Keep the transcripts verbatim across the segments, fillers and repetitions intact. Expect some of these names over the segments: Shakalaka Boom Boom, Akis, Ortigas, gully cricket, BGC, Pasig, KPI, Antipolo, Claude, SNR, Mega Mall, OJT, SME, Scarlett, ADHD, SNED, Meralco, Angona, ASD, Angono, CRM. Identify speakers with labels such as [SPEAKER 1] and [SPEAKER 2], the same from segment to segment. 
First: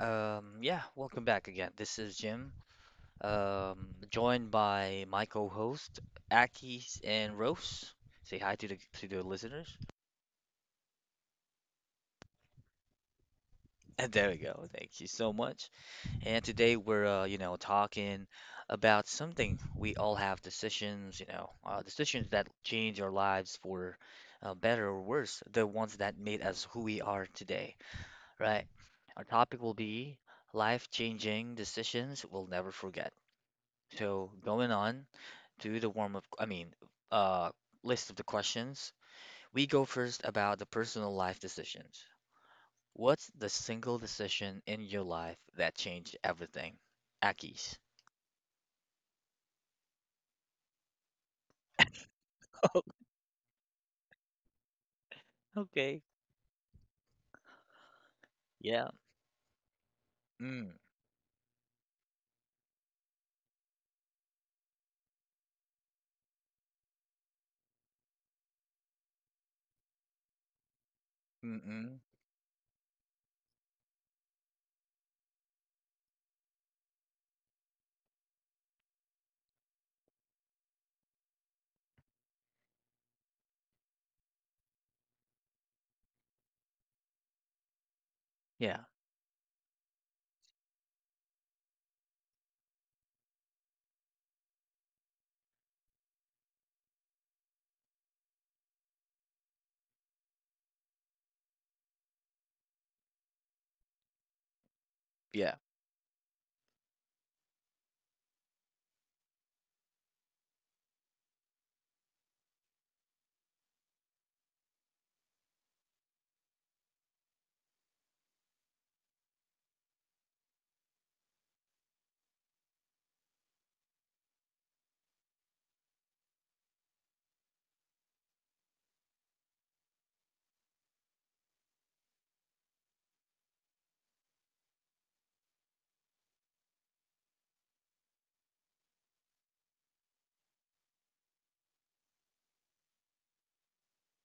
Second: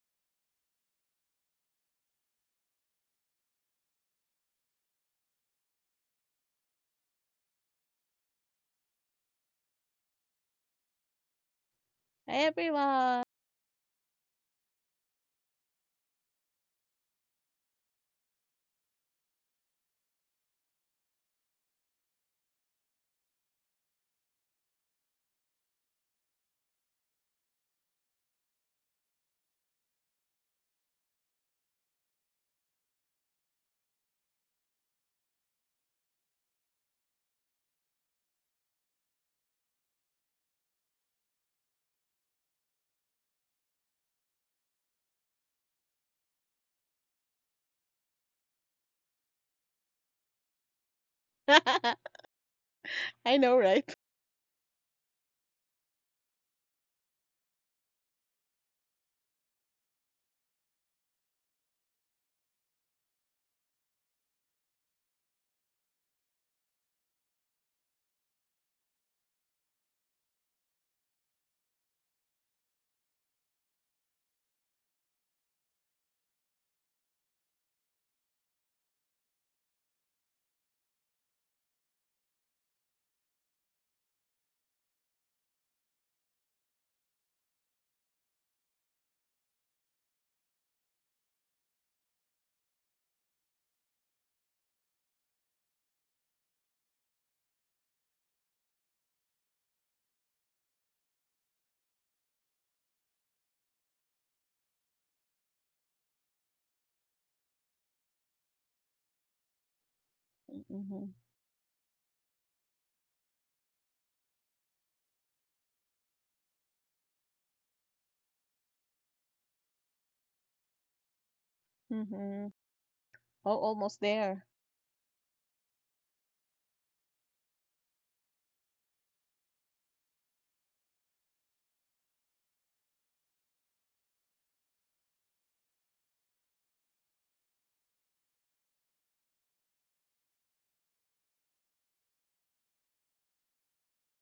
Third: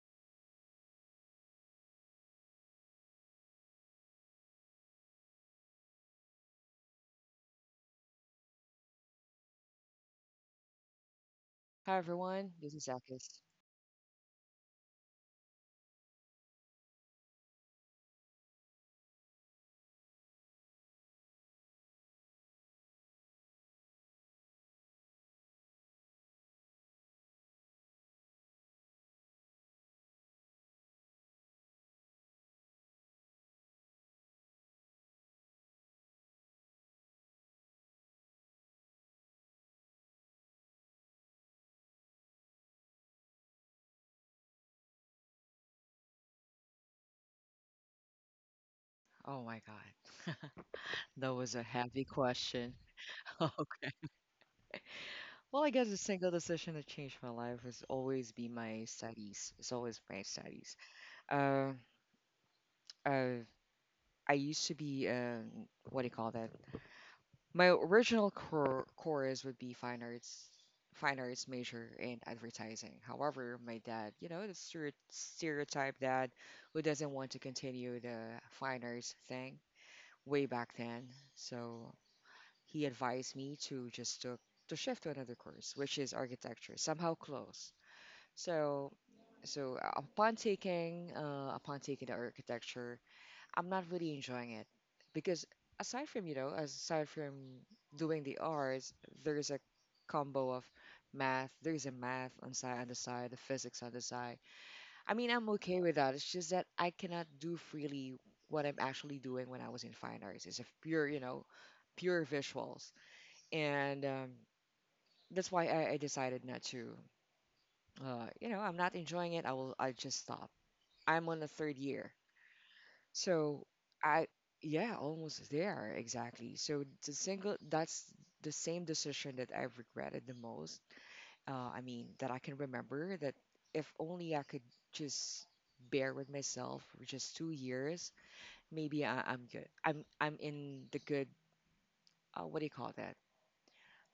[SPEAKER 1] Um, yeah, welcome back again. This is Jim, um, joined by my co-host Aki and Rose. Say hi to the to the listeners.
[SPEAKER 2] Hi everyone, this is
[SPEAKER 3] Everyone.
[SPEAKER 2] Akis.
[SPEAKER 1] And there we go. Thank you so much. And today we're uh, you know talking about something we all have decisions, you know, uh, decisions that change our lives for uh, better or worse, the ones that made us who we are today, right? Our topic will be life-changing decisions we'll never forget. So going on to the warm-up, I mean, uh, list of the questions. We go first about the personal life decisions. What's the single decision in your life that changed everything? Aki's.
[SPEAKER 2] Oh my god, that was a heavy question.
[SPEAKER 1] Oh,
[SPEAKER 3] I know,
[SPEAKER 2] well,
[SPEAKER 3] right?
[SPEAKER 2] I guess the
[SPEAKER 1] okay.
[SPEAKER 2] single decision that changed my life has always been
[SPEAKER 1] Yeah.
[SPEAKER 2] my studies. It's always my
[SPEAKER 1] Mm,
[SPEAKER 2] studies. Uh, uh, I used to be um, What do you call that? My original core course would be fine arts, fine arts
[SPEAKER 1] mm-mm.
[SPEAKER 2] major in advertising. However, my dad, you know, the stere- stereotype dad who doesn't want to continue the fine arts thing way back then. So he advised me to just to, to shift to another course, which is architecture, somehow close.
[SPEAKER 1] Yeah,
[SPEAKER 2] So, so uh, upon taking uh, upon taking the architecture, I'm not really enjoying it because aside from you know aside from doing the arts, there's a combo of math. There's a math on side on the side, the physics on the side. I mean,
[SPEAKER 1] yeah,
[SPEAKER 2] I'm okay with that. It's just that I cannot do freely what I'm actually doing when I was in fine arts. It's a
[SPEAKER 3] Mm-hmm.
[SPEAKER 2] pure you know pure visuals and um, that's why I, I decided not to. Uh, you know, I'm not enjoying it. I will. I just stop. I'm on the third year,
[SPEAKER 3] Mm-hmm. Oh,
[SPEAKER 2] so
[SPEAKER 3] almost
[SPEAKER 2] I
[SPEAKER 3] there.
[SPEAKER 2] yeah, almost there exactly. So the single that's the same decision that I've regretted the most. Uh, I mean, that I can remember that if only I could just bear with myself for just two years, maybe I, I'm good. I'm I'm in the good. Uh, what do you call that?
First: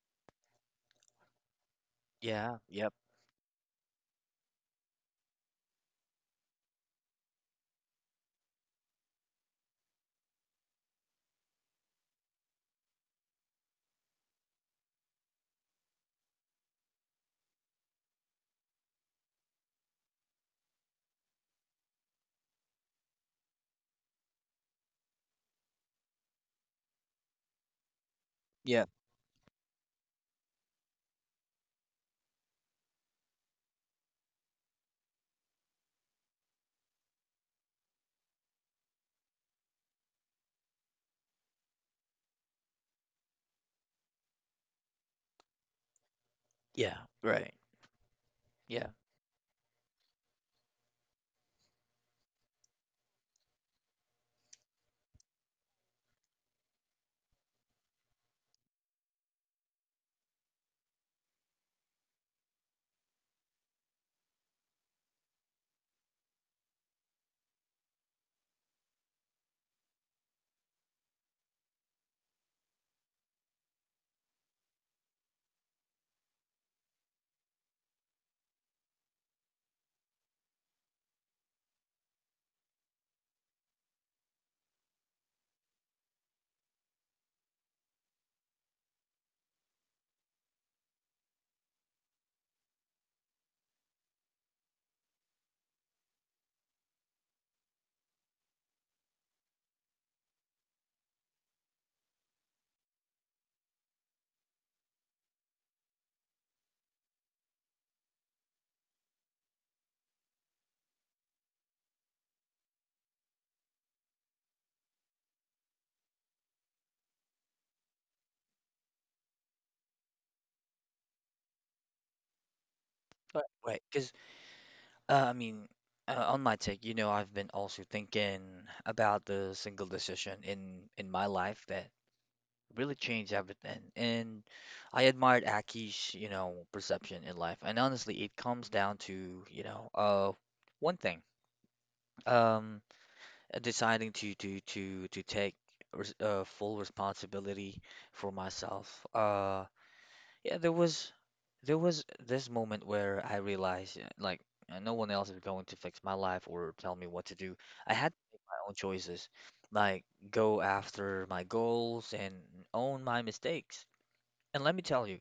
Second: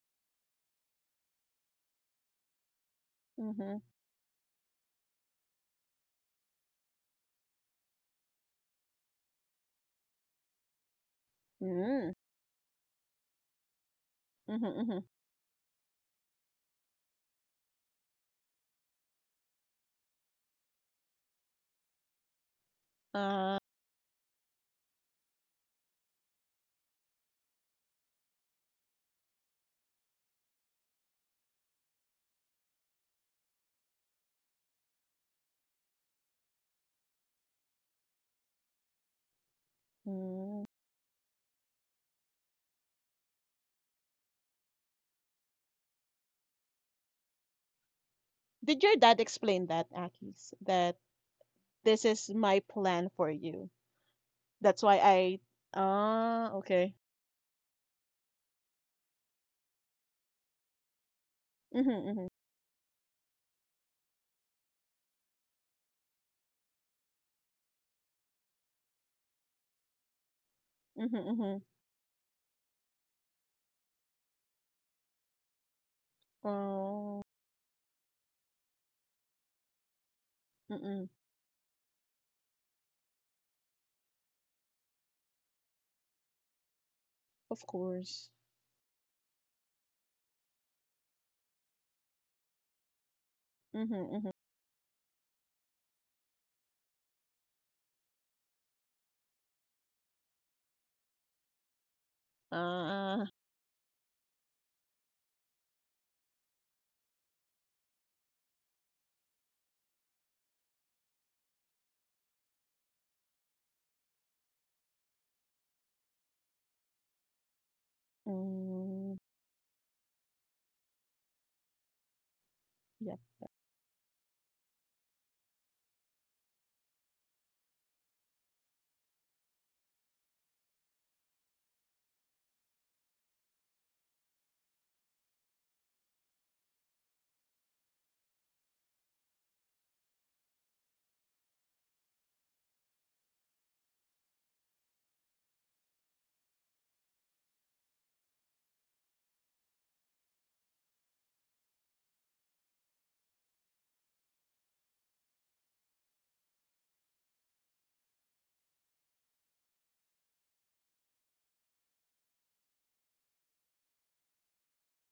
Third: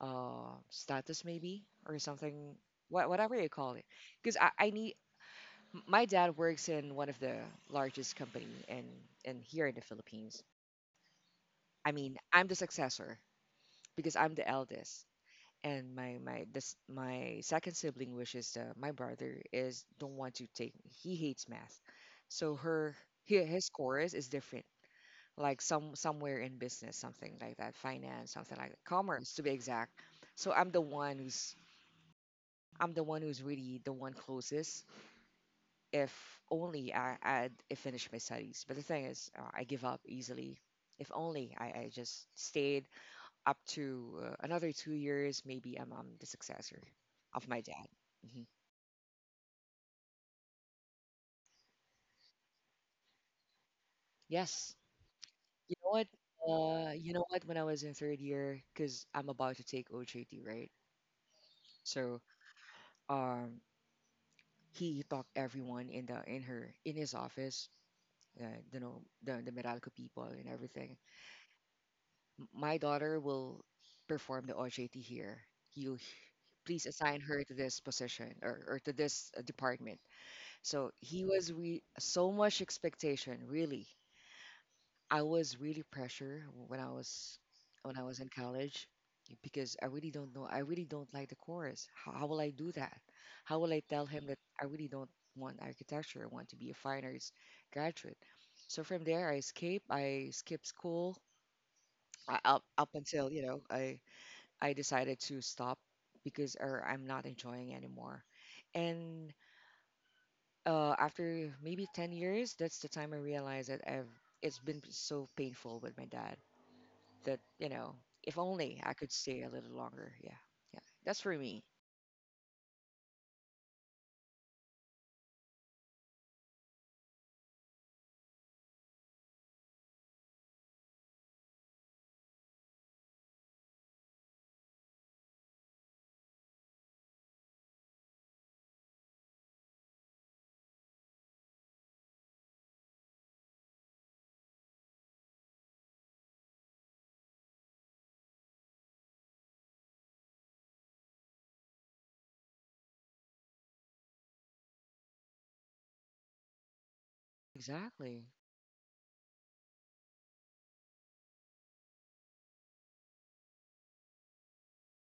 [SPEAKER 2] uh, Status maybe or
[SPEAKER 1] yeah,
[SPEAKER 2] something,
[SPEAKER 1] yep,
[SPEAKER 2] wha- whatever you
[SPEAKER 3] Mm-hmm.
[SPEAKER 2] call it. Because I, I need m- my dad works in one of the largest company in in here in the Philippines. I
[SPEAKER 3] Mm-hmm.
[SPEAKER 2] mean, I'm the successor because I'm the
[SPEAKER 3] Mm-hmm. Mm-hmm.
[SPEAKER 2] eldest, and my my this my second sibling, which is the, my brother, is don't want to take. He hates math, so her hi-
[SPEAKER 3] Uh,
[SPEAKER 2] his course is different. Like some somewhere in business, something like that, finance, something like
[SPEAKER 1] Yeah.
[SPEAKER 2] that, commerce to be exact. So I'm the one who's I'm the one who's really the one closest. If only I had I finished my studies. But the thing is, uh, I give up easily.
[SPEAKER 3] mm.
[SPEAKER 2] If only I, I just stayed up to uh, another two years, maybe I'm, I'm the successor
[SPEAKER 1] Yeah,
[SPEAKER 2] of
[SPEAKER 1] right,
[SPEAKER 2] my dad. Hmm.
[SPEAKER 3] Did
[SPEAKER 1] yeah,
[SPEAKER 3] your dad explain that, Akis? That this is my plan for you.
[SPEAKER 2] Yes.
[SPEAKER 3] That's why I.
[SPEAKER 2] You know what?
[SPEAKER 3] Ah,
[SPEAKER 2] Uh,
[SPEAKER 3] okay.
[SPEAKER 2] you know what? When I was in third year, because I'm about to take O J T, right?
[SPEAKER 3] Mm-hmm.
[SPEAKER 2] So
[SPEAKER 3] Mm-hmm.
[SPEAKER 2] um, he talked everyone in the in her in his office, uh, you know, the the Meralco people and everything.
[SPEAKER 3] Mm-hmm. Mm-hmm.
[SPEAKER 2] My daughter will perform the O J T here. You h- Please assign
[SPEAKER 3] Oh.
[SPEAKER 2] her to this position or, or to this uh, department. So
[SPEAKER 3] Mm-mm.
[SPEAKER 2] he was re- so much expectation, really. I was really pressure when I was
[SPEAKER 3] Of
[SPEAKER 2] when I was in
[SPEAKER 3] course.
[SPEAKER 2] college because I really don't know. I really don't like the course. How, how will I do that? How will I
[SPEAKER 3] Mm-hmm.
[SPEAKER 2] tell him
[SPEAKER 3] Mm-hmm.
[SPEAKER 2] that I really don't want architecture? I want to be a fine arts graduate. So from there, I escape. I skip school uh, up up
[SPEAKER 3] Ah.
[SPEAKER 2] until you know I I decided to stop because or I'm not enjoying anymore. And uh, after maybe ten years, that's the time I realized that I've, it's been so painful with my dad that, you know, if only I could
[SPEAKER 3] Mm.
[SPEAKER 2] stay a little longer. Yeah. Yeah. That's for me.
[SPEAKER 3] Yeah.
[SPEAKER 1] right, right. Because, uh, I mean, uh, on my take, you know, I've been also thinking about the single decision in in my life that really changed everything. And I admired Aki's, you know, perception in life. And honestly, it comes down to, you know, uh, one thing, um, uh, deciding to to to to take res uh, full responsibility for myself. Uh, yeah, there was there was this moment where I realized, uh, like, uh, no one else is going to fix my life or tell me what to do. I had to
[SPEAKER 2] Exactly.
[SPEAKER 1] make my own choices, like go after my goals and own my mistakes. And let me tell you,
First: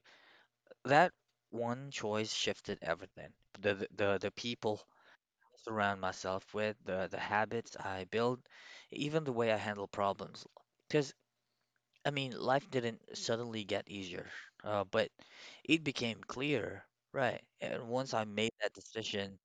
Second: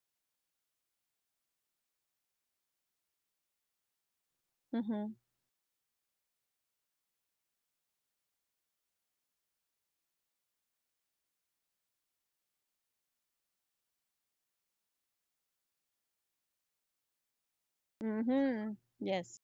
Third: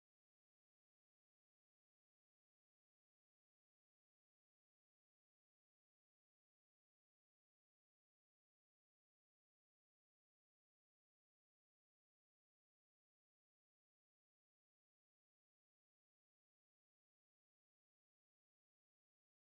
[SPEAKER 1] that one choice shifted everything. The the the the people
[SPEAKER 3] Mm-hmm.
[SPEAKER 1] I surround myself with, the the habits I build, even the way I handle problems. Because I mean, life didn't suddenly get easier, uh, but it became clear, right? And once I made that
[SPEAKER 3] Mm-hmm.
[SPEAKER 1] decision,
[SPEAKER 3] Yes.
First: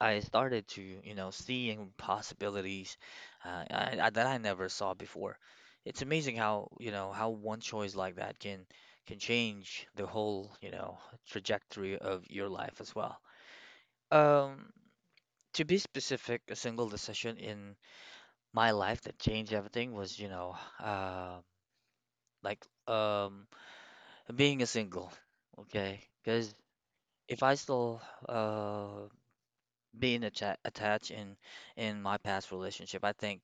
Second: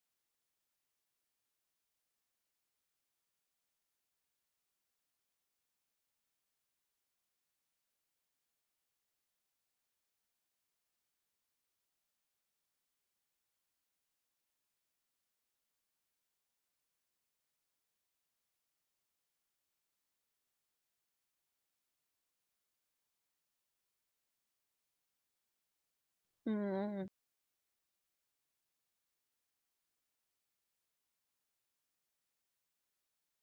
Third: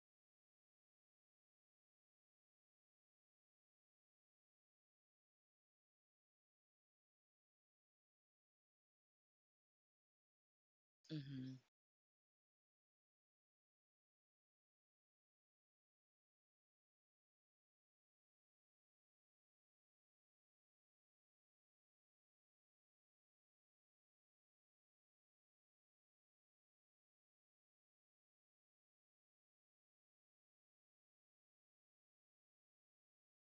[SPEAKER 1] I started to, you know, seeing possibilities uh, I, I, that I never saw before. It's amazing how, you know, how one choice like that can can change the whole, you know,
[SPEAKER 2] Mm-hmm.
[SPEAKER 1] trajectory of your life as well. Um, to be specific, a single decision in my life that changed everything was, you know, uh, like um, being a single. Okay, because
[SPEAKER 3] Mm-hmm.
[SPEAKER 1] if I still uh, being atta attached in in my past relationship, I think.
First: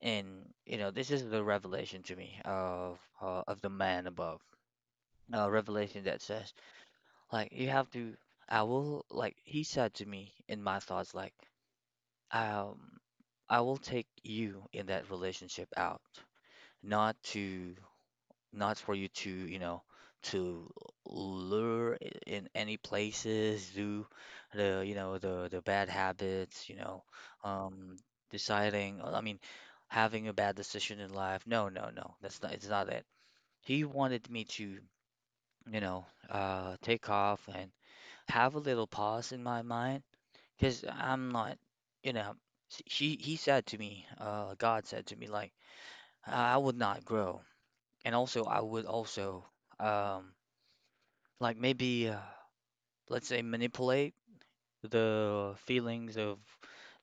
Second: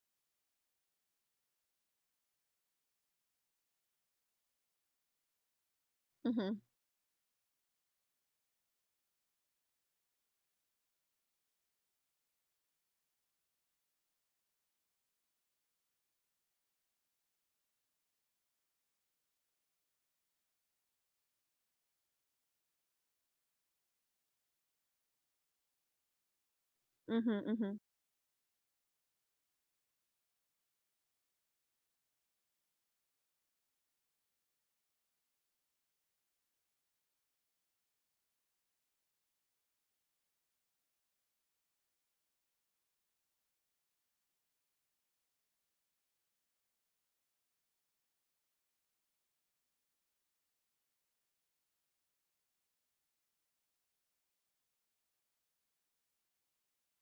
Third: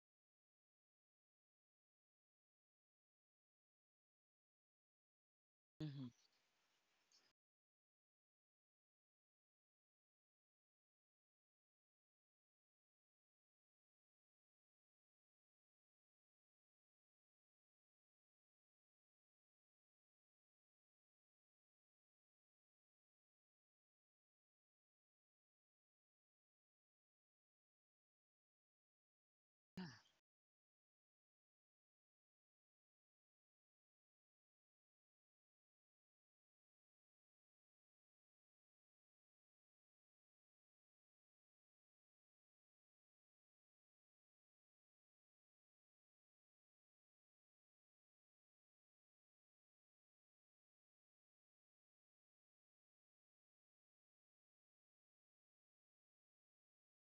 [SPEAKER 1] And you know, this is the revelation to me of uh, of the man above, a revelation
[SPEAKER 2] Mm-hmm.
[SPEAKER 1] that
[SPEAKER 3] Mm-hmm.
[SPEAKER 1] says like you have to. I will like He said to me in my thoughts, like um I will take you in that relationship out, not to, not for you to, you know, to lure i- in any places, do the, you know, the the bad habits, you know,
[SPEAKER 3] Mm-hmm. Mm-hmm.
[SPEAKER 1] um, deciding, uh, I mean, having a bad decision in life. No, no, no, that's not, it's not it. He wanted me to, you know, uh, take off and have a little pause in my mind, because I'm not, you know, s- he he said to me, uh, God said to me, like, I I would not grow, and also I would also. Um, like maybe uh, let's say manipulate the feelings of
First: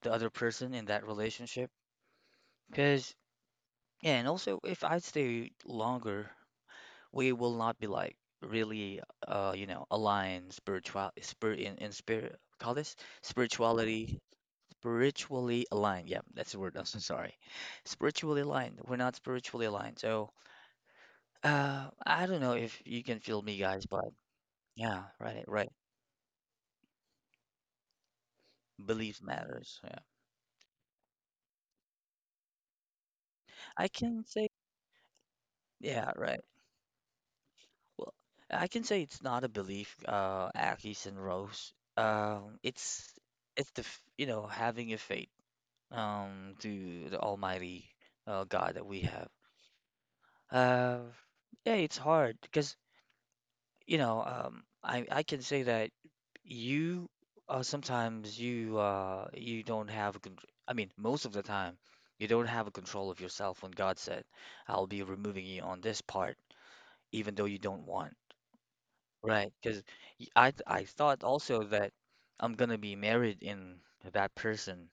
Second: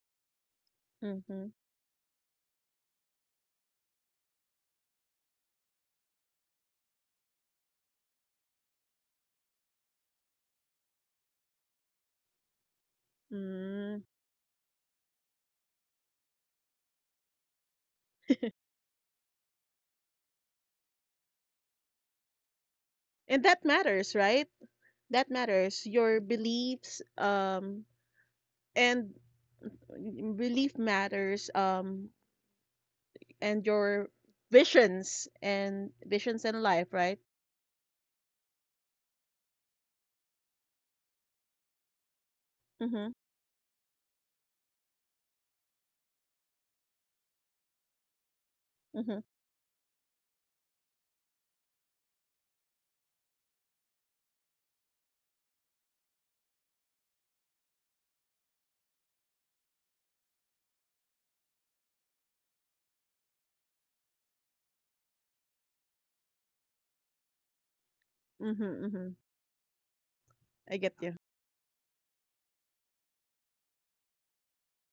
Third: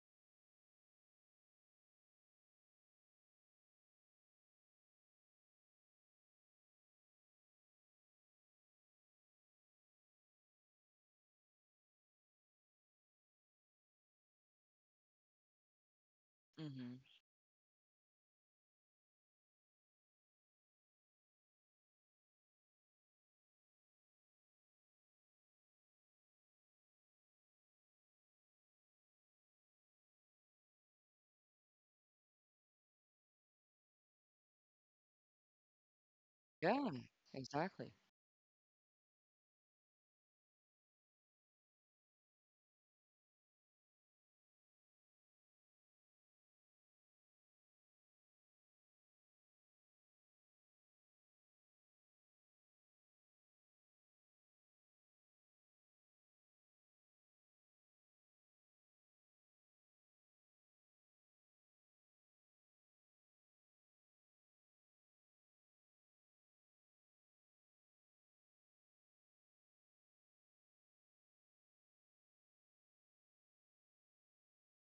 [SPEAKER 1] the other person in that
[SPEAKER 3] Mm-hmm.
[SPEAKER 1] relationship because yeah. And also if I stay longer, we will not be like really uh you know aligned, spiritual spirit in, in spirit call this
[SPEAKER 3] Mm.
[SPEAKER 1] spirituality spiritually aligned. Yeah, that's the word. I'm so
[SPEAKER 2] Hmm.
[SPEAKER 1] sorry. Spiritually aligned, we're not spiritually aligned. So uh I don't know if you can feel
[SPEAKER 3] And
[SPEAKER 1] me,
[SPEAKER 3] that
[SPEAKER 1] guys, but
[SPEAKER 3] matters, right?
[SPEAKER 1] yeah,
[SPEAKER 3] That
[SPEAKER 1] right, right.
[SPEAKER 3] matters. Your beliefs, um, and
[SPEAKER 1] Belief matters, yeah.
[SPEAKER 3] belief matters, um, and
[SPEAKER 1] I
[SPEAKER 3] your
[SPEAKER 1] can say.
[SPEAKER 3] visions and
[SPEAKER 1] Yeah, right.
[SPEAKER 3] visions in
[SPEAKER 2] Yeah,
[SPEAKER 3] life, right?
[SPEAKER 2] exactly.
[SPEAKER 1] Well, I can say it's not a belief, uh, Aki's and Rose. Um, it's
[SPEAKER 3] Mm-hmm.
[SPEAKER 1] it's the f- you know, having a faith um to the Almighty uh, God that we
[SPEAKER 3] Mm-hmm.
[SPEAKER 1] have. Uh, yeah, it's hard because you know, um I I can say that you uh, sometimes you uh you don't have a con I mean most of the time you don't have a control of yourself when God said I'll be removing you on this part, even though you don't want.
[SPEAKER 3] Mm-hmm. Mm-hmm.
[SPEAKER 1] Right, because I th-
[SPEAKER 3] I
[SPEAKER 1] I
[SPEAKER 3] get you.
[SPEAKER 1] thought also that I'm gonna be married in that person,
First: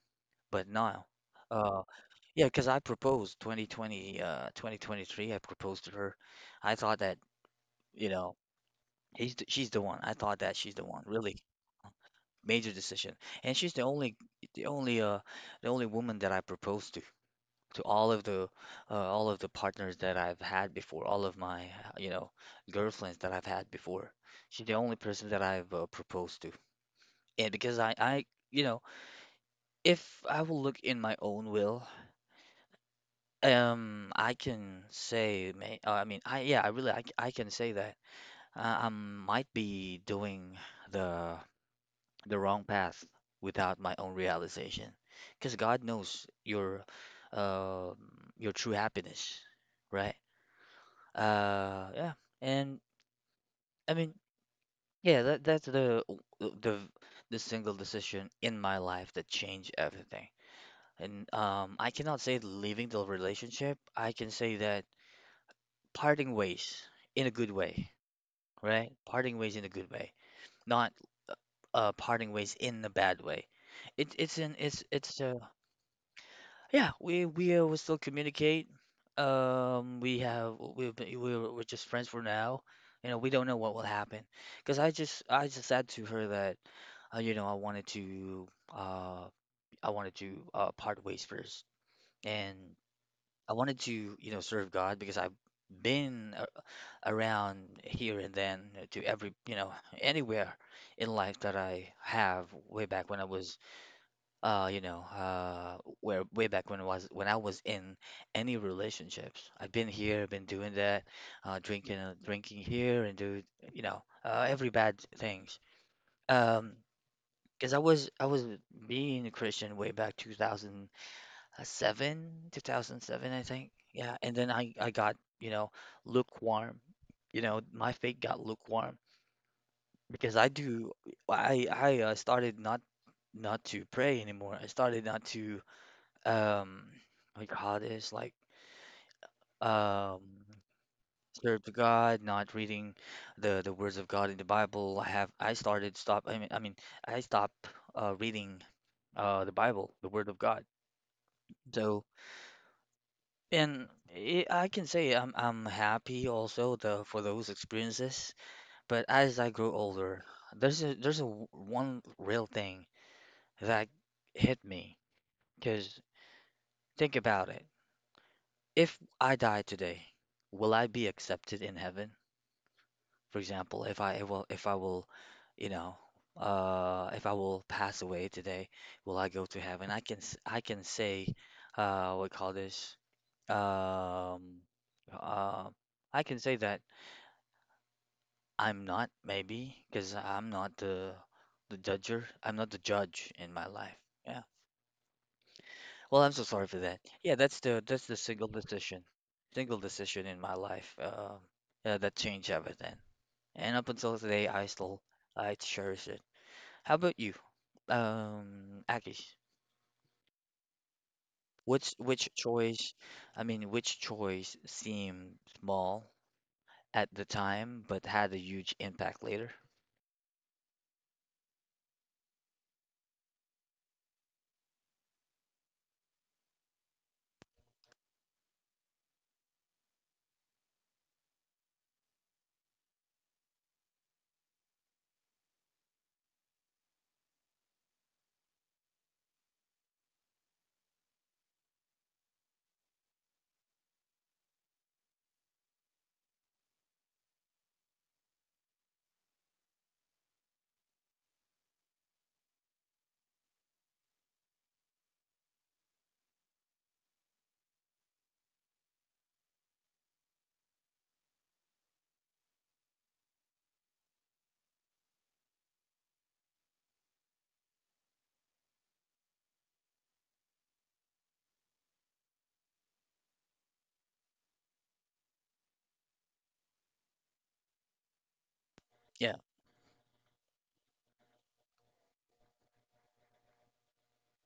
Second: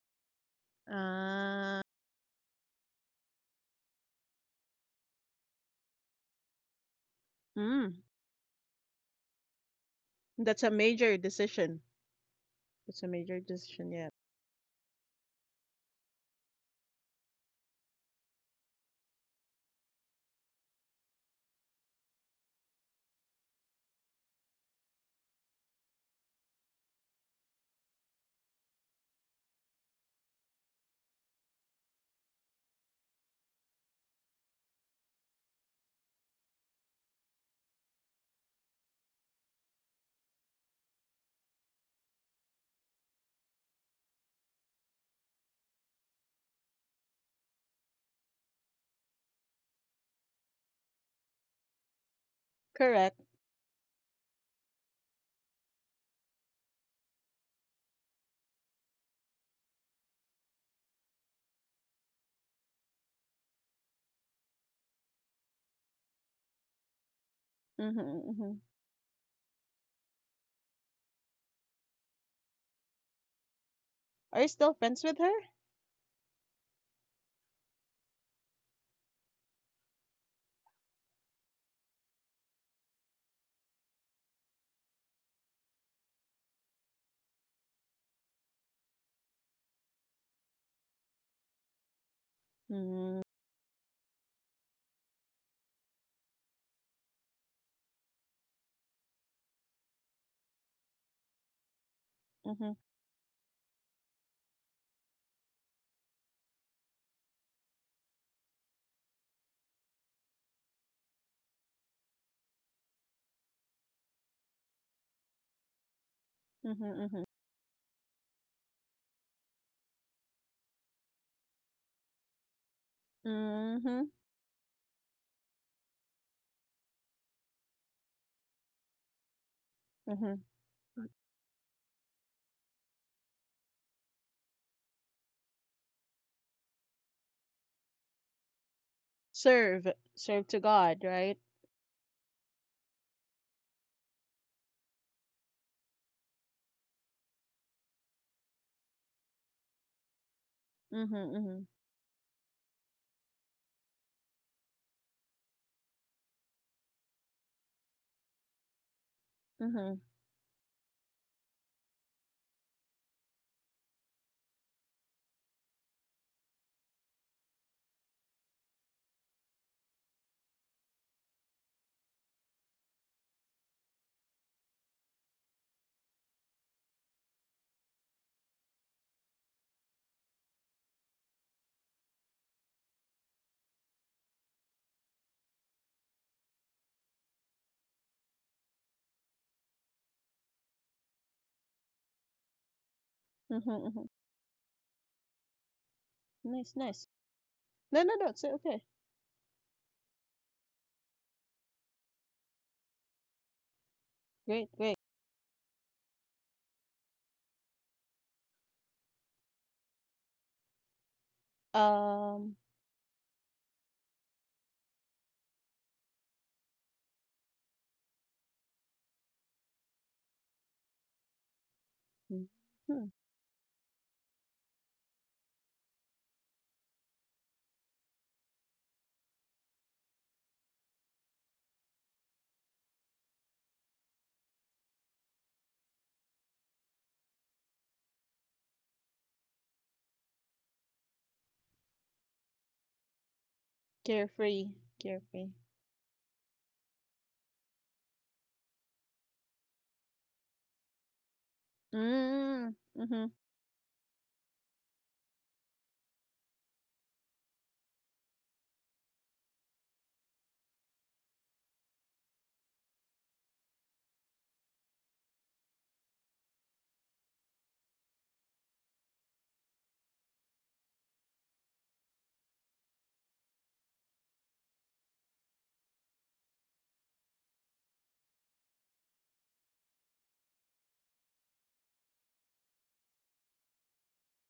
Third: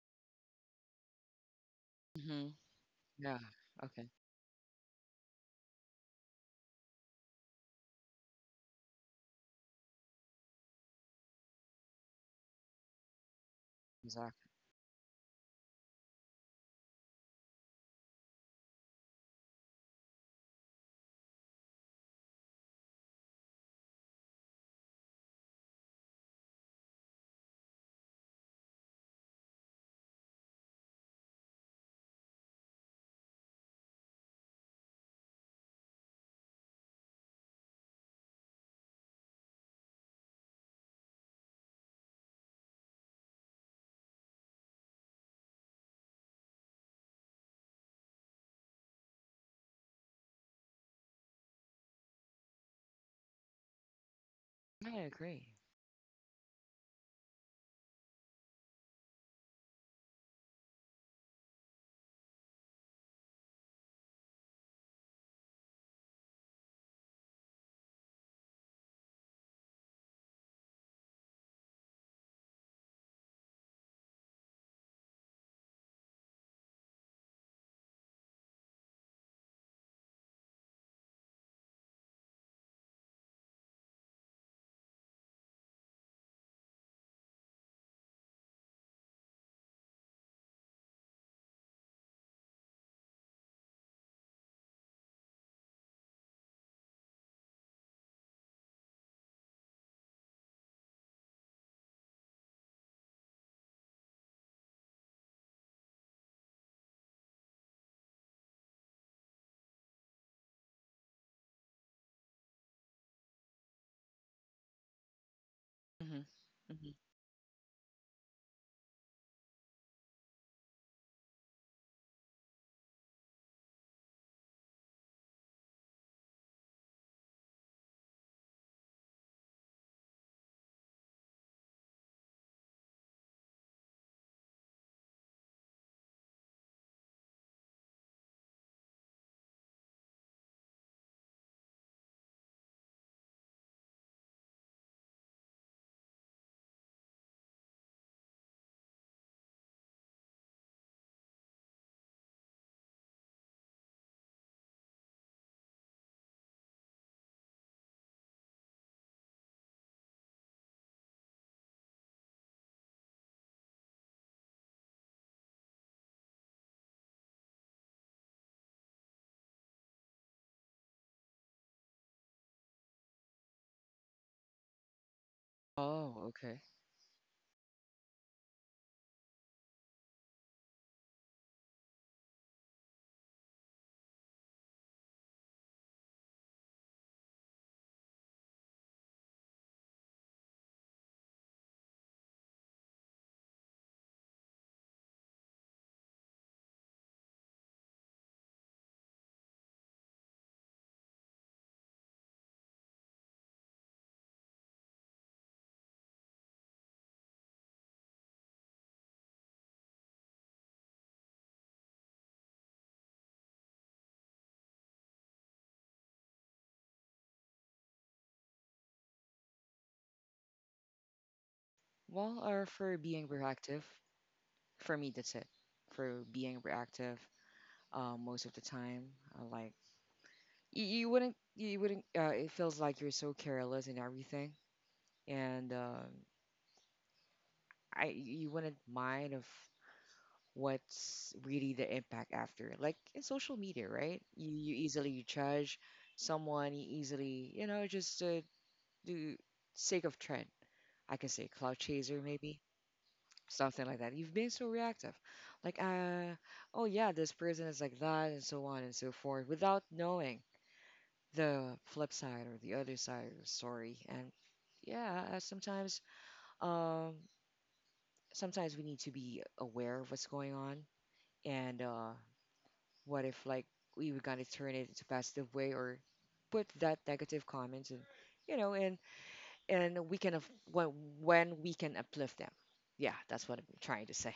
[SPEAKER 1] but no.
[SPEAKER 3] Uh,
[SPEAKER 1] Uh, yeah,
[SPEAKER 2] Mm-hmm.
[SPEAKER 1] because I
[SPEAKER 2] Yeah.
[SPEAKER 1] proposed
[SPEAKER 2] Okay.
[SPEAKER 1] twenty twenty, uh, twenty twenty-three. I proposed to her. I thought that
[SPEAKER 3] mm.
[SPEAKER 1] you know he's th- she's the one. I thought that
[SPEAKER 3] That's a
[SPEAKER 1] she's the one.
[SPEAKER 3] major
[SPEAKER 1] Really
[SPEAKER 3] decision.
[SPEAKER 1] major
[SPEAKER 3] That's a
[SPEAKER 1] decision.
[SPEAKER 3] major
[SPEAKER 1] And she's the
[SPEAKER 3] decision, yeah.
[SPEAKER 1] only,
[SPEAKER 2] Exactly.
[SPEAKER 1] the only uh the only woman that I proposed to to all of the uh, all of the partners that I've had before, all of my uh, you know girlfriends that I've had before. She's the only person that I've uh, proposed to. Yeah, because I, I, you know, if I will look in my own will, um, I can say, may, uh, I mean, I, yeah, I really, I, c- I can say that uh, I might be doing the the wrong path without my own realization, because God knows your, uh, your true happiness, right? Uh, yeah, and
[SPEAKER 3] Correct.
[SPEAKER 1] I mean,
[SPEAKER 2] I
[SPEAKER 1] yeah, that
[SPEAKER 2] agree.
[SPEAKER 1] that's the the the single decision in my life that changed everything. And um, I cannot say leaving the relationship. I can say that parting ways in a good way,
[SPEAKER 3] Mm-hmm. Mm-hmm.
[SPEAKER 1] right? Parting ways in a good way, not uh, parting ways in a bad way. It, it's
[SPEAKER 3] Are you
[SPEAKER 1] in
[SPEAKER 3] still
[SPEAKER 1] it's
[SPEAKER 3] friends
[SPEAKER 1] it's
[SPEAKER 3] with her?
[SPEAKER 1] uh Yeah, we we uh, will still communicate. Um, we have we've been, we're we're just friends for now. You know, we don't know what will happen. Because I just I just said to her that uh, you know, I wanted to, uh I wanted to uh part ways first and.
[SPEAKER 3] Mm-hmm.
[SPEAKER 1] I wanted to, you know, serve God because I've been a- around here and then to every, you know, anywhere in life that I have,
[SPEAKER 3] Mm-hmm.
[SPEAKER 1] way back when I was, uh, you know, uh, where way back when I was, when I was in any relationships. I've been here, been doing that, uh, drinking, and drinking here, and do, you know, uh, every bad things.
[SPEAKER 2] Mm-hmm.
[SPEAKER 1] Um,
[SPEAKER 2] Mm-hmm.
[SPEAKER 3] Mm-hmm.
[SPEAKER 1] because I was I was being a Christian way back two thousand uh, seven, two thousand seven, I think.
[SPEAKER 3] Mm-hmm.
[SPEAKER 1] Yeah, and then I I got you know lukewarm. You know, my faith got lukewarm because
[SPEAKER 3] Mm-hmm.
[SPEAKER 1] I do I I uh, started not, not to pray anymore. I started not to um what you call this like
[SPEAKER 3] Serve,
[SPEAKER 1] um
[SPEAKER 3] serve to God, right?
[SPEAKER 1] serve to God, not reading the the words of God in the Bible. I have I started stop. I mean I mean I stopped uh, reading uh the Bible, the Word of God.
[SPEAKER 3] Mhm, mhm,
[SPEAKER 1] So. And i I can say I'm I'm happy also the for those experiences, but as I grow
[SPEAKER 3] mhm,
[SPEAKER 1] older, there's a, there's a w- one real thing that hit me. Because think about it. If I die today, will I be accepted in heaven? For example, if I will, if I will, you know,
[SPEAKER 2] Oh, okay.
[SPEAKER 1] uh, if I will pass away today, will I go to heaven? I can s- I can say, uh, what we call this? Um, uh, I can say that. I'm not, maybe because I'm not the the judger. I'm not the judge in
[SPEAKER 3] mhm,
[SPEAKER 1] my life.
[SPEAKER 3] mhm.
[SPEAKER 1] Yeah. Well, I'm so sorry
[SPEAKER 3] Nice,
[SPEAKER 1] for that.
[SPEAKER 3] nice.
[SPEAKER 1] Yeah, that's the,
[SPEAKER 3] No,
[SPEAKER 1] that's
[SPEAKER 3] no,
[SPEAKER 1] the
[SPEAKER 3] no. It's
[SPEAKER 1] single
[SPEAKER 3] okay.
[SPEAKER 1] decision, single decision in my life. Um, yeah, that changed everything. And up until today, I
[SPEAKER 3] Great, great.
[SPEAKER 1] still I cherish it. How about you, um, Akish? Which which
[SPEAKER 3] Um,
[SPEAKER 1] choice? I mean, which choice seemed small at the time but had a huge impact later?
[SPEAKER 2] Well,
[SPEAKER 3] mm,
[SPEAKER 2] or for
[SPEAKER 3] hmm.
[SPEAKER 2] being proactive. For me, that's it. For being reactive, uh, most of the time, uh, like you, you wouldn't, you wouldn't. Uh, it feels like you're so careless in everything, and um I, you wouldn't mind of what's really the impact after. Like in social media, right? You,
[SPEAKER 3] Carefree,
[SPEAKER 2] you easily
[SPEAKER 3] carefree.
[SPEAKER 2] judge someone, you easily, you know, just uh, do sake of trend. I can say cloud chaser, maybe.
[SPEAKER 3] Mm, mhm.
[SPEAKER 2] Something like that. You've been so reactive, like, uh, oh yeah, this person is like that, and so on and so forth, without knowing the flip side or the other side of the story. And yeah, uh, sometimes, um, sometimes we need to be aware of what's going on, and uh, what if like we were gonna turn it into positive way or put that negative comment and you know and
[SPEAKER 1] Yeah,
[SPEAKER 2] and we can af- when when we can uplift them, yeah that's what I'm trying to say.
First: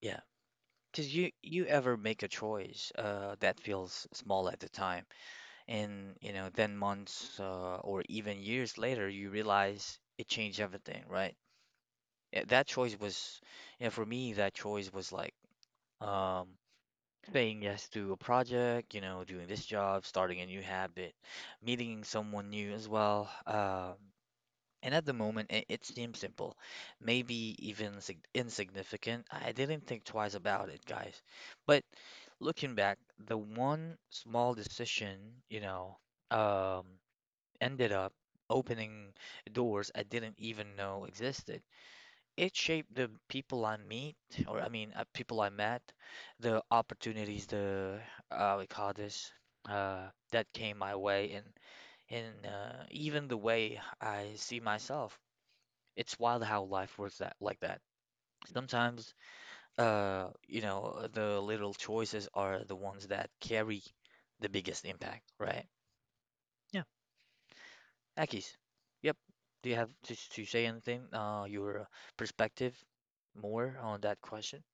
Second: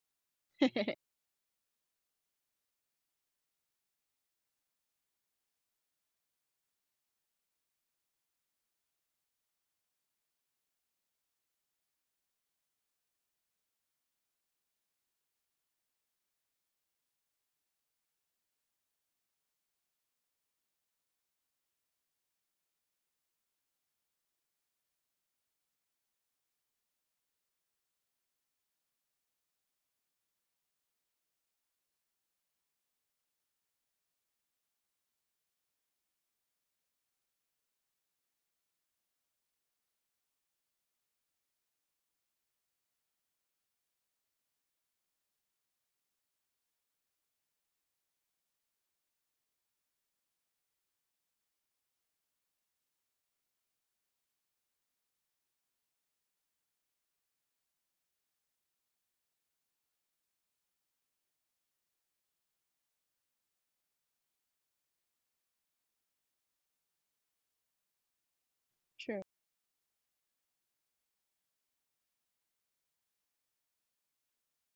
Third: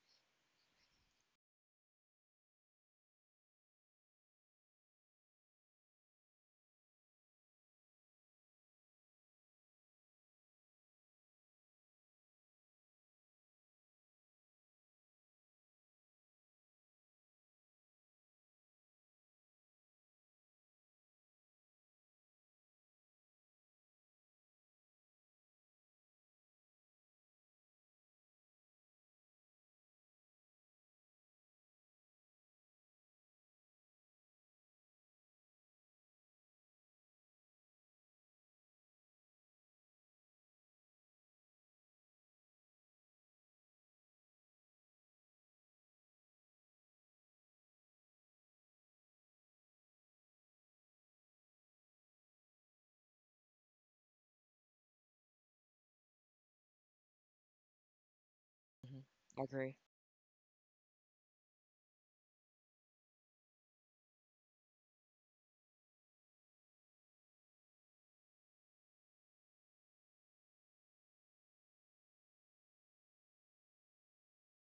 [SPEAKER 1] yeah. Because you, you ever make a choice uh, that feels small at the time, and you know, then months uh, or even years later, you realize it changed everything, right? Yeah. That choice was, you know, for me, that choice was like um, saying yes to a project, you know, doing this job, starting a new habit, meeting someone new as well. Um and at the moment, it, it seems simple, maybe even sig insignificant. I didn't think twice about it, guys. But looking back, the one small decision, you know, um, ended up opening doors I didn't even know existed. It shaped the people I meet, or I mean, uh, people I met, the opportunities, the uh, we call this, uh, that came my way, and and uh, even the way I see myself. It's wild how life works that like that.
[SPEAKER 2] Hmm,
[SPEAKER 1] Sometimes,
[SPEAKER 2] agree.
[SPEAKER 1] uh, you know, the little choices are the ones that carry the biggest impact, right? Yeah, Akis. Yep.
[SPEAKER 3] True.
[SPEAKER 1] Do you have to, to say anything? Uh, your perspective more on that question?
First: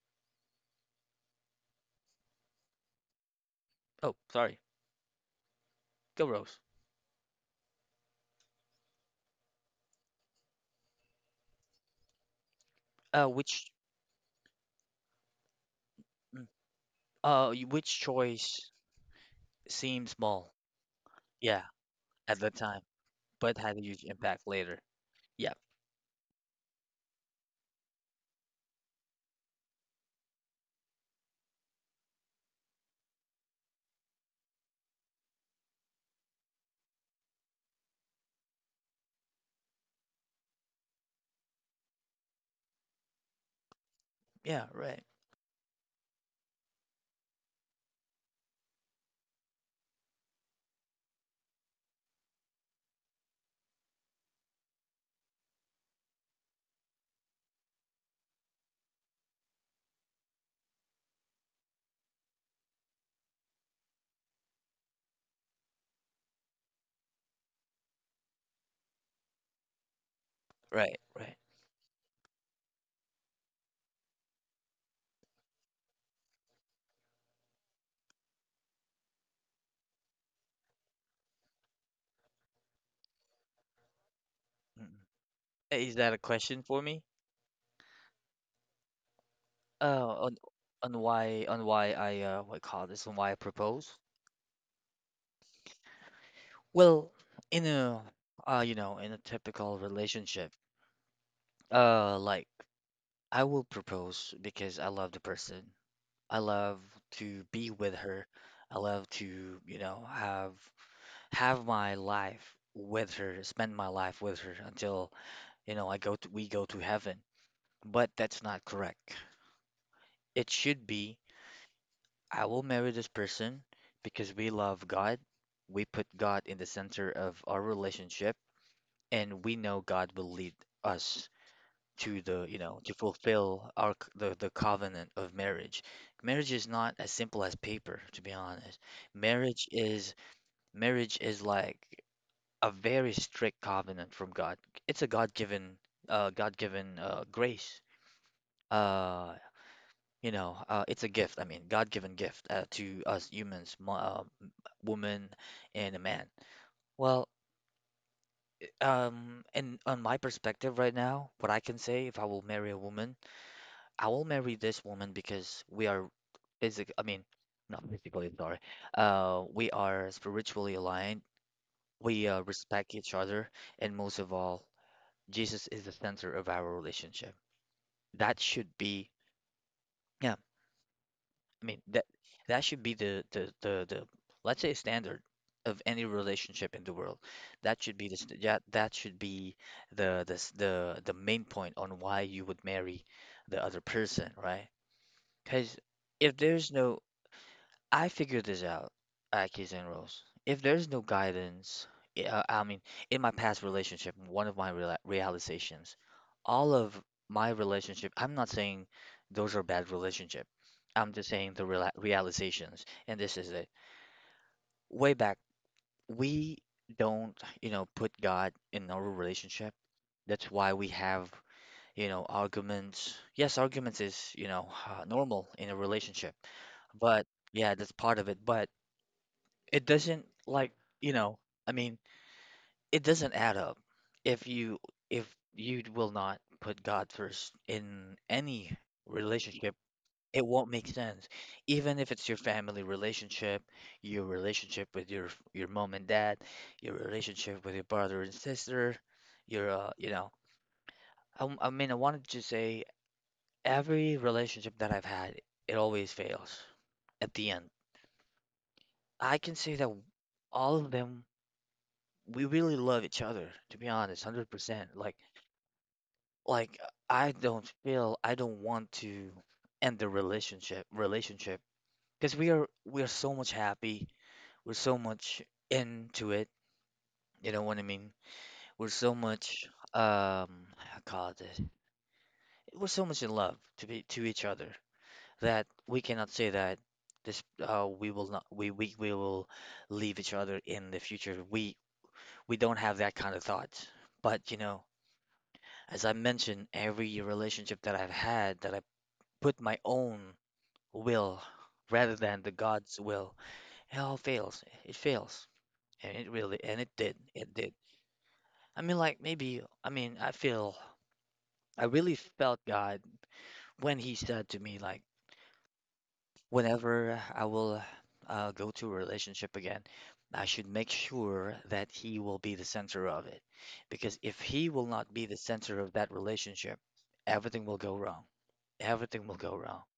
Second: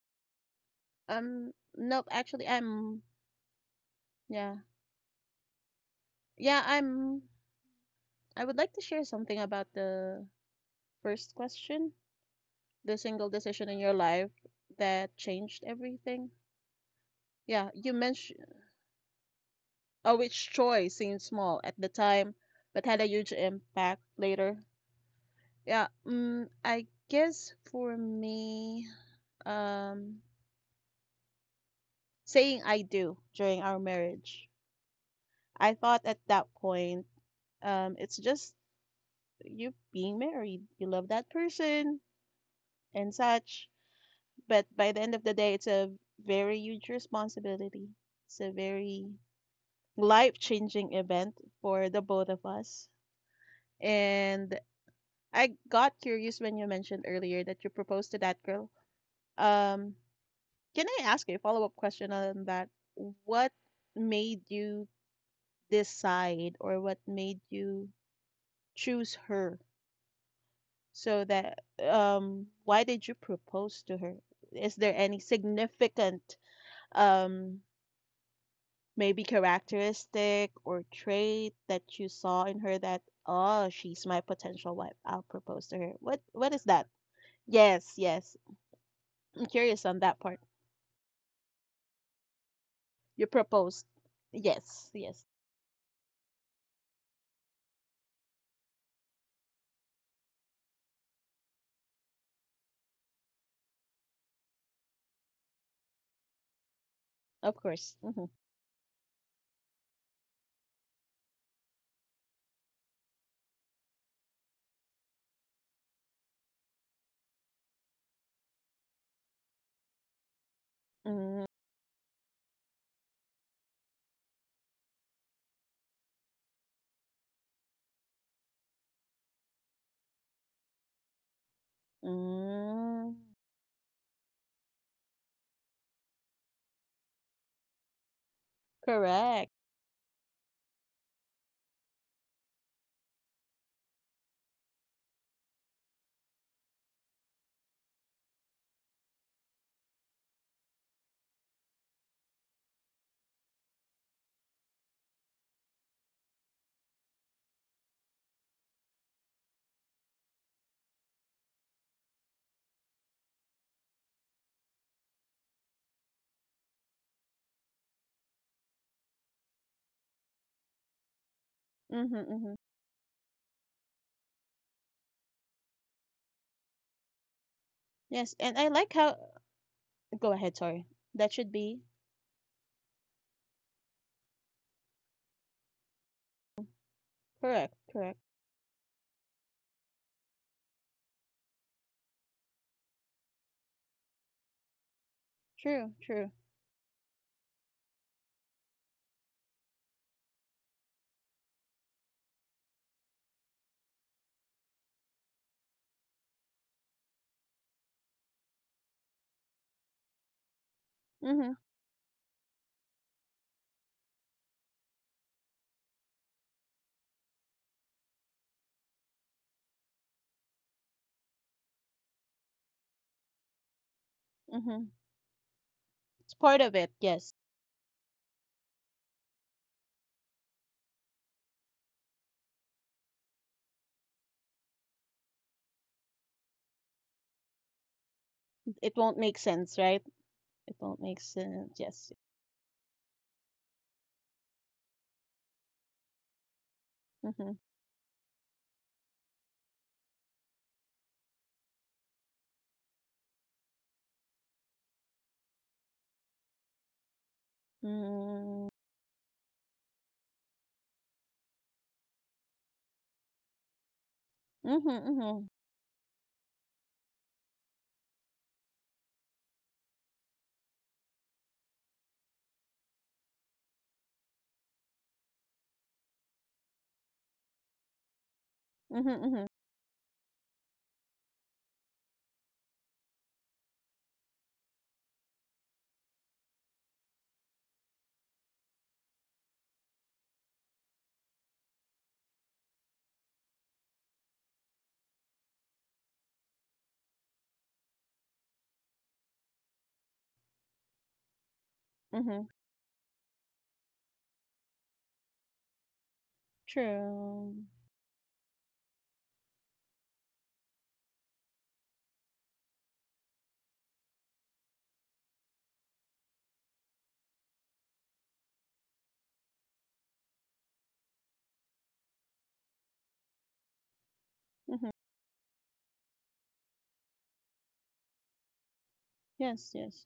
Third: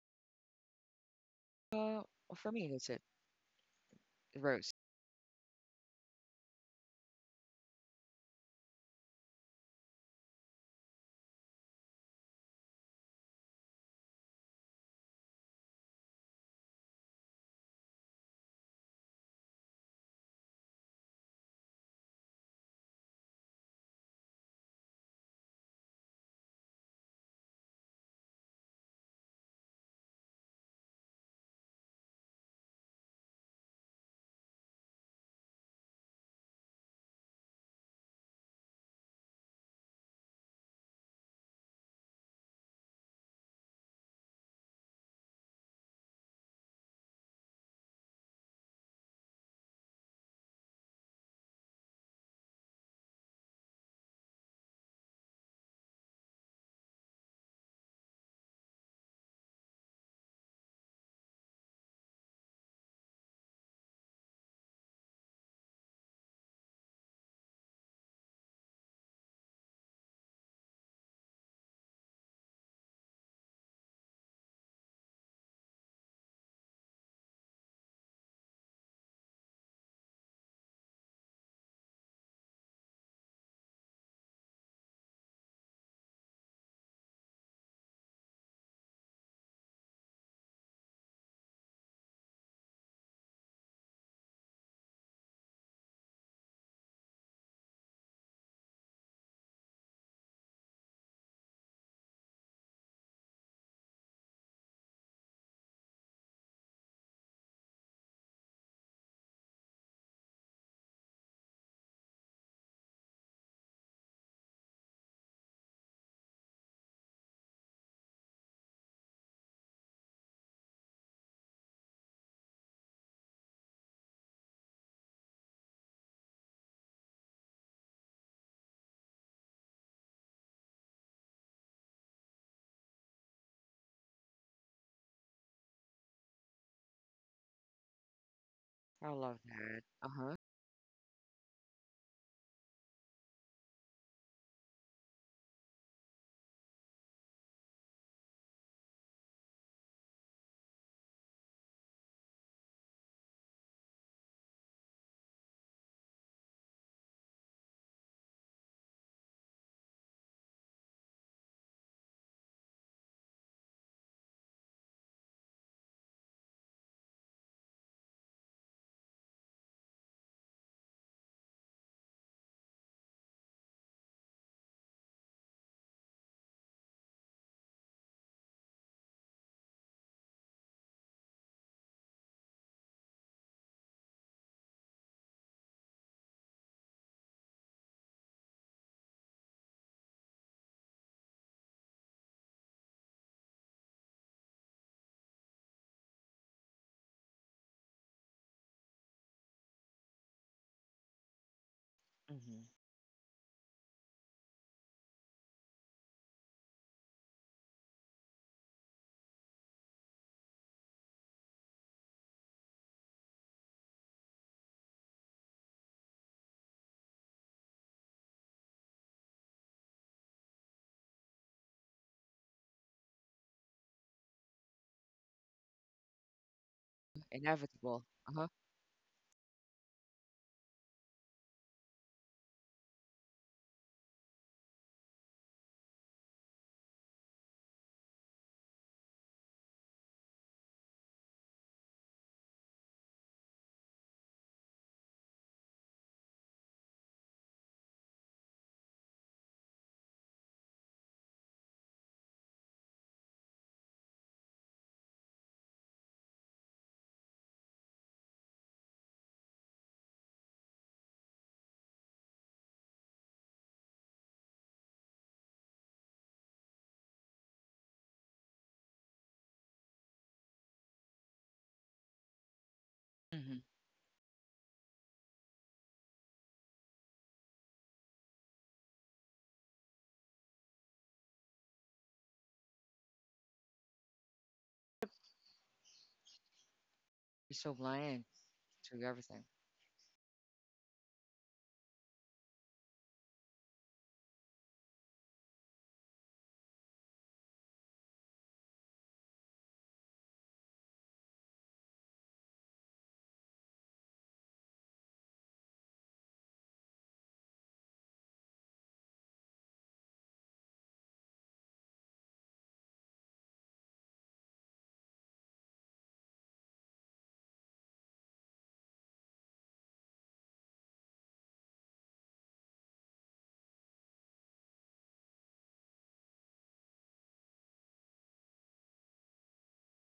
[SPEAKER 3] Um,
[SPEAKER 2] Uh,
[SPEAKER 3] nope. Actually,
[SPEAKER 2] for me, that's
[SPEAKER 3] I'm.
[SPEAKER 2] it.
[SPEAKER 1] Oh,
[SPEAKER 3] Yeah,
[SPEAKER 1] sorry.
[SPEAKER 2] Rose.
[SPEAKER 1] Go, Rose.
[SPEAKER 3] yeah. I'm. I would like to share something about the first question, the
[SPEAKER 1] Uh,
[SPEAKER 3] single decision
[SPEAKER 1] which,
[SPEAKER 3] in your life that changed everything.
[SPEAKER 1] mm, uh, y-
[SPEAKER 3] Yeah, you
[SPEAKER 1] which
[SPEAKER 3] mentioned.
[SPEAKER 1] choice seemed
[SPEAKER 3] uh, which
[SPEAKER 1] small?
[SPEAKER 3] choice seemed small
[SPEAKER 1] Yeah,
[SPEAKER 3] at the time
[SPEAKER 1] at the time,
[SPEAKER 3] but had a huge
[SPEAKER 1] but had a
[SPEAKER 3] impact
[SPEAKER 1] huge impact
[SPEAKER 3] later.
[SPEAKER 1] later. Yeah.
[SPEAKER 3] Yeah, um, I guess for me, um, saying I do during our marriage, I thought at that point, um, it's just you being married, you love that person and such.
[SPEAKER 1] Yeah.
[SPEAKER 3] But by
[SPEAKER 1] Right.
[SPEAKER 3] the end of the day, it's a very huge responsibility. It's a very life changing event for the both of us. And I got curious when you mentioned earlier that you proposed to that girl. Um, can I ask you a follow-up question on that? What made you decide or what made you choose her?
[SPEAKER 1] Right.
[SPEAKER 3] So
[SPEAKER 1] Right.
[SPEAKER 3] that um, why did you propose to her? Is there any significant um maybe characteristic or trait that you saw in her that oh, she's my potential
[SPEAKER 1] Mm.
[SPEAKER 3] wife. I'll propose to her.
[SPEAKER 1] Is that a
[SPEAKER 3] What what
[SPEAKER 1] question
[SPEAKER 3] is
[SPEAKER 1] for
[SPEAKER 3] that?
[SPEAKER 1] me?
[SPEAKER 3] Yes, yes. I'm curious on
[SPEAKER 1] uh
[SPEAKER 3] that
[SPEAKER 1] on
[SPEAKER 3] part.
[SPEAKER 1] on why, on why I uh what call this and
[SPEAKER 3] You
[SPEAKER 1] why I
[SPEAKER 3] proposed.
[SPEAKER 1] propose?
[SPEAKER 3] Yes, yes,
[SPEAKER 1] Well, in a uh you know, in a typical relationship, uh like I will propose because I love the person. I love to
[SPEAKER 3] of
[SPEAKER 1] be with
[SPEAKER 3] course. Mm-hmm.
[SPEAKER 1] her. I love to, you know, have have my life with her, spend my life with her until, you know, I go to we go to heaven. But that's not correct. It should be
[SPEAKER 3] Mm,
[SPEAKER 1] I will marry this person because we love God. We put God in the center of our relationship, and we know God will lead us to the, you know, to
[SPEAKER 3] mm,
[SPEAKER 1] fulfill our c- the, the covenant of marriage. Marriage is not as simple as paper, to be honest.
[SPEAKER 2] I love
[SPEAKER 3] correct.
[SPEAKER 1] Marriage
[SPEAKER 2] that. Uh
[SPEAKER 1] is
[SPEAKER 2] huh.
[SPEAKER 1] marriage is like a very strict covenant from God. It's a God-given uh God-given uh grace. Uh you know, uh, it's a gift. I mean, God-given gift uh, to us humans, mo- uh, m- woman and a man. Well, um, and on my perspective right now, what I can say, if I will marry a woman, I will marry this woman because we are basic. I mean, not physically, sorry. Uh, we are spiritually aligned.
[SPEAKER 3] Mm-hmm,
[SPEAKER 1] We uh,
[SPEAKER 3] mm-hmm.
[SPEAKER 1] respect each other, and most of all, Jesus is the center of our relationship. That
[SPEAKER 3] Yes,
[SPEAKER 1] should
[SPEAKER 3] and I like
[SPEAKER 1] be.
[SPEAKER 3] how.
[SPEAKER 1] Yeah,
[SPEAKER 3] Go ahead, sorry. That should
[SPEAKER 1] I mean
[SPEAKER 3] be
[SPEAKER 1] that that should be the the the, the let's say standard of any relationship in the world.
[SPEAKER 3] correct,
[SPEAKER 1] That should be the
[SPEAKER 3] correct.
[SPEAKER 1] st- yeah, that should be the the s- the the main point on why you would marry the other person, right? Because
[SPEAKER 3] True, true.
[SPEAKER 1] if there's no I figured this out, Akis and Rose. If there's no guidance, i- uh,
[SPEAKER 2] Hmm.
[SPEAKER 1] I mean, in my past relationship, one of my reala- realizations, all of my relationship, I'm not saying those are bad relationship. I'm just
[SPEAKER 3] Mm-hmm,
[SPEAKER 1] saying the reala- realizations, and this is it. Way back, we don't, you know, put God in our relationship. That's why we have, you know, arguments. Yes, arguments is, you know,
[SPEAKER 3] mm-hmm.
[SPEAKER 1] uh, normal in a
[SPEAKER 3] It's
[SPEAKER 1] relationship,
[SPEAKER 3] part of it,
[SPEAKER 1] but
[SPEAKER 3] yes.
[SPEAKER 1] yeah, that's
[SPEAKER 2] Inevitable.
[SPEAKER 1] part
[SPEAKER 2] Uh
[SPEAKER 1] of it.
[SPEAKER 2] huh.
[SPEAKER 1] But it doesn't like, you know, I mean, it doesn't add up if you if you will not put God first in any
[SPEAKER 3] It won't make sense,
[SPEAKER 1] relationship,
[SPEAKER 3] right?
[SPEAKER 1] it won't
[SPEAKER 3] It
[SPEAKER 1] make
[SPEAKER 3] won't make
[SPEAKER 1] sense.
[SPEAKER 3] sense,
[SPEAKER 1] Even
[SPEAKER 3] yes.
[SPEAKER 1] if it's your family relationship, your relationship with your your mom and dad, your
[SPEAKER 3] Mm-hmm,
[SPEAKER 1] relationship with your brother and sister, your uh, you know, I, I mean, I wanted to say every relationship that I've had, it always fails at the end.
[SPEAKER 3] mm,
[SPEAKER 1] I can say that all of them we really love each other, to be honest,
[SPEAKER 3] mm-hmm,
[SPEAKER 1] one hundred percent. Like
[SPEAKER 3] mm-hmm,
[SPEAKER 1] like I don't feel I don't want to end the relationship relationship because we are we are so much
[SPEAKER 2] Hmm.
[SPEAKER 1] happy. We're so much into it. You know what I mean? We're
[SPEAKER 3] mm-hmm,
[SPEAKER 1] so
[SPEAKER 3] mm-hmm,
[SPEAKER 1] much um I call it this. We're so much in love to be to each other that we cannot say that this
[SPEAKER 2] You're so
[SPEAKER 1] uh we
[SPEAKER 2] blind
[SPEAKER 1] will not we we,
[SPEAKER 2] to
[SPEAKER 1] we
[SPEAKER 2] everything.
[SPEAKER 1] will leave each other in the future. We we don't have that kind of thought. But you know, as I mentioned, every relationship that I've had that I put my own will rather
[SPEAKER 3] mm-hmm.
[SPEAKER 1] than the God's will, it all fails. It fails. And it really, and it did.
[SPEAKER 3] True.
[SPEAKER 1] It did. I mean, like maybe, I mean, I feel, I really felt God when He said to me, like, whenever I will uh, go to a relationship again, I should make sure that He will be the center of it. Because if He
[SPEAKER 3] Mm-hmm.
[SPEAKER 1] will not be the center of that relationship, everything will go wrong. Everything will go
[SPEAKER 3] Yes,
[SPEAKER 1] wrong.
[SPEAKER 3] yes.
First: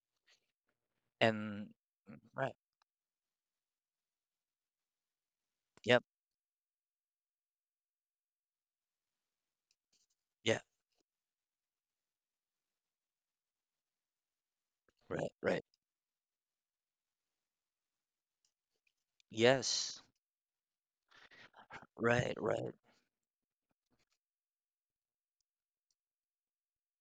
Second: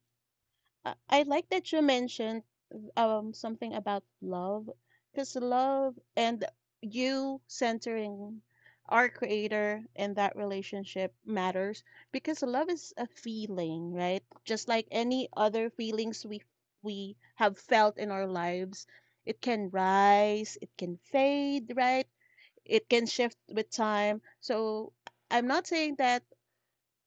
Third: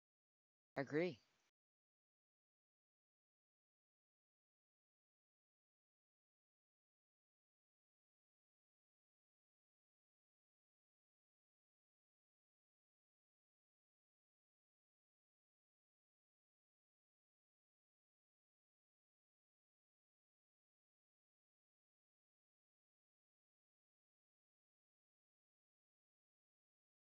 [SPEAKER 3] I,
[SPEAKER 2] Agree.
[SPEAKER 3] I like
[SPEAKER 1] And
[SPEAKER 3] that you mentioned
[SPEAKER 1] right.
[SPEAKER 3] um something about love because love
[SPEAKER 1] Yep.
[SPEAKER 3] and you centering our creator and that
[SPEAKER 1] Yeah.
[SPEAKER 3] relationship matters because love is a feeling, right, just like any
[SPEAKER 1] Right. Right.
[SPEAKER 3] other feelings we we have felt in our lives. It can
[SPEAKER 1] Yes.
[SPEAKER 3] rise, it can fade, right?
[SPEAKER 1] Right. Right.
[SPEAKER 3] It can shift with time, so I'm not saying that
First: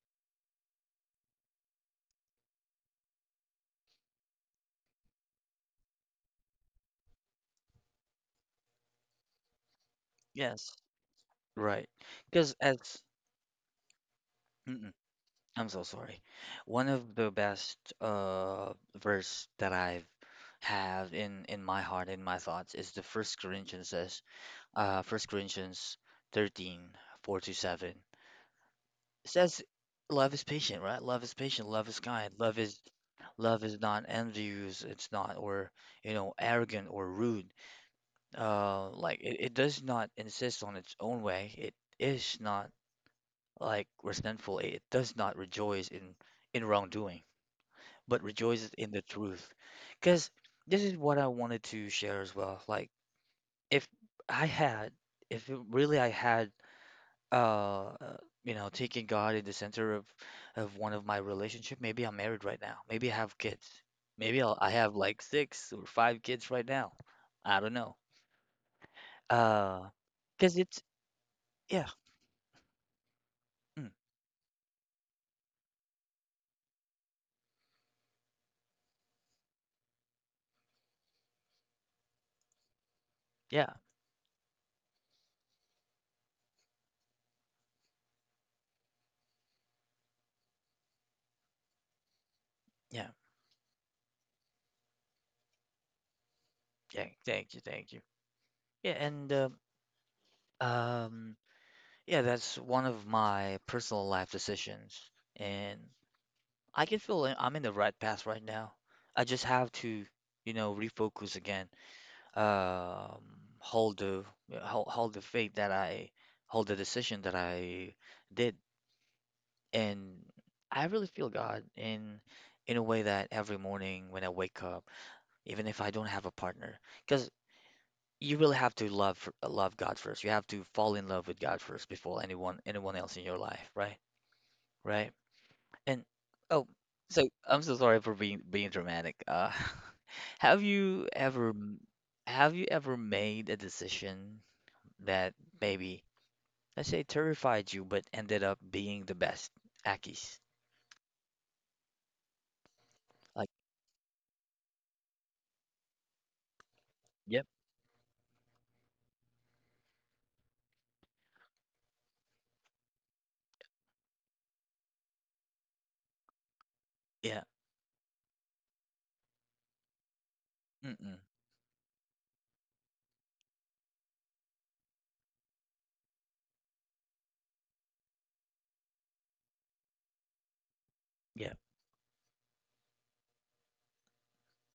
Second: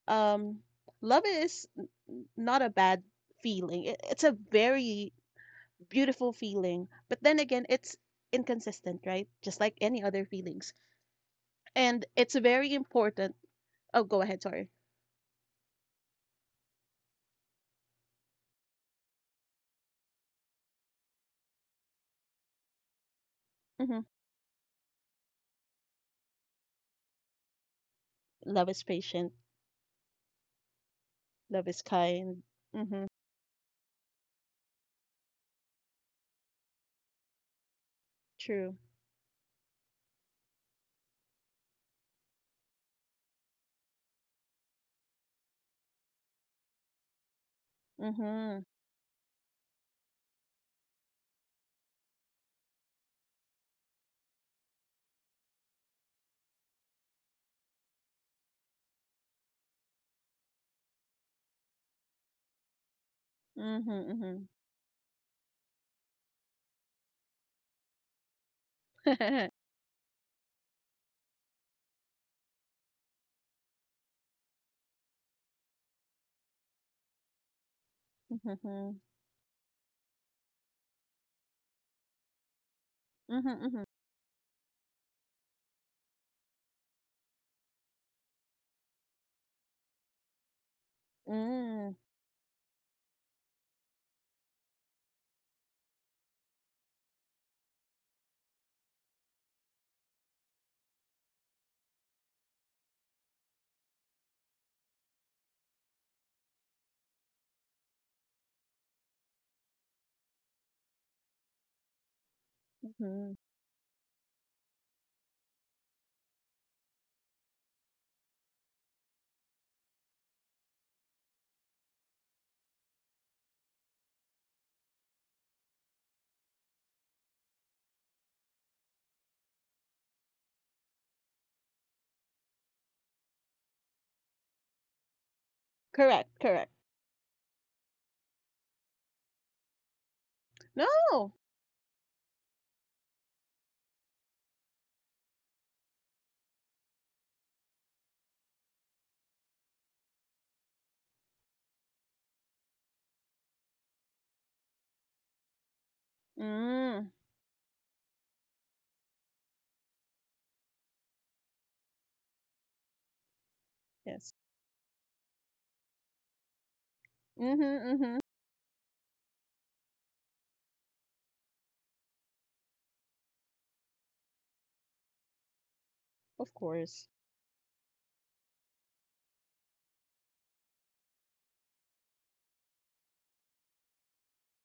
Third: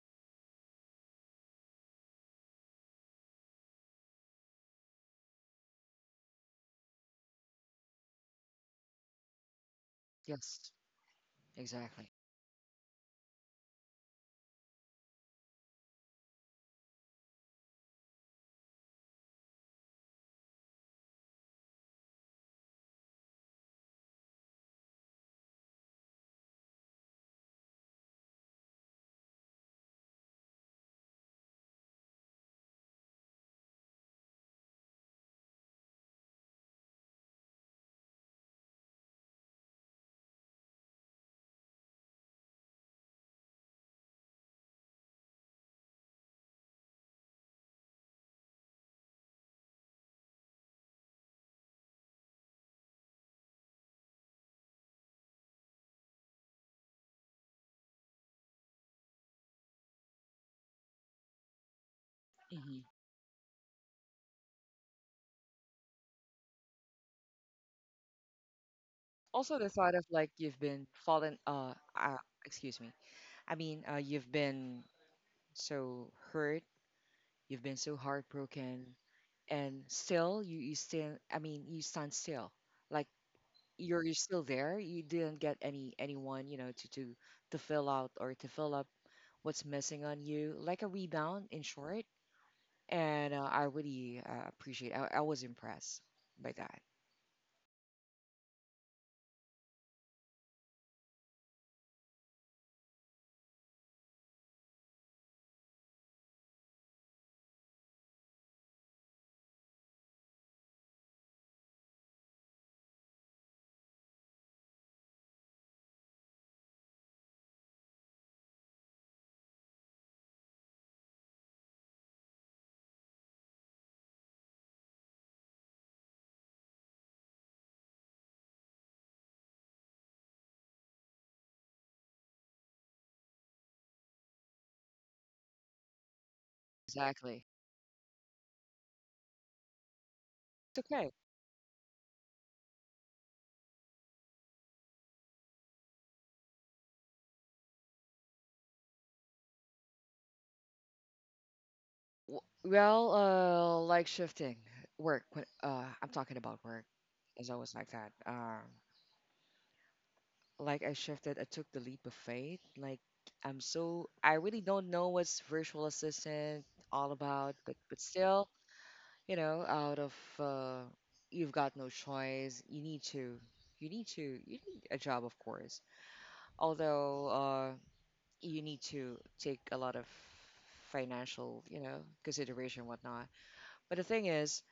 [SPEAKER 3] um love is n- not a bad feeling. It, it's a very beautiful feeling. But then again, it's inconsistent, right? Just like any other
[SPEAKER 2] Yes.
[SPEAKER 3] feelings.
[SPEAKER 1] Yes. Right.
[SPEAKER 3] And
[SPEAKER 2] Exactly.
[SPEAKER 3] it's
[SPEAKER 1] Because
[SPEAKER 3] very
[SPEAKER 1] as
[SPEAKER 3] important. Oh, go ahead. Sorry.
[SPEAKER 1] mm-mm, I'm so sorry. One of the best uh verse that I've have in in my heart in my thoughts is the First Corinthians
[SPEAKER 3] hmm
[SPEAKER 1] says uh First Corinthians thirteen four to seven. It
[SPEAKER 3] Love is patient.
[SPEAKER 1] says love is patient, right? Love is patient,
[SPEAKER 3] Love is
[SPEAKER 1] love is kind,
[SPEAKER 3] kind.
[SPEAKER 1] love is
[SPEAKER 3] Mm-hmm.
[SPEAKER 1] love is not envious, it's not or you know arrogant or rude.
[SPEAKER 3] True.
[SPEAKER 1] Uh, like it, it does not insist on its own way. It is not like resentful. It does not rejoice in in wrongdoing, but
[SPEAKER 3] Mm-hmm.
[SPEAKER 1] rejoices in the truth. Because this is what I wanted to share as well. Like if I had, if it really I had, uh, uh, you know, taking God in the center of of one of my relationship. Maybe I'm married right now.
[SPEAKER 2] Hmm.
[SPEAKER 1] Maybe I have kids. Maybe
[SPEAKER 3] Mm-hmm.
[SPEAKER 1] I'll, I have like six or five kids right now. I don't know.
[SPEAKER 3] Mm-hmm.
[SPEAKER 2] Also, the
[SPEAKER 1] Uh,
[SPEAKER 2] thought of like
[SPEAKER 1] because
[SPEAKER 2] you've
[SPEAKER 1] it's
[SPEAKER 2] been fallen. Uh,
[SPEAKER 1] yeah.
[SPEAKER 2] uh excuse me. I
[SPEAKER 1] Mm,
[SPEAKER 2] mean, uh, you've been so hurt. You've been so heartbroken,
[SPEAKER 3] Mm-hmm.
[SPEAKER 2] and still you you stand. I mean, you stand still. Like
[SPEAKER 1] yeah,
[SPEAKER 3] Mm-hmm.
[SPEAKER 2] you're you're still there. You didn't get any anyone you know to to to fill out or to fill up what's missing on you, like a rebound in
[SPEAKER 3] Mm-hmm.
[SPEAKER 2] short.
[SPEAKER 1] yeah,
[SPEAKER 2] And uh, I really uh, appreciate. I, I was impressed by that.
[SPEAKER 1] thank, thank you, thank you. Yeah, and uh, um, yeah, that's one of my personal life decisions, and I can feel I- I'm in the right path right now. I just have to, you know, refocus again. Um, hold the yeah, hold, hold the faith that I hold the decision that I did, and I really feel God in in a way that every morning when I wake up, even if I don't have a partner. Because you really have to love f- love God first. You have to fall in love with God first before anyone anyone else in your life, right? Right? And
[SPEAKER 3] Correct.
[SPEAKER 1] oh,
[SPEAKER 3] Correct.
[SPEAKER 1] so
[SPEAKER 2] Exactly.
[SPEAKER 1] I'm so sorry for being being dramatic. Uh, have
[SPEAKER 2] It's
[SPEAKER 1] you
[SPEAKER 2] okay.
[SPEAKER 3] No.
[SPEAKER 1] ever m- have you ever made a decision that maybe let's say terrified you but ended up being the best, Akis?
[SPEAKER 2] W- Well,
[SPEAKER 1] Like,
[SPEAKER 2] uh, like shifting work. When, uh, I'm talking about work.
[SPEAKER 3] Mm.
[SPEAKER 1] yep,
[SPEAKER 2] It's always like that. Um, like I shifted. I took the leap of faith. Like I'm so. I
[SPEAKER 3] Yes.
[SPEAKER 2] really don't know what's virtual assistant all
[SPEAKER 1] yeah,
[SPEAKER 2] about,
[SPEAKER 3] Mm-hmm.
[SPEAKER 2] but but
[SPEAKER 3] Mm-hmm.
[SPEAKER 2] still, you know, out of uh,
[SPEAKER 1] mm-mm,
[SPEAKER 2] you've got no choice. You need to. You need to. You need a job, of course.
[SPEAKER 3] Of course.
[SPEAKER 2] Although uh, you need to take a lot of
[SPEAKER 1] yeah,
[SPEAKER 2] financial, you know, consideration whatnot. But the thing is,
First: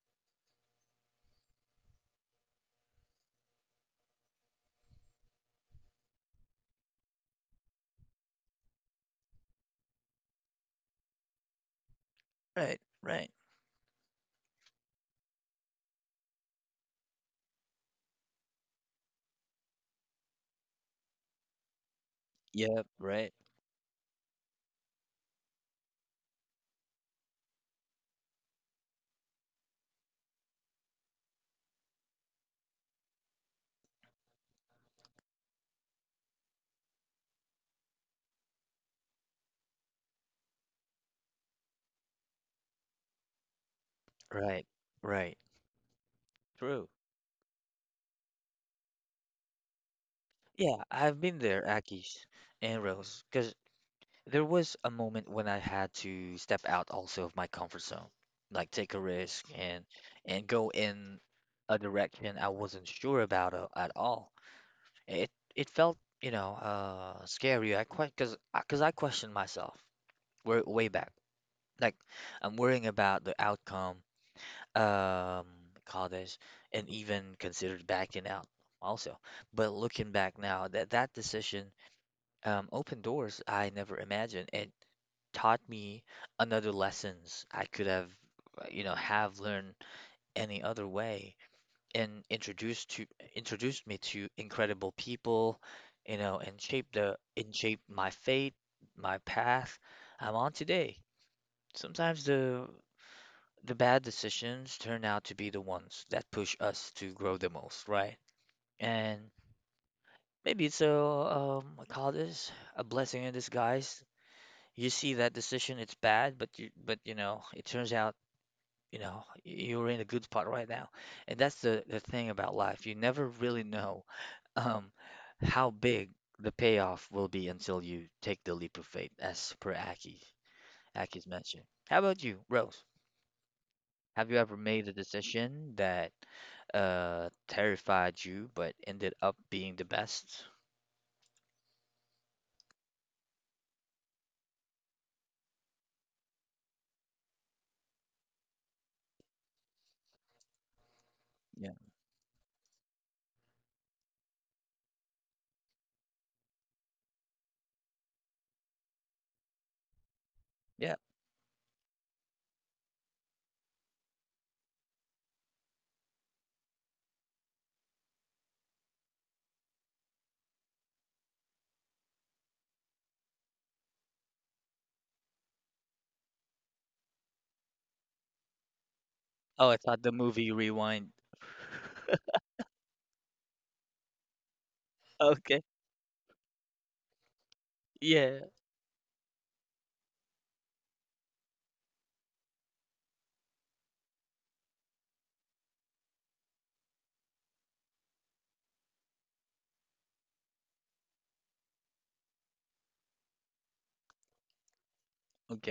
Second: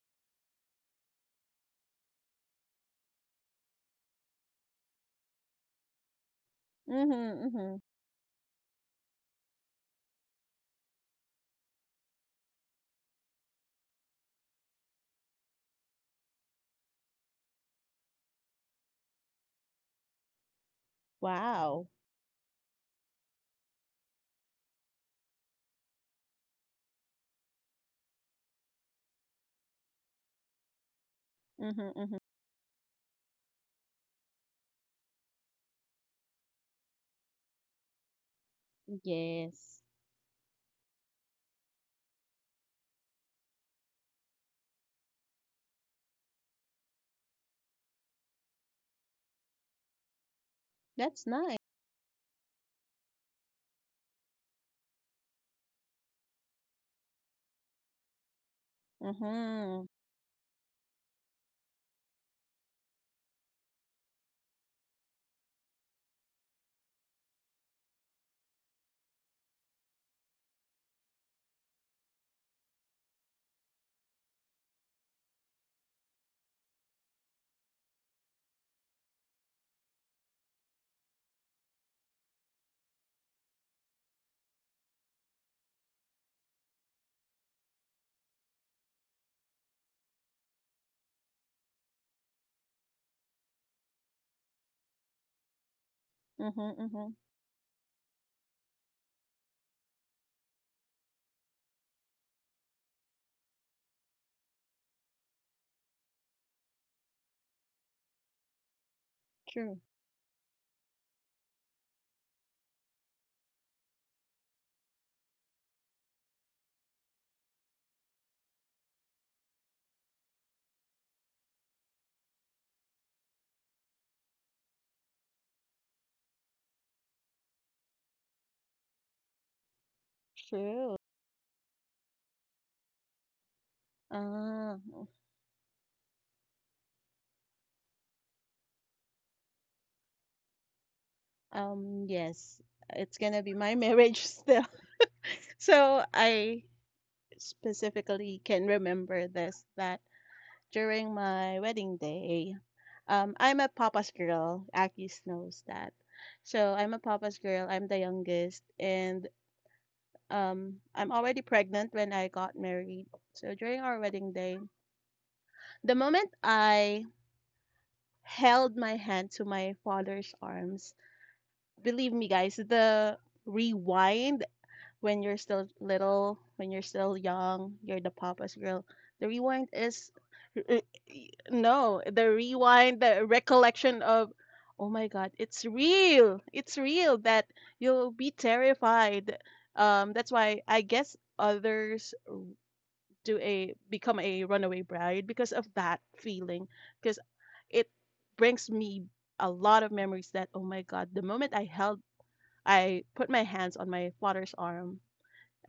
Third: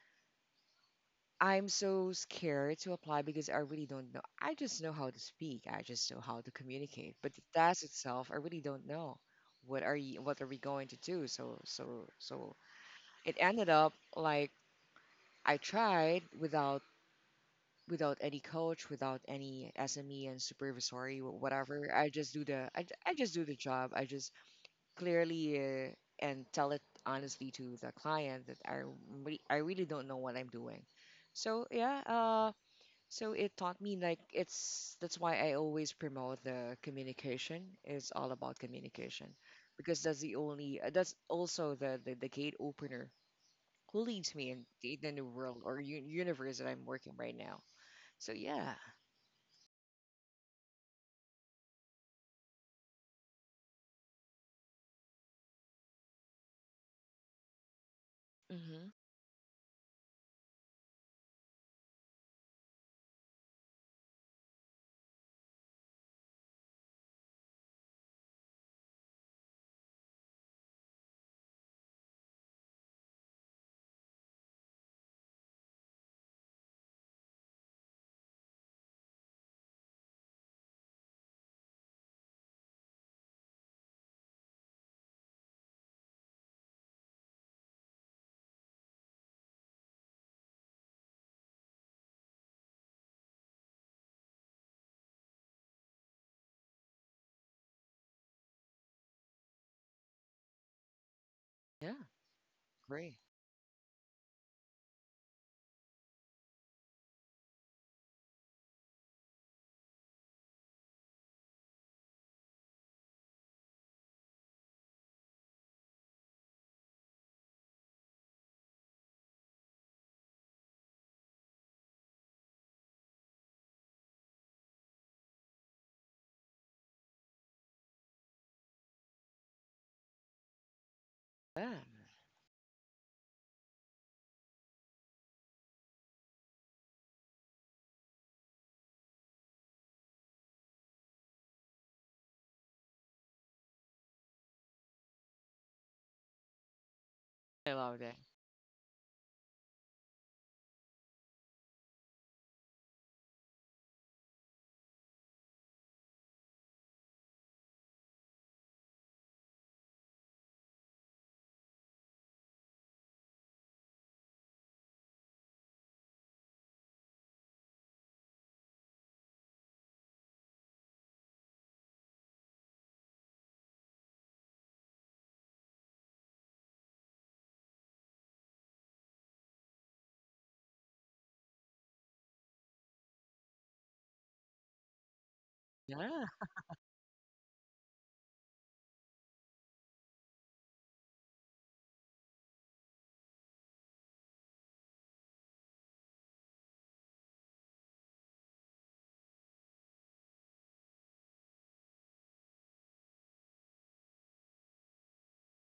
[SPEAKER 2] I'm so scared to apply because I really don't know. I just know how to speak. I just know how to
[SPEAKER 3] Mm-hmm.
[SPEAKER 2] communicate. But the
[SPEAKER 3] Mm-hmm.
[SPEAKER 2] task itself, I really don't know. What are you, what are we going to do? So so so
[SPEAKER 1] right, right,
[SPEAKER 2] it ended up like I tried without without any coach, without any S M E and supervisory, wh-
[SPEAKER 3] Wow.
[SPEAKER 2] whatever. I just do the I,
[SPEAKER 1] yep,
[SPEAKER 2] j- I just
[SPEAKER 1] right,
[SPEAKER 2] do the job. I just clearly uh, and tell it honestly to the client that I re- I really don't know what I'm doing. So
[SPEAKER 3] Mm-hmm.
[SPEAKER 2] yeah,
[SPEAKER 3] Mm-hmm.
[SPEAKER 2] uh, so it taught me like it's that's why I always promote the communication. It's all about communication
[SPEAKER 3] Yes.
[SPEAKER 2] because that's the only uh, that's also the, the the gate opener who leads me in
[SPEAKER 1] right,
[SPEAKER 2] the, the new
[SPEAKER 1] right.
[SPEAKER 2] world or u- universe that I'm
[SPEAKER 1] True.
[SPEAKER 2] working right now. So yeah,
[SPEAKER 1] Yeah, I've
[SPEAKER 3] That's
[SPEAKER 1] been
[SPEAKER 3] nice.
[SPEAKER 1] there, Aki's and Rose, because there was a moment when I had to step out also of my comfort zone, like
[SPEAKER 2] hmm,
[SPEAKER 1] take a risk
[SPEAKER 3] Mm-hmm.
[SPEAKER 1] and and go in a direction I wasn't sure about a- at all. It it felt, you know, uh, scary. I quite because because I questioned myself way, way back. Like I'm worrying about the outcome, um, call this, and even considered backing out also. But looking back now, that that decision um, opened doors I never imagined. It taught me another lessons I could have, uh, you know, have learned any other way, and introduced to introduced me to incredible people, you know, and
[SPEAKER 3] Mhm,
[SPEAKER 1] shaped
[SPEAKER 3] mhm.
[SPEAKER 1] the and shaped my fate, my path I'm on today.
[SPEAKER 2] yeah,
[SPEAKER 1] Sometimes the
[SPEAKER 2] great,
[SPEAKER 1] the bad decisions turn out to be the ones that push us to grow the most, right? And
[SPEAKER 3] True.
[SPEAKER 1] maybe it's a um, I call this a blessing in disguise. You see that decision, it's bad, but you but you know, it turns out, you know, you're in a good spot right now. And that's the the thing about life. You never really know um how big the payoff will be until you take the leap of faith, as per Aki
[SPEAKER 3] True.
[SPEAKER 1] Aki's mentioned.
[SPEAKER 2] yeah,
[SPEAKER 1] How about you, Rose? Have you ever
[SPEAKER 3] Ah.
[SPEAKER 1] made a
[SPEAKER 3] oh,
[SPEAKER 1] decision that uh terrified you but ended up being the best?
[SPEAKER 3] um, yes. It's gonna be my marriage still. So I
[SPEAKER 2] I love that.
[SPEAKER 3] specifically can remember this that during my
[SPEAKER 1] Yeah.
[SPEAKER 3] wedding day, um, I'm a papa's girl. Akis knows that. So I'm a papa's girl. I'm the youngest, and um,
[SPEAKER 1] Yeah.
[SPEAKER 3] I'm already pregnant when I got married. So during our wedding day, the moment I held my hand to my father's arms, believe me, guys, the rewind when you're still little, when you're still young, you're the papa's girl. The
[SPEAKER 1] Oh,
[SPEAKER 3] rewind
[SPEAKER 1] I thought the
[SPEAKER 3] is
[SPEAKER 1] movie Rewind.
[SPEAKER 3] no, the rewind, the recollection of, oh my God,
[SPEAKER 1] Okay.
[SPEAKER 3] it's
[SPEAKER 2] Yeah,
[SPEAKER 3] real. It's real that you'll be
[SPEAKER 1] Yeah.
[SPEAKER 3] terrified. Um, that's why I guess others do a become a runaway bride because of that feeling. Because it brings me a lot of memories that oh my god the moment I held I put my hands on my father's arm.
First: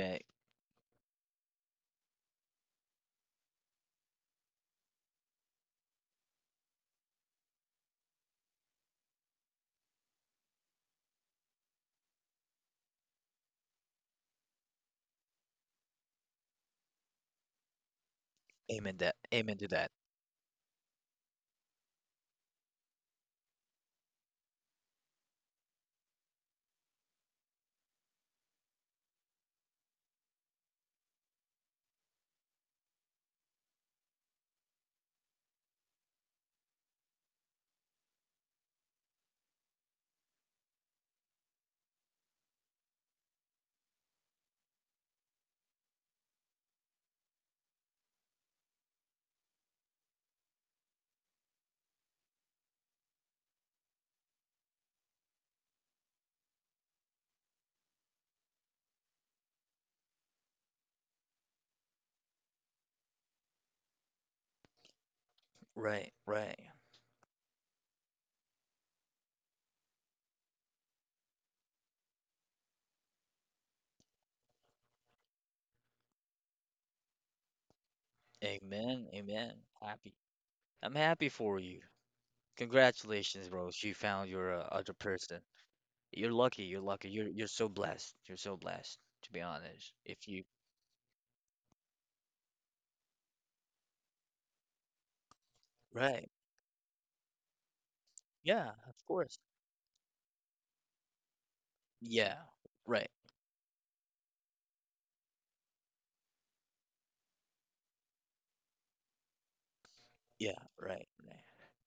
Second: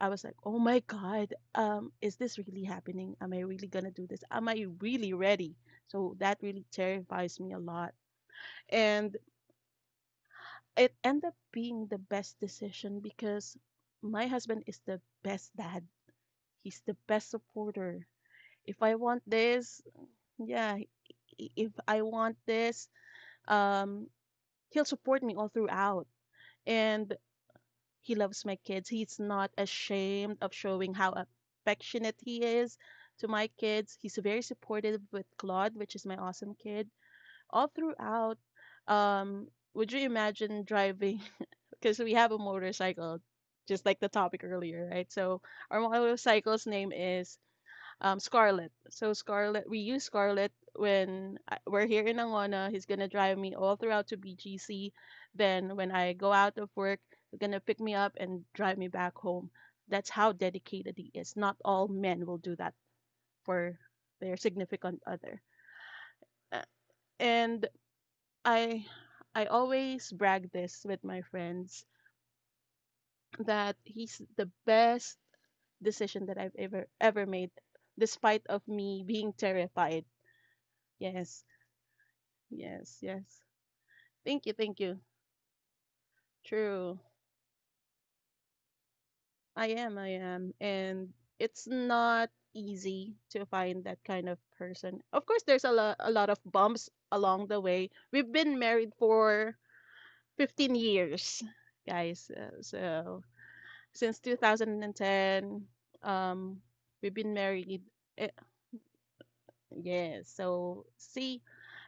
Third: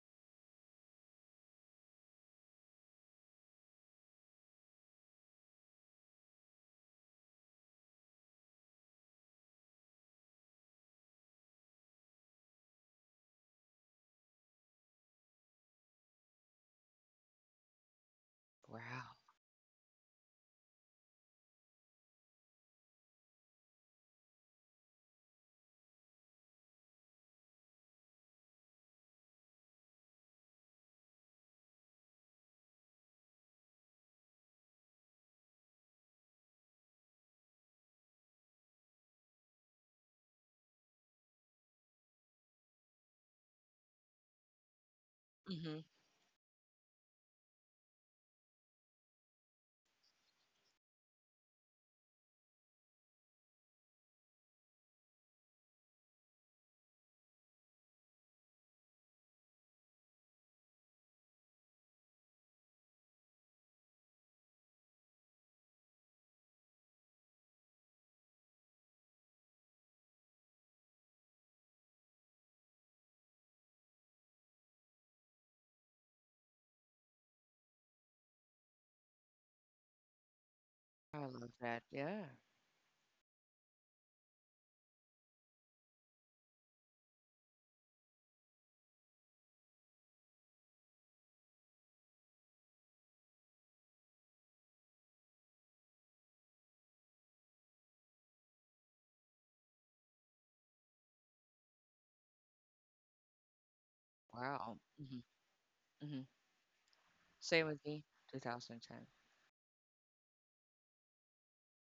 [SPEAKER 3] I was like, "Oh my God, um, is this really happening? Am I really gonna do this? Am I really ready?" So that really terrifies me a lot, and it ended up being the best decision because my husband is the best dad. He's the best supporter. If I
[SPEAKER 1] Amen
[SPEAKER 2] wow,
[SPEAKER 1] that.
[SPEAKER 3] want
[SPEAKER 1] Amen to
[SPEAKER 3] this,
[SPEAKER 1] that.
[SPEAKER 3] yeah, i- if I want this, um, he'll support me all throughout. And he loves my kids. He's not ashamed of showing how affectionate he is to my kids. He's very supportive with Claude, which is my awesome kid, all throughout. Um, would you imagine driving? Because we have a motorcycle, just like the topic earlier, right? So our
[SPEAKER 2] hmm,
[SPEAKER 3] motorcycle's name is um Scarlett. So Scarlet, we use Scarlet when I- we're here in Angona. He's gonna drive me all throughout to B G C. Then when I go out of work, he's gonna pick me up and drive me back home. That's how dedicated he is. Not all men will do that for their significant other.
[SPEAKER 1] Right, right.
[SPEAKER 3] Uh, And I I always brag this with my friends that he's the best decision that I've ever ever made, despite of me
[SPEAKER 1] Amen,
[SPEAKER 3] being
[SPEAKER 1] amen.
[SPEAKER 3] terrified.
[SPEAKER 1] Happy. I'm
[SPEAKER 2] I
[SPEAKER 1] happy
[SPEAKER 3] Yes,
[SPEAKER 2] love
[SPEAKER 1] for you.
[SPEAKER 2] that. Yeah.
[SPEAKER 3] yes, yes.
[SPEAKER 1] Congratulations, bro. You found
[SPEAKER 3] Thank you,
[SPEAKER 1] your uh,
[SPEAKER 3] thank
[SPEAKER 1] other
[SPEAKER 3] you.
[SPEAKER 1] person. You're lucky. You're
[SPEAKER 3] True.
[SPEAKER 1] lucky. You're you're so blessed. You're so blessed, to be
[SPEAKER 3] I
[SPEAKER 1] honest.
[SPEAKER 3] am, I
[SPEAKER 1] If you
[SPEAKER 3] am. And it's not easy to find that kind of person. Of course, there's a lot a
[SPEAKER 1] right,
[SPEAKER 3] lot of bumps along the way. We've been
[SPEAKER 1] yeah,
[SPEAKER 3] married
[SPEAKER 1] of course.
[SPEAKER 3] for fifteen years, guys.
[SPEAKER 1] Yeah,
[SPEAKER 3] Uh,
[SPEAKER 1] right.
[SPEAKER 3] so since
[SPEAKER 2] Wow. Hmm.
[SPEAKER 3] twenty ten,
[SPEAKER 2] Hmm.
[SPEAKER 3] um we've been
[SPEAKER 2] Same
[SPEAKER 3] married.
[SPEAKER 2] with me.
[SPEAKER 3] Uh,
[SPEAKER 2] twenty ten.
[SPEAKER 3] yeah,
[SPEAKER 1] Yeah,
[SPEAKER 3] so
[SPEAKER 1] right, right,
[SPEAKER 3] see,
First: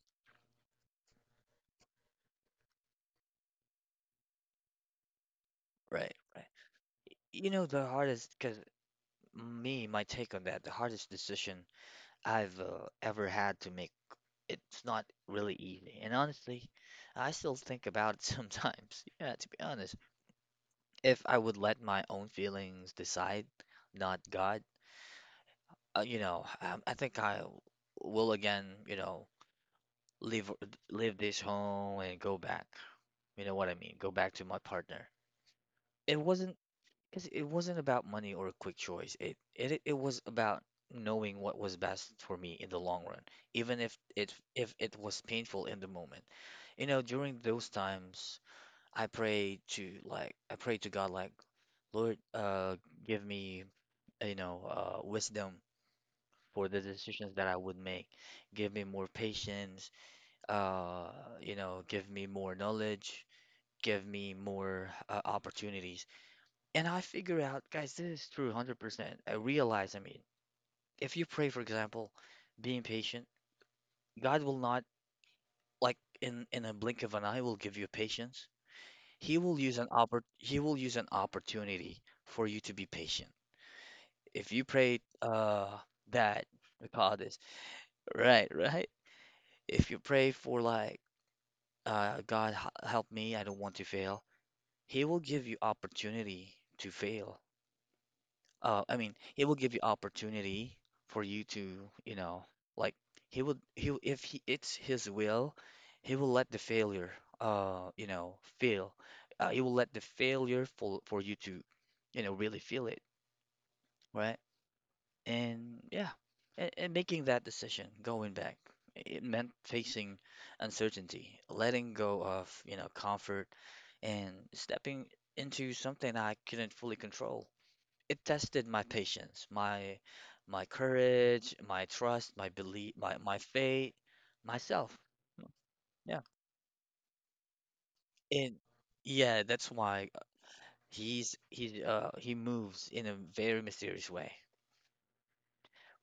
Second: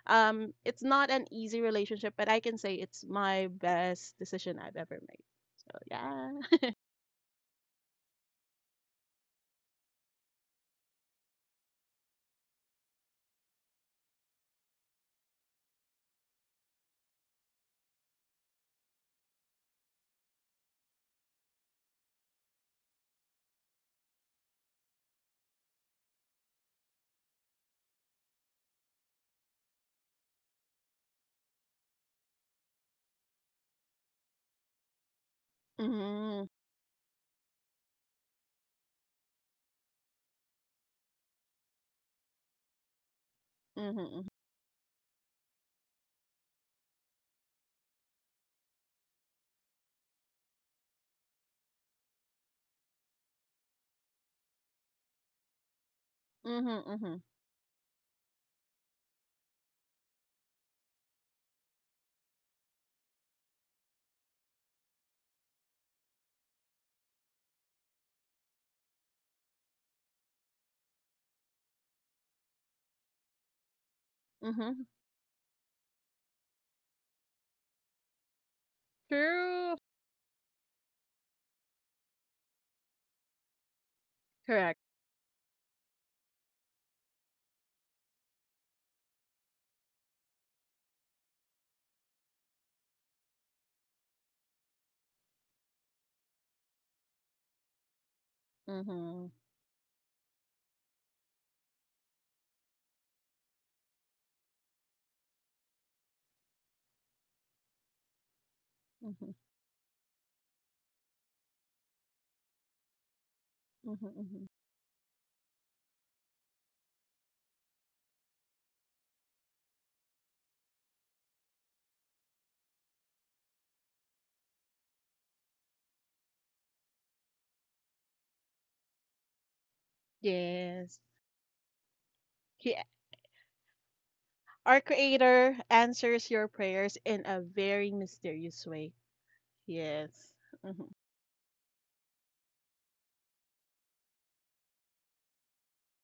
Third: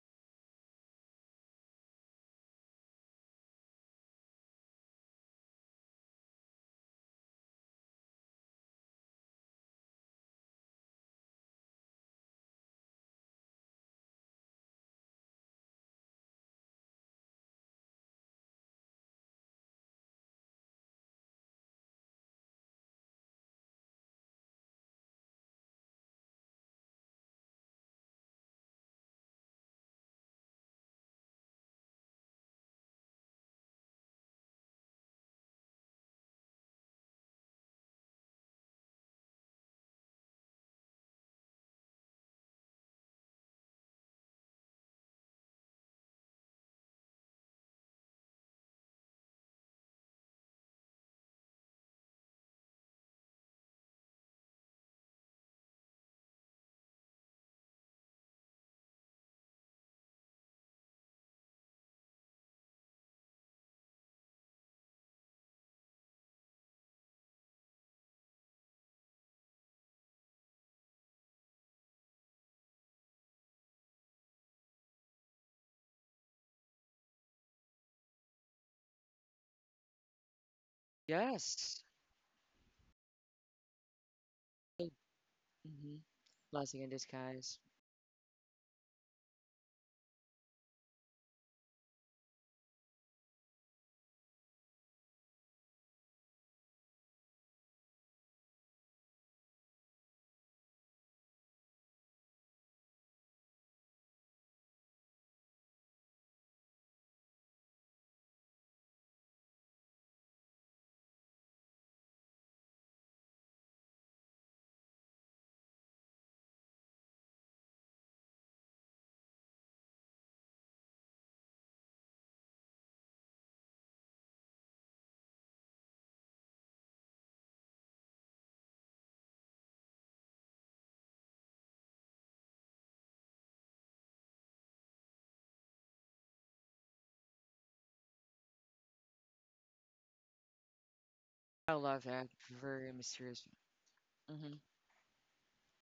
[SPEAKER 3] um it's not an easy relationship, but I can say it's my best decision I've ever made. So,
[SPEAKER 1] right, right.
[SPEAKER 3] yeah.
[SPEAKER 1] You know the hardest, because me, my take on that, the hardest decision I've uh, ever had to make. It's not really easy, and honestly, I still think about it sometimes. Yeah, to be honest. If I would let my own feelings decide, not God, uh, you know, um, I think I will again, you know, leave leave this home and go back. You know what I mean? Go back to my partner. It
[SPEAKER 3] Mhm,
[SPEAKER 1] wasn't because it wasn't about money or a quick choice. It it it was about knowing what was best for me in the long run, even if
[SPEAKER 3] mhm,
[SPEAKER 1] it if it was painful in the moment. You know, during those times, I pray to like I pray to God like, Lord, uh, give me you know, uh, wisdom for the
[SPEAKER 3] mhm, mhm,
[SPEAKER 1] decisions that I would make. Give me more patience, uh, you know, give me more knowledge, give me more uh, opportunities. And I figure out, guys, this is true one hundred percent. I realize, I mean, if you pray, for example, being patient, God will
[SPEAKER 3] mhm,
[SPEAKER 1] not,
[SPEAKER 3] mhm.
[SPEAKER 1] like, in, in a blink of an eye, will give you patience. He will
[SPEAKER 3] True.
[SPEAKER 1] use an oppor- he will use an
[SPEAKER 2] Yes.
[SPEAKER 1] opportunity for you to be patient. If you
[SPEAKER 3] Correct.
[SPEAKER 1] pray uh
[SPEAKER 2] Hmm.
[SPEAKER 1] that
[SPEAKER 2] Blessing
[SPEAKER 1] we
[SPEAKER 2] in
[SPEAKER 1] call this.
[SPEAKER 2] disguise.
[SPEAKER 1] Right, right. If you pray for like, uh, God h- help me, I don't want to fail, He will give you opportunity to fail. Uh, I mean,
[SPEAKER 3] Mhm,
[SPEAKER 1] He will give you opportunity for you to, you know, like He would, He if he, it's His will, He will let the failure, uh, you know, fail.
[SPEAKER 3] mhm,
[SPEAKER 1] Uh, he will let the failure for for you to, you know, really feel it,
[SPEAKER 3] mhm,
[SPEAKER 1] right?
[SPEAKER 3] mhm.
[SPEAKER 1] And yeah, and, and making that decision, going back, it meant facing uncertainty, letting go of, you know, comfort, and stepping into something I couldn't fully control. It tested my patience, my my
[SPEAKER 3] Yes.
[SPEAKER 1] courage, my trust, my
[SPEAKER 3] He,
[SPEAKER 1] belief, my my faith,
[SPEAKER 3] our
[SPEAKER 1] myself.
[SPEAKER 3] Creator
[SPEAKER 1] Yeah.
[SPEAKER 3] answers your prayers in a very
[SPEAKER 1] And
[SPEAKER 3] mysterious way.
[SPEAKER 1] yeah, that's why
[SPEAKER 3] Yes. Mhm.
[SPEAKER 1] he's
[SPEAKER 2] I
[SPEAKER 1] he's
[SPEAKER 2] love
[SPEAKER 1] uh he
[SPEAKER 2] that.
[SPEAKER 1] moves
[SPEAKER 2] Very
[SPEAKER 1] in a
[SPEAKER 2] mysterious.
[SPEAKER 1] very mysterious way.
[SPEAKER 2] Hmm.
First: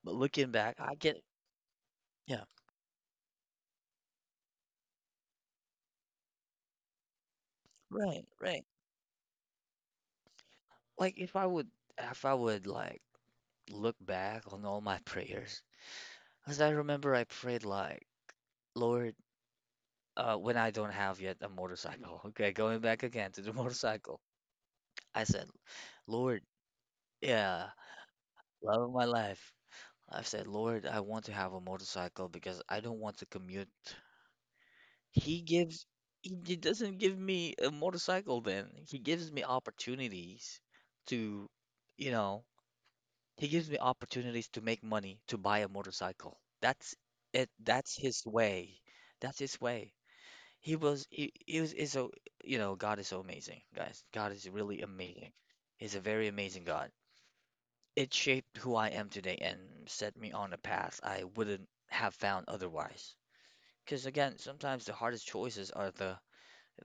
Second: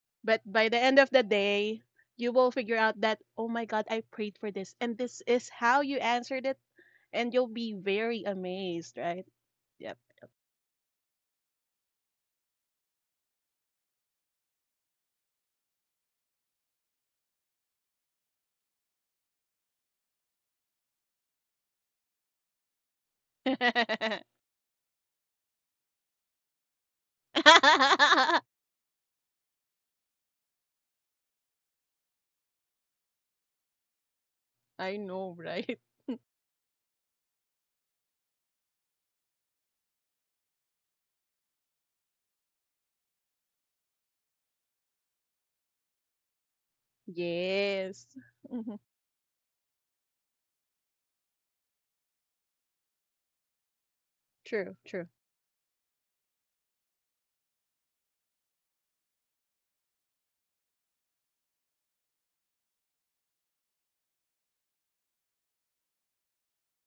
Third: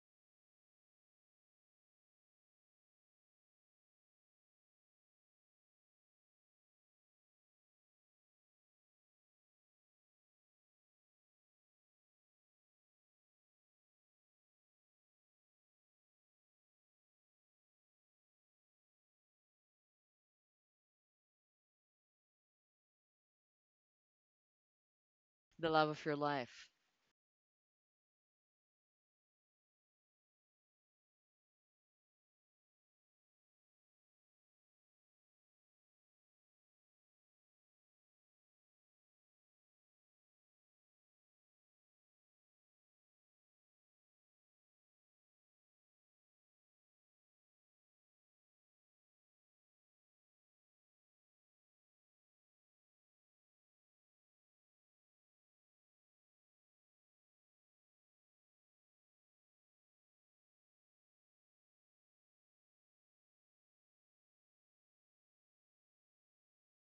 [SPEAKER 1] But
[SPEAKER 3] But
[SPEAKER 1] looking
[SPEAKER 3] by the
[SPEAKER 1] back, I
[SPEAKER 3] end of the
[SPEAKER 1] get
[SPEAKER 3] day, you
[SPEAKER 1] yeah,
[SPEAKER 3] will figure out that, oh my God, I prayed for this, and this is how you answered it, and you'll be very
[SPEAKER 1] right, right.
[SPEAKER 3] amazed, right? Yep.
[SPEAKER 1] Like if I would if I would like Look back on all my prayers, because I remember I prayed like, Lord, uh, when I don't have yet a motorcycle. Okay, going back again to the motorcycle. I said,
[SPEAKER 2] The love of your
[SPEAKER 1] Lord,
[SPEAKER 2] life.
[SPEAKER 1] yeah,
[SPEAKER 3] I
[SPEAKER 1] love of my life. I said, Lord, I want to have a motorcycle because I don't want to commute.
[SPEAKER 3] know,
[SPEAKER 1] He
[SPEAKER 3] right?
[SPEAKER 1] gives, he d- doesn't give me a motorcycle then. He gives me opportunities to, you know. He gives me opportunities to make money to buy a motorcycle. That's it. That's
[SPEAKER 3] Yes.
[SPEAKER 1] his
[SPEAKER 3] Mhm.
[SPEAKER 1] way. That's his way. He was he, he was is so you know God is so amazing, guys. God is
[SPEAKER 3] True,
[SPEAKER 1] really
[SPEAKER 3] true.
[SPEAKER 1] amazing. He's a very amazing God. It shaped who I am today and set me on a path I wouldn't have found otherwise. Because again, sometimes the hardest choices are the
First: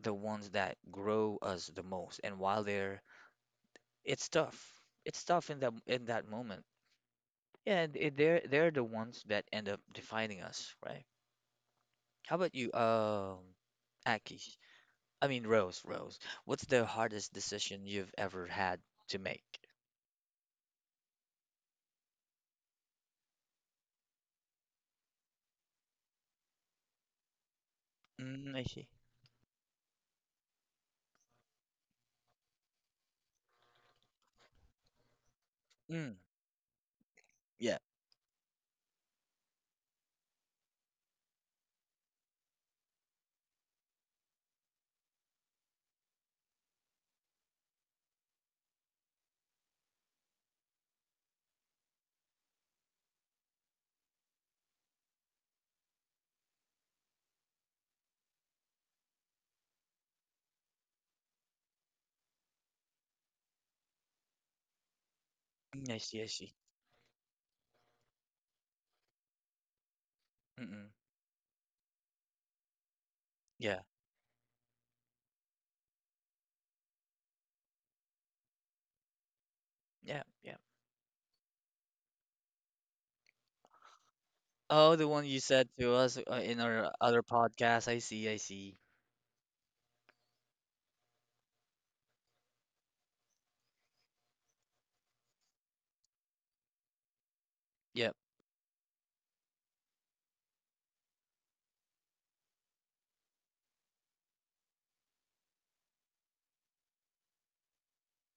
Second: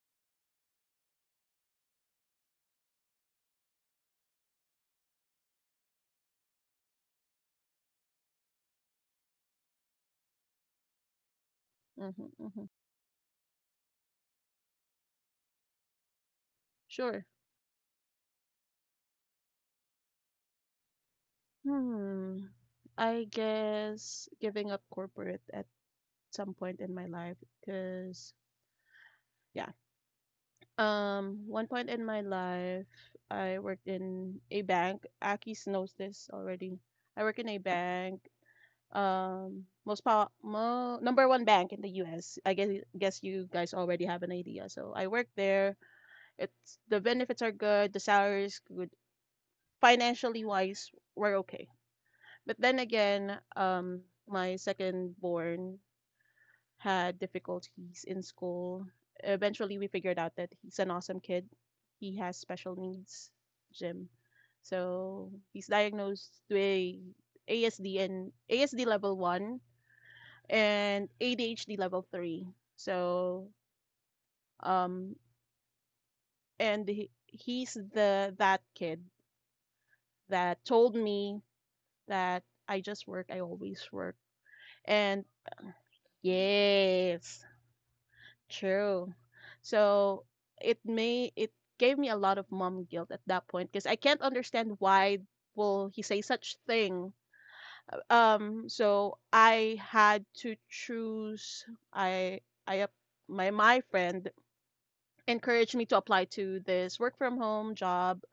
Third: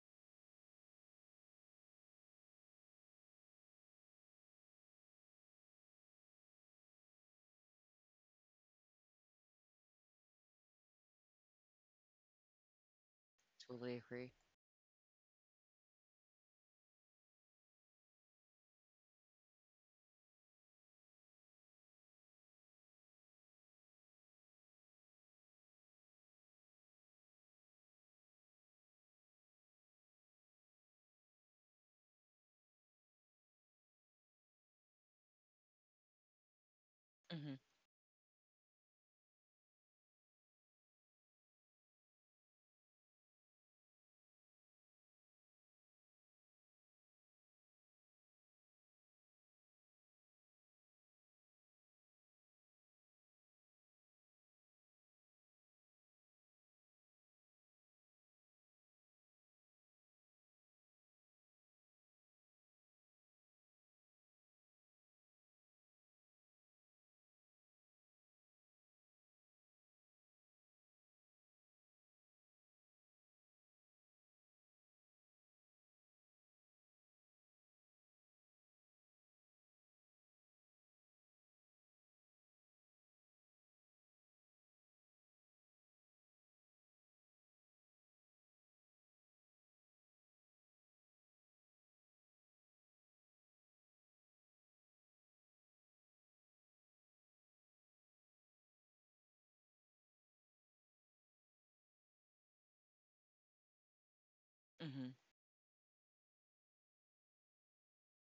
[SPEAKER 1] the ones that grow us the most. And while they're it's tough. It's tough in that in that moment. Yeah, and it- they're they're the ones that end up defining us, right?
[SPEAKER 3] Mhm,
[SPEAKER 1] How about
[SPEAKER 3] mhm.
[SPEAKER 1] you, um,
[SPEAKER 2] Totally agree.
[SPEAKER 1] Aki? I mean, Rose, Rose. What's the
[SPEAKER 3] Sure.
[SPEAKER 1] hardest decision you've ever had to make?
[SPEAKER 3] Hmm. I guess giving up corporate at some point in my life, because
[SPEAKER 1] Mm, I see.
[SPEAKER 3] yeah. Um, one point in my life, I worked in a bank. Akis knows
[SPEAKER 1] Mm,
[SPEAKER 3] this already. I work in
[SPEAKER 2] Hmm.
[SPEAKER 3] a
[SPEAKER 1] yeah.
[SPEAKER 3] bank. Um, most pow mo number one bank in the U S. I guess guess you guys already have an idea. So I work there. It's the benefits are good. The salary is good. Financially wise, we're okay. But then again, um, my second born had difficulties in school. Eventually, we figured out that he's an awesome kid. He has special needs, Jim. So he's
[SPEAKER 1] Mm, I see. I
[SPEAKER 3] diagnosed
[SPEAKER 1] see.
[SPEAKER 3] with A S D and A S D level one
[SPEAKER 1] Mm-mm.
[SPEAKER 3] and A D H D level three. So
[SPEAKER 1] Yeah.
[SPEAKER 3] um, and he, he's the that kid
[SPEAKER 1] Yeah. Yeah.
[SPEAKER 3] that told me that I just work, I always work,
[SPEAKER 1] Oh, the one
[SPEAKER 3] and
[SPEAKER 1] you said to us uh, in our other
[SPEAKER 3] yes.
[SPEAKER 1] podcast. I see. I see.
[SPEAKER 3] True. So it may it gave me a lot of mom guilt at that point because I can't understand why will he say such thing.
[SPEAKER 1] Yep.
[SPEAKER 3] Um so I had to choose I I up my my friend
[SPEAKER 2] Hmm.
[SPEAKER 3] encouraged me to apply to this work from home job.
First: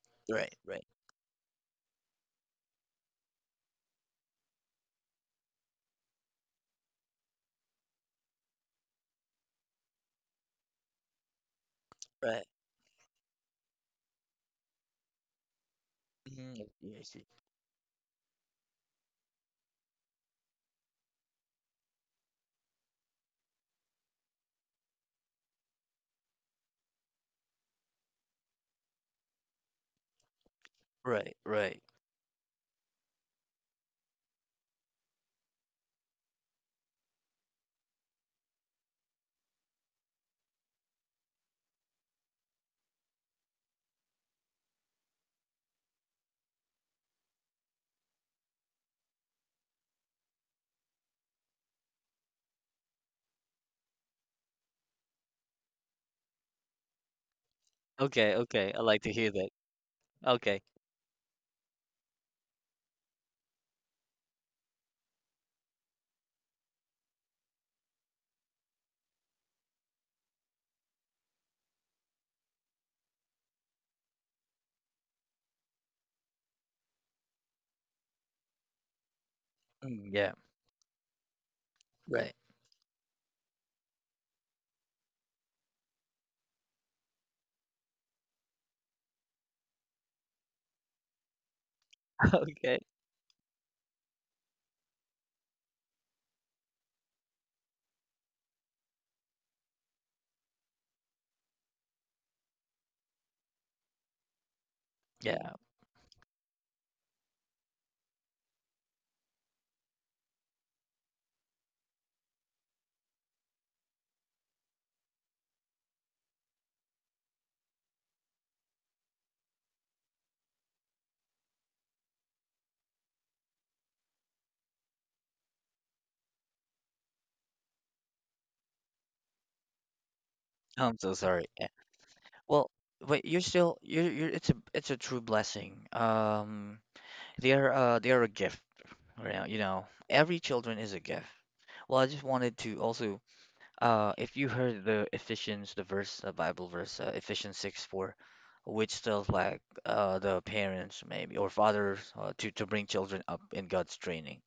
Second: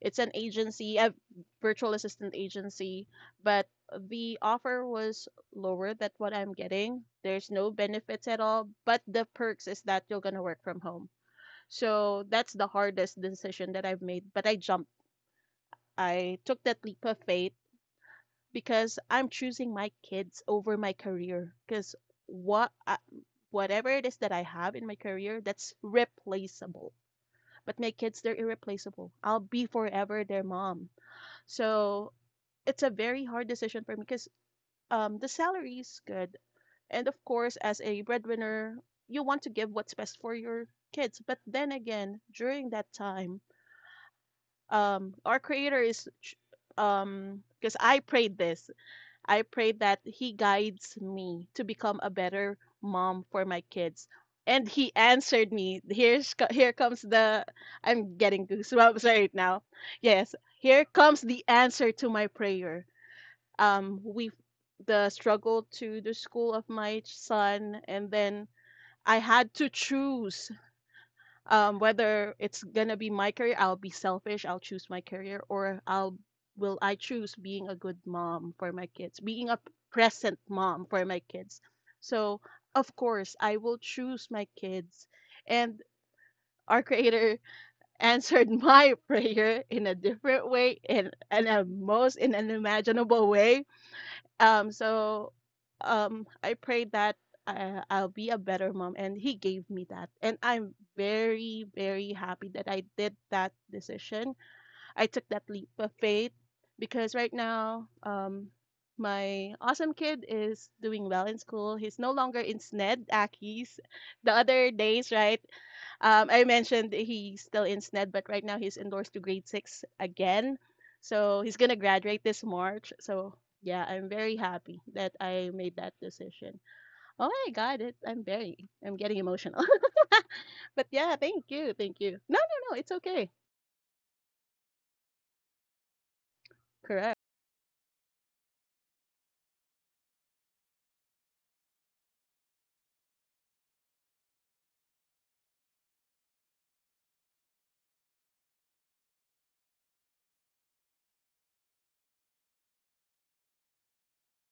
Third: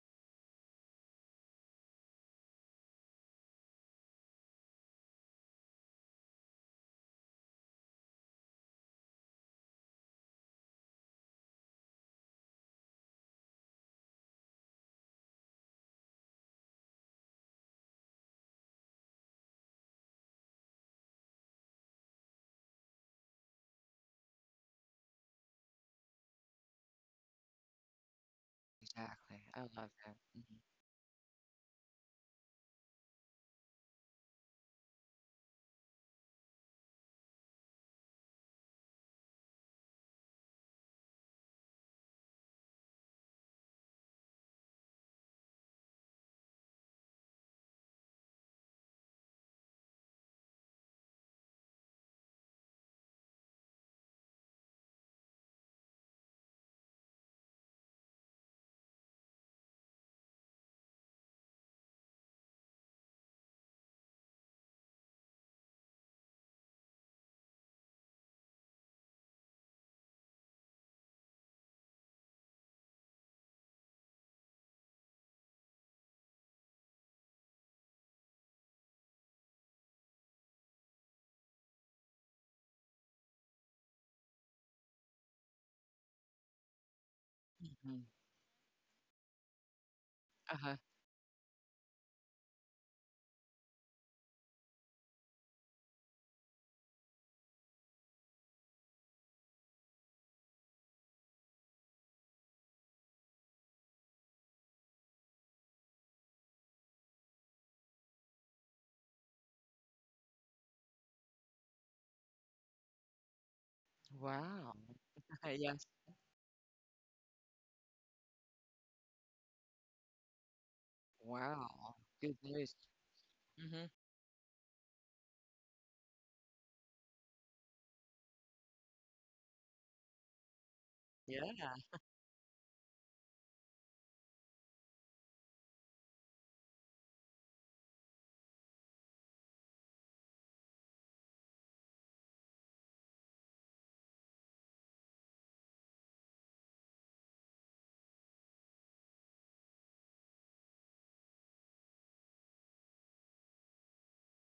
[SPEAKER 3] It's an
[SPEAKER 1] Right. Right.
[SPEAKER 3] agency, a virtual assistant agency, but the offer was lower than what I'm getting. There's no benefits at all, but the perks is that you're going to work from home. So
[SPEAKER 1] Right.
[SPEAKER 3] that's the hardest decision that I've made. But I jumped. I
[SPEAKER 1] Mm,
[SPEAKER 3] took
[SPEAKER 1] I
[SPEAKER 3] that
[SPEAKER 1] see. I
[SPEAKER 3] leap of
[SPEAKER 1] see.
[SPEAKER 3] faith because I'm choosing my kids over my career. Because what I, whatever it is that I have in my career, that's replaceable. But my kids, they're irreplaceable. I'll
[SPEAKER 2] Exactly. I
[SPEAKER 3] be
[SPEAKER 2] love that.
[SPEAKER 3] forever their
[SPEAKER 2] Hmm.
[SPEAKER 3] mom.
[SPEAKER 1] Right. Right.
[SPEAKER 3] So it's a very hard decision for me because um, the salary is good, and of course, as a breadwinner, you want to give what's best for your kids. But then again, during that time um our creator is um because i prayed this i prayed that he guides me to become a better mom for my kids, and he answered me. Here's co- here comes the I'm
[SPEAKER 1] Okay.
[SPEAKER 3] getting
[SPEAKER 1] Okay. I
[SPEAKER 3] goosebumps
[SPEAKER 1] like to hear
[SPEAKER 3] right
[SPEAKER 1] that.
[SPEAKER 3] now. Yes,
[SPEAKER 1] Okay.
[SPEAKER 3] here comes the answer to my prayer. Um we the struggle to the school of my son, and then I had to choose um, whether it's gonna be my career, I'll be selfish. I'll choose my career, or I'll will I choose being a good mom for my kids, being a
[SPEAKER 1] Mm, yeah.
[SPEAKER 3] present mom for my kids.
[SPEAKER 1] Right.
[SPEAKER 3] So of course, I will choose my kids, and our Creator
[SPEAKER 2] Hmm.
[SPEAKER 3] answered my prayer in a different
[SPEAKER 2] Uh-huh.
[SPEAKER 3] way, in in a most in an
[SPEAKER 1] Okay.
[SPEAKER 3] imaginable way. Um, so um, I prayed that I, I'll be a better mom, and he gave me that. And I'm very, very happy that I did that decision. I took that
[SPEAKER 1] Yeah.
[SPEAKER 3] leap of faith because right now, um, my awesome kid is doing well in school. He's no longer in S N E D, Aki's. The other
[SPEAKER 2] Wow.
[SPEAKER 3] days, right?
[SPEAKER 2] yes.
[SPEAKER 3] Um, I mentioned he's still in S N E D, but right now he's endorsed to grade six again. So he's gonna
[SPEAKER 2] Wow.
[SPEAKER 3] graduate
[SPEAKER 2] Good
[SPEAKER 3] this
[SPEAKER 2] news.
[SPEAKER 3] March. So yeah,
[SPEAKER 2] Hmm.
[SPEAKER 3] I'm very happy that I made that decision. Oh my God, it, I'm very, I'm getting emotional. But
[SPEAKER 1] Oh, I'm
[SPEAKER 3] yeah,
[SPEAKER 1] so
[SPEAKER 3] thank
[SPEAKER 1] sorry.
[SPEAKER 3] you,
[SPEAKER 1] Eh,
[SPEAKER 2] Yeah.
[SPEAKER 3] thank you. No, no, no,
[SPEAKER 1] well,
[SPEAKER 3] it's
[SPEAKER 1] but
[SPEAKER 3] okay.
[SPEAKER 1] you're still you're you're it's a it's a true blessing. Um,
[SPEAKER 3] Correct.
[SPEAKER 1] they are uh they are a gift, right? You know, every children is a gift. Well, I just wanted to also uh if you heard the Ephesians the verse the Bible verse uh, Ephesians six four, which tells like uh the parents maybe or fathers, uh, to to bring children up in God's training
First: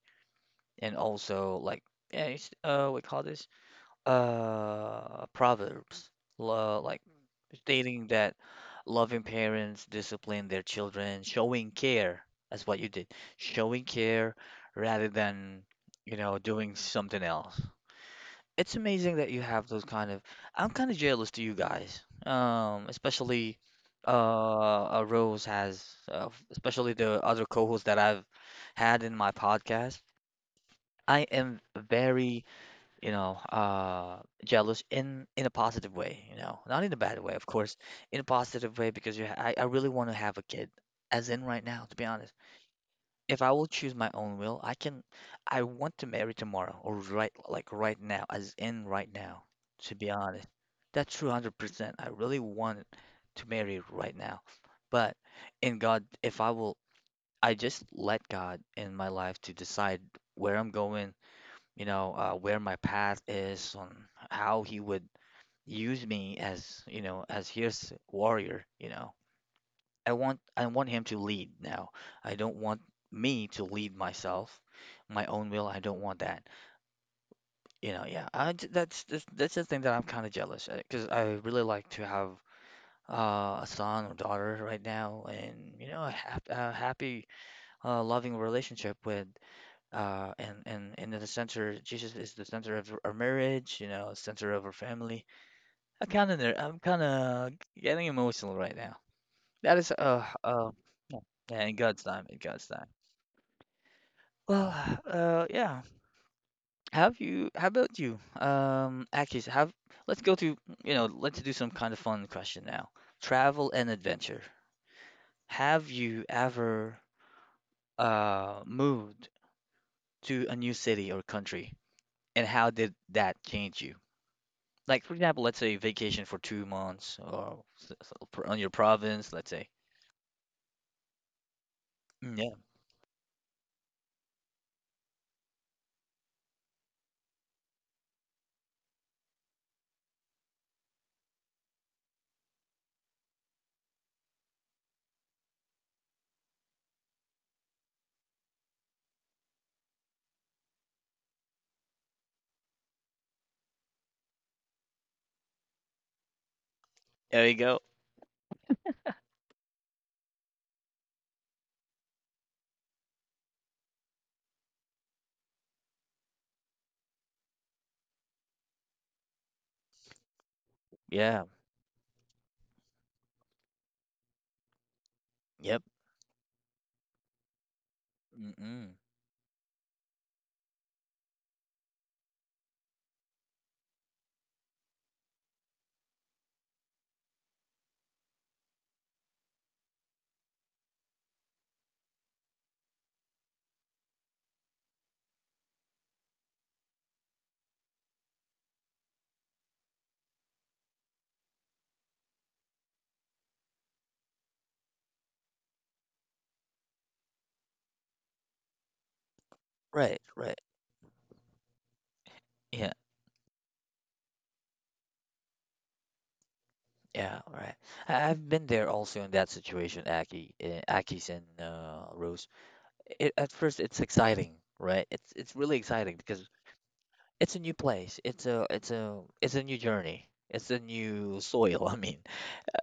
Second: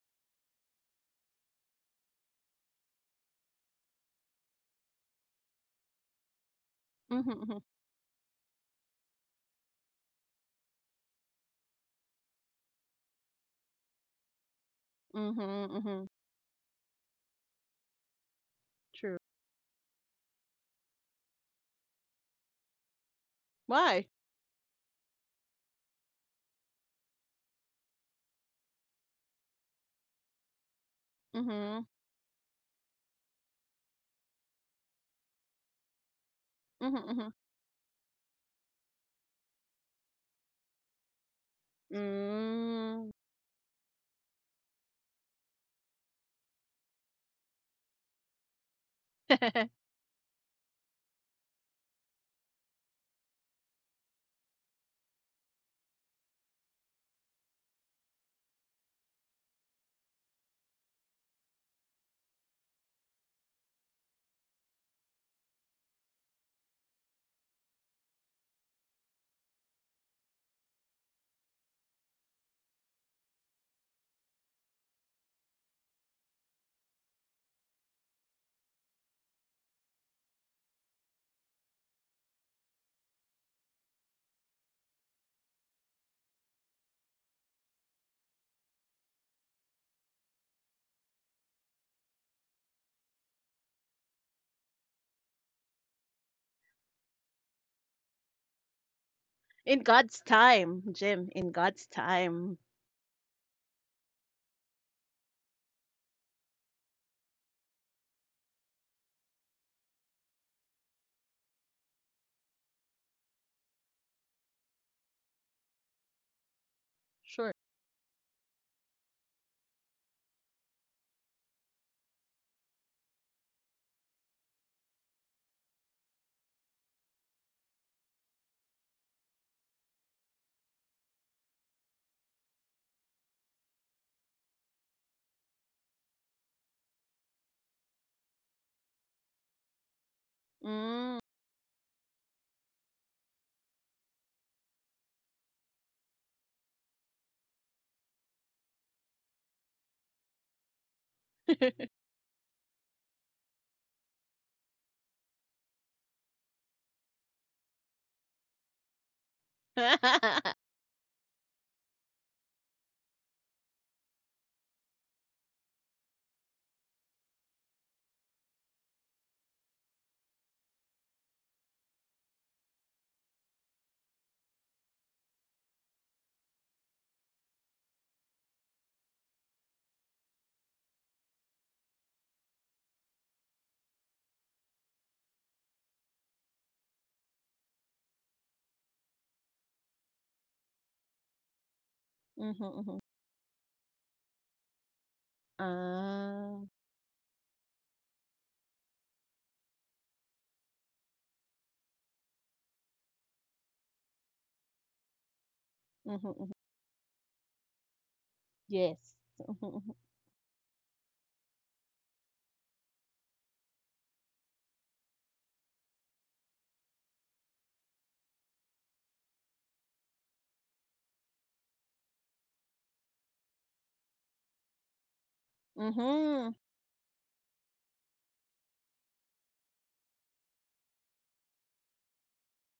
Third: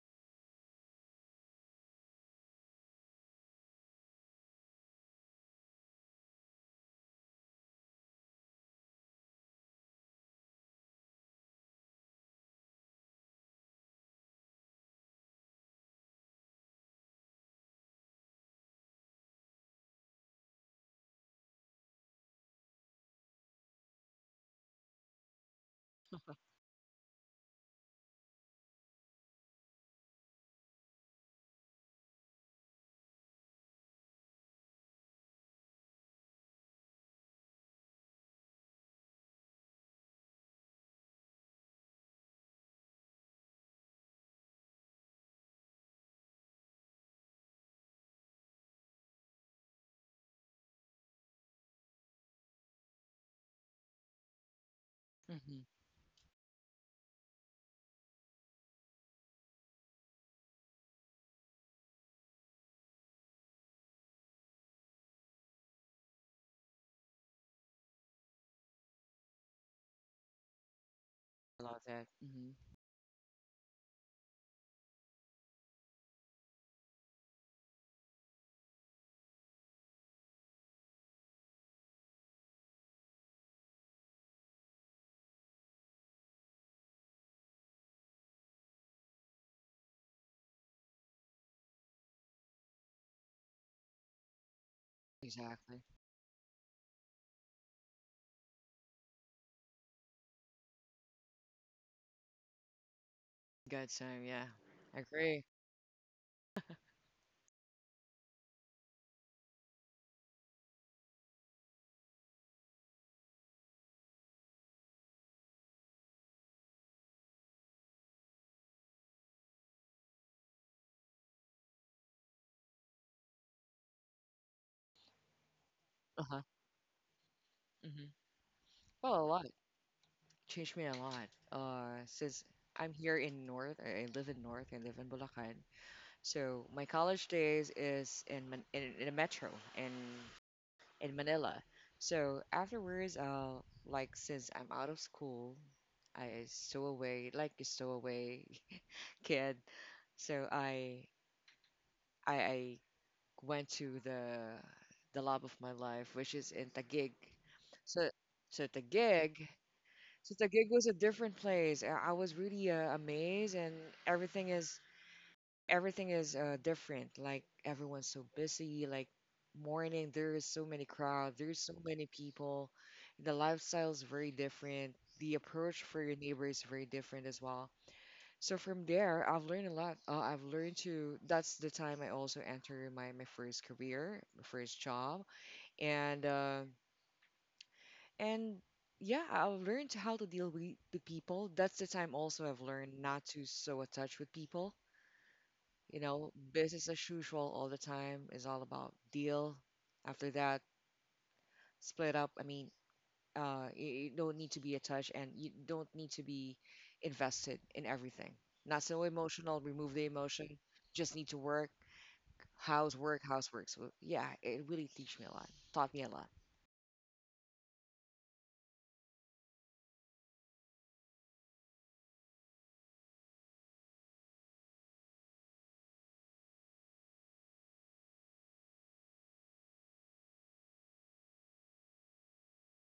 [SPEAKER 1] and also like yeah, it's, uh we call this uh Proverbs, lo- like
[SPEAKER 3] Mm-hmm,
[SPEAKER 1] stating that loving parents discipline their children, showing care. That's what you did. Showing care rather
[SPEAKER 3] mm-hmm,
[SPEAKER 1] than,
[SPEAKER 3] mm-hmm, mm-hmm.
[SPEAKER 1] you know, doing something else. It's amazing
[SPEAKER 3] True.
[SPEAKER 1] that you have those kind of. I'm kind of jealous to you guys, um, especially
[SPEAKER 3] Why?
[SPEAKER 1] uh, uh, Rose has, uh, especially the other co-hosts that I've had in my podcast. I am
[SPEAKER 3] Mm-hmm,
[SPEAKER 1] very, you know, uh, jealous in in a positive way, you know, not in
[SPEAKER 3] mm-hmm,
[SPEAKER 1] a bad
[SPEAKER 3] mm-hmm.
[SPEAKER 1] way, of course, in a positive way because you, ha- I, I really want to have a kid, as in right now, to be honest.
[SPEAKER 3] Mm.
[SPEAKER 1] If I will choose my own will, I can, I want to marry tomorrow or right, like right now, as in right now, to be honest. That's true, one hundred percent. I really want to marry right now, but
[SPEAKER 2] Hmm.
[SPEAKER 1] in God, if I will, I just let God in my life to decide where I'm going, you know, uh, where my path is, on how he would use me as, you know, as his warrior, you know. I want I want him to lead
[SPEAKER 2] I love
[SPEAKER 1] now.
[SPEAKER 2] that.
[SPEAKER 1] I
[SPEAKER 2] Hmm.
[SPEAKER 1] don't want me to lead myself, my own will. I don't want that. You know, yeah. I j- that's that's, that's the thing that I'm kind of jealous because I really like to have, uh, a son or daughter right now, and you know, a hap a happy, uh, loving relationship with, uh, and and and in the center, Jesus is the center of our marriage, you know, center of our family.
[SPEAKER 2] Exactly.
[SPEAKER 1] I kind of I'm kind of getting emotional right now. That
[SPEAKER 3] In
[SPEAKER 1] is
[SPEAKER 3] God's
[SPEAKER 1] uh uh
[SPEAKER 3] time,
[SPEAKER 1] yeah,
[SPEAKER 3] Jim. In
[SPEAKER 1] yeah, in
[SPEAKER 3] God's
[SPEAKER 1] God's time, in
[SPEAKER 3] time.
[SPEAKER 1] God's time.
[SPEAKER 2] Good time. Yeah.
[SPEAKER 1] Well,
[SPEAKER 2] I
[SPEAKER 1] uh
[SPEAKER 2] agree.
[SPEAKER 1] yeah. Have you? How about you? Um, actually, so have let's go to, you know let's do some kind of fun question now. Travel and adventure. Have you ever
[SPEAKER 3] Sure.
[SPEAKER 1] uh moved to a new city or country, and how did that change you? Like for example, let's say vacation for
[SPEAKER 2] Uh-huh.
[SPEAKER 1] two months or s-
[SPEAKER 2] Hmm.
[SPEAKER 1] s- pr- on your
[SPEAKER 2] Well, a
[SPEAKER 1] province,
[SPEAKER 2] lot.
[SPEAKER 1] let's say.
[SPEAKER 2] Changed me a lot. Uh,
[SPEAKER 1] Mm,
[SPEAKER 2] since
[SPEAKER 1] yeah,
[SPEAKER 2] I'm here in North, I I live in North, I live in Bulacan. So my college days is in Man- in, in a metro in in
[SPEAKER 3] Mm.
[SPEAKER 2] Manila. So afterwards, uh, like since I'm out of school, I stow away like a stowaway kid. So I I I went to the the love of my life, which is in Taguig.
[SPEAKER 1] there you go.
[SPEAKER 2] So so Taguig. So the gig was a different place. I I was really uh, amazed, and everything is everything is uh, different. Like everyone's so busy. Like morning, there is so many crowd.
[SPEAKER 1] Yeah,
[SPEAKER 2] There's so many people. The lifestyle is very different. The
[SPEAKER 1] yep.
[SPEAKER 2] approach for your neighbor is very different as well. So from
[SPEAKER 1] Mm-mm.
[SPEAKER 2] there, I've learned a lot. Uh, I've learned to. That's the time I also entered my my first career, my first job, and. Uh, and yeah, I've learned how to deal with the people. That's the time also I've
[SPEAKER 3] Mhm,
[SPEAKER 2] learned
[SPEAKER 3] mhm.
[SPEAKER 2] not to so attach with people. You know,
[SPEAKER 3] Ah.
[SPEAKER 2] business as usual all the time is all about deal. After that, split up. I mean, uh, you, you don't need to be attached and you don't need to
[SPEAKER 3] Mhm, mhm.
[SPEAKER 2] be invested in everything. Not so
[SPEAKER 3] Yes. Mhm,
[SPEAKER 2] emotional, remove
[SPEAKER 3] mhm.
[SPEAKER 2] the
[SPEAKER 1] Right,
[SPEAKER 2] emotion.
[SPEAKER 1] right.
[SPEAKER 2] Just need to work,
[SPEAKER 1] Yeah,
[SPEAKER 2] housework, housework. So yeah, it really teach me a lot, taught me a lot.
[SPEAKER 1] yeah, right. I, I've been there also in that situation, Aki, uh, Aki's, and uh, Rose. It, at first, it's exciting, right? It's it's really exciting because
[SPEAKER 3] Mhm,
[SPEAKER 1] it's a new place. It's a it's a it's a new journey. It's a new soil. I mean,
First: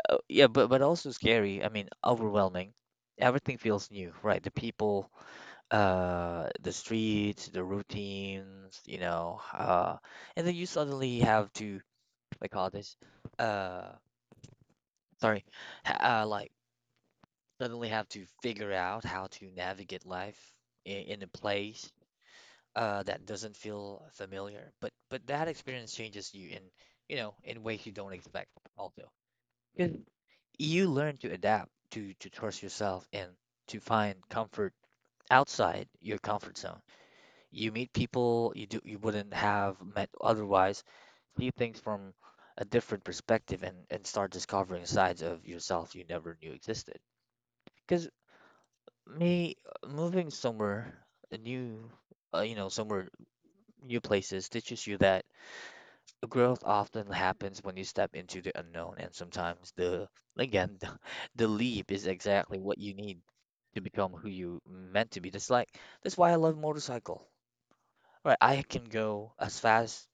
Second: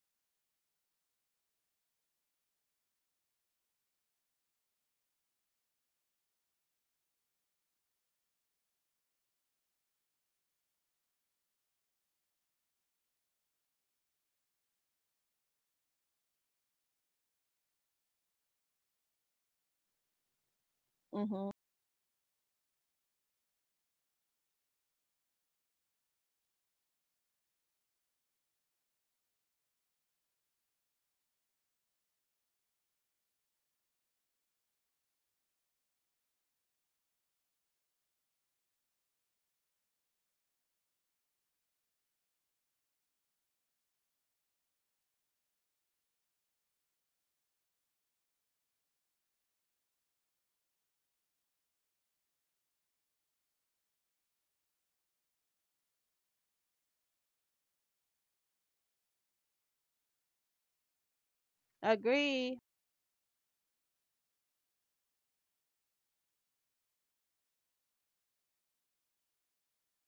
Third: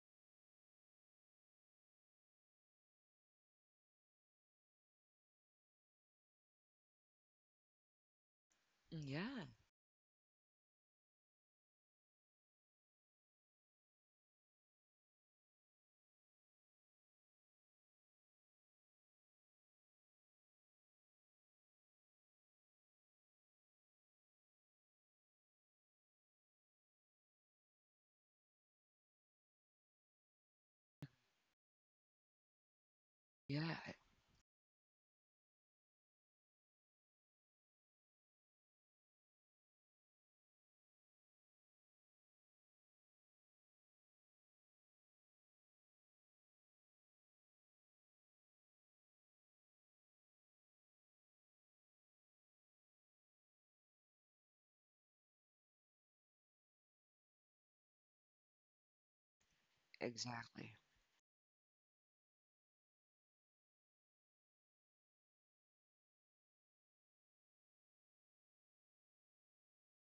[SPEAKER 1] Uh, yeah, but but also scary. I mean, overwhelming. Everything feels new, right? The people, uh the streets, the routines, you know,
[SPEAKER 2] Yeah,
[SPEAKER 1] uh and then you suddenly have to like call this uh sorry, h- uh like suddenly have to figure out how to navigate life in, in a
[SPEAKER 3] mhm.
[SPEAKER 1] place uh that doesn't feel familiar. But but that experience changes you in you know, in ways you don't expect also. 'Cause you learn to adapt, to to trust yourself and
[SPEAKER 2] yeah,
[SPEAKER 1] to find comfort outside your comfort zone. You meet people you do you wouldn't have met otherwise, see things from a different perspective, and, and start discovering sides of yourself you never knew existed. Because me uh, moving somewhere a new uh, you know somewhere new places teaches you that growth often happens when you step into the unknown and sometimes the again,
[SPEAKER 2] exactly.
[SPEAKER 1] the, the leap is exactly
[SPEAKER 3] Agree.
[SPEAKER 1] what you need to become who you meant to be. That's like that's why I love motorcycle. Right, I can go as fast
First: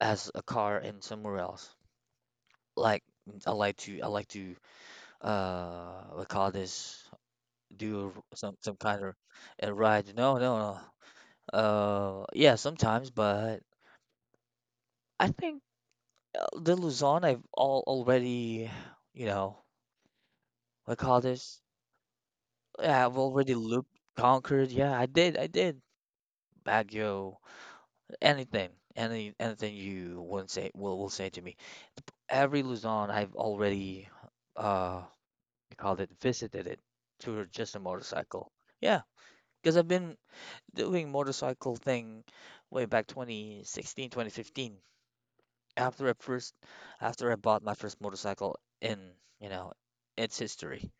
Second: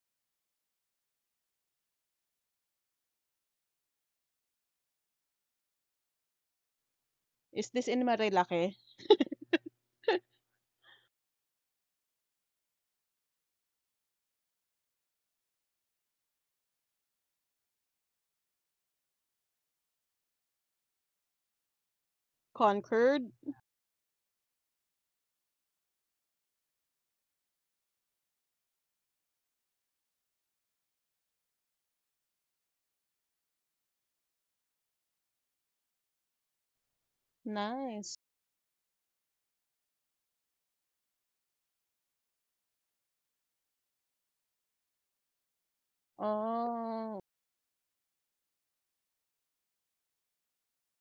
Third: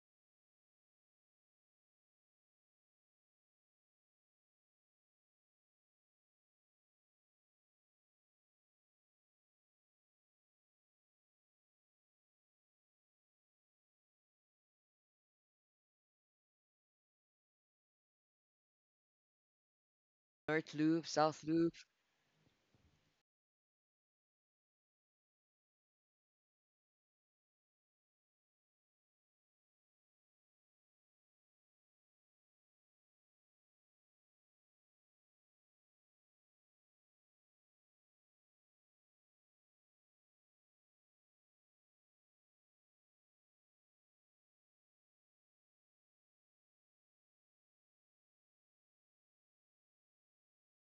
[SPEAKER 1] as a car in somewhere else. Like I like to I like to uh we call this,
[SPEAKER 3] Is this in
[SPEAKER 1] do a- some
[SPEAKER 3] Marilake?
[SPEAKER 1] some kind of a ride. No, no, no. Uh, yeah, sometimes, but I think, uh, the Luzon I've all already, you know,
[SPEAKER 2] Alert
[SPEAKER 1] what
[SPEAKER 2] loop,
[SPEAKER 1] call
[SPEAKER 2] self
[SPEAKER 1] this?
[SPEAKER 2] loop.
[SPEAKER 1] Yeah, I've
[SPEAKER 3] Concord?
[SPEAKER 1] already looped, conquered. Yeah, I did, I did. Baguio, anything, any anything you wouldn't say will will say to me. Every Luzon I've already, uh you call it, visited it to just a
[SPEAKER 3] Nice.
[SPEAKER 1] motorcycle. Yeah, because I've been doing motorcycle thing way back twenty sixteen, twenty fifteen. After I first,
[SPEAKER 3] Oh.
[SPEAKER 1] after I bought my first motorcycle in, you know, its history.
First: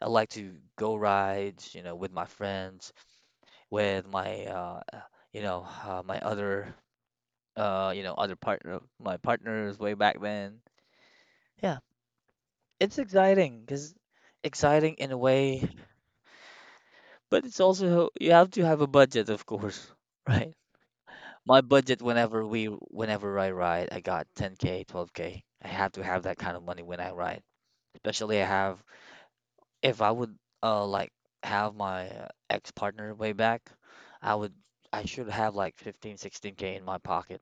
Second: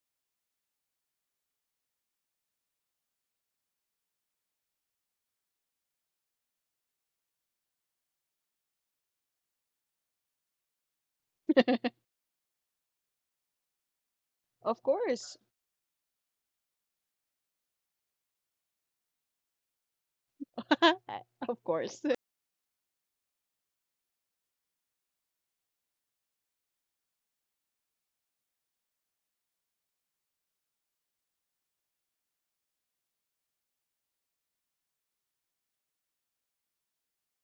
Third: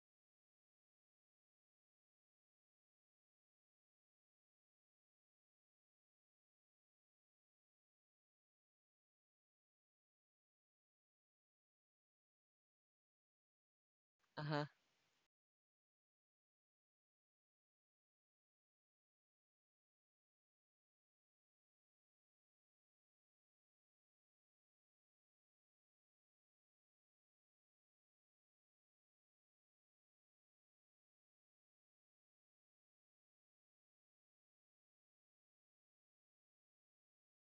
[SPEAKER 1] I like to go rides, you know, with my friends, with my, uh, uh, you know, uh, my other, uh, you know, other partner, my partners way back then. Yeah, it's exciting because
[SPEAKER 2] Uh-huh.
[SPEAKER 3] Of
[SPEAKER 1] exciting in a
[SPEAKER 3] course.
[SPEAKER 1] way. But it's also you have to have a budget, of course, right? My
[SPEAKER 3] Of
[SPEAKER 1] budget
[SPEAKER 3] course.
[SPEAKER 1] whenever we whenever I ride, I got ten k, twelve k. I have to have that kind of money when I ride. Especially I have if I would uh like have my, uh, ex-partner way back, I would I should have like fifteen, sixteen k in my pocket.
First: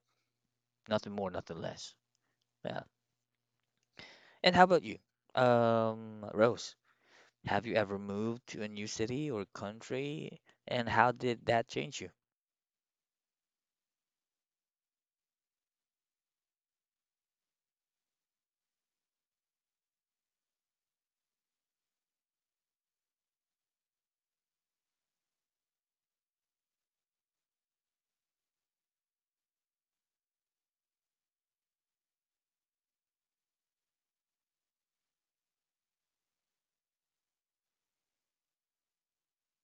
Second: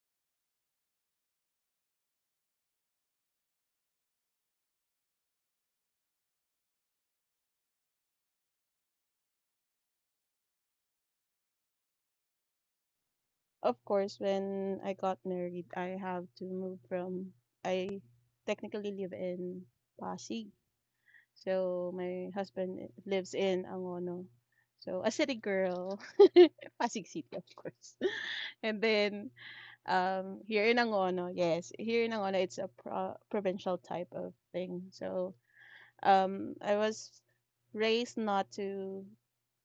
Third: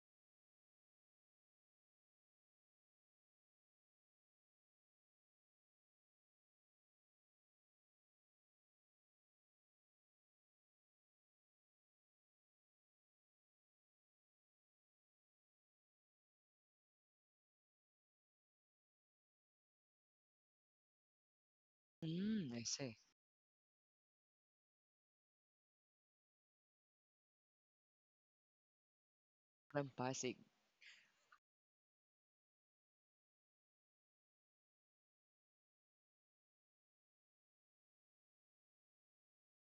[SPEAKER 1] Nothing more, nothing less. Yeah. And how about you? Um, Rose, have you ever moved to a new city or country? And how did that change you?
[SPEAKER 3] Of course, when I got married, I have to move from, I technically live in Pasig. So my
[SPEAKER 2] Mm, I
[SPEAKER 3] husband
[SPEAKER 2] see.
[SPEAKER 3] lives in Angono. So a city girl, Pasig City, of course. And then
[SPEAKER 2] From Pasig.
[SPEAKER 3] Um, here in Angono, yes, here in Angono, it's a pro provincial type of thing. So, um, I was raised not to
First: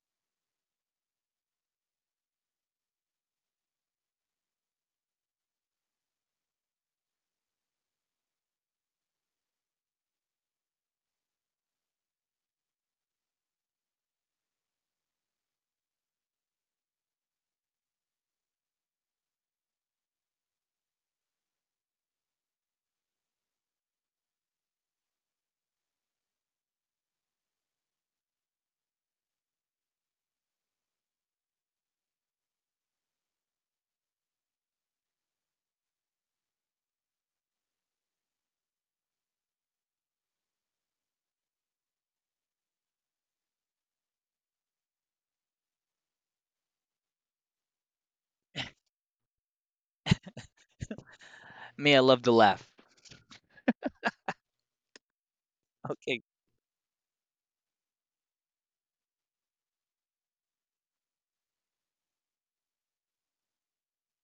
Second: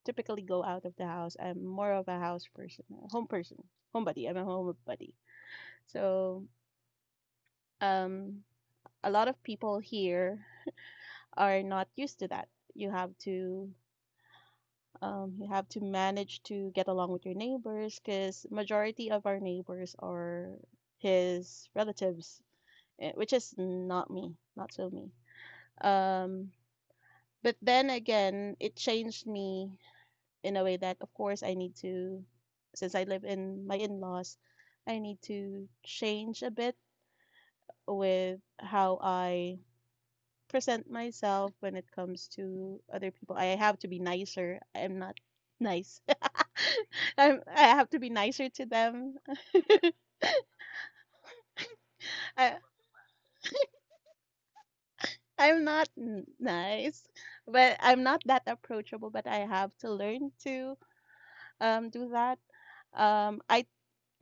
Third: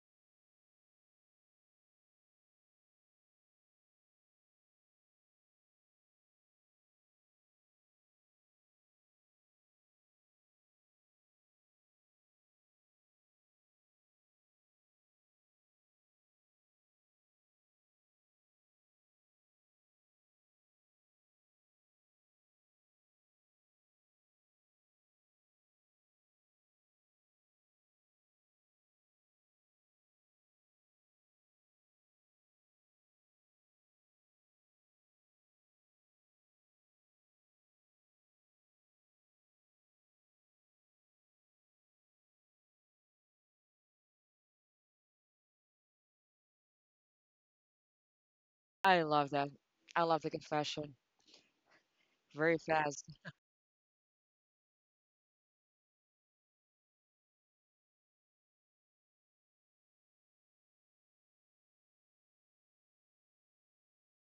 [SPEAKER 3] typically go out of the house. I'm more of a house person, a home person, homebody. I'm a homebody. So, um, a lot of people here are not used to that. You have to um, you have to manage to get along with your neighbors because majority of our neighbors are his relatives eh, which is not me, not so me. Um, but then again, it changed me in a way that, of course, I need to, since I live in my in laws, I need to change a bit with how I present myself when it comes to other people. I have to be nicer. I'm not nice. I'm, I have to be nicer to
[SPEAKER 2] I
[SPEAKER 3] them.
[SPEAKER 2] love that. I love the confession.
[SPEAKER 1] Me, I love to
[SPEAKER 2] Very
[SPEAKER 3] I,
[SPEAKER 1] laugh.
[SPEAKER 2] fast.
[SPEAKER 3] I'm not
[SPEAKER 1] Okay,
[SPEAKER 3] n- nice, but I'm not that approachable, but I have to learn to um do that. Um, I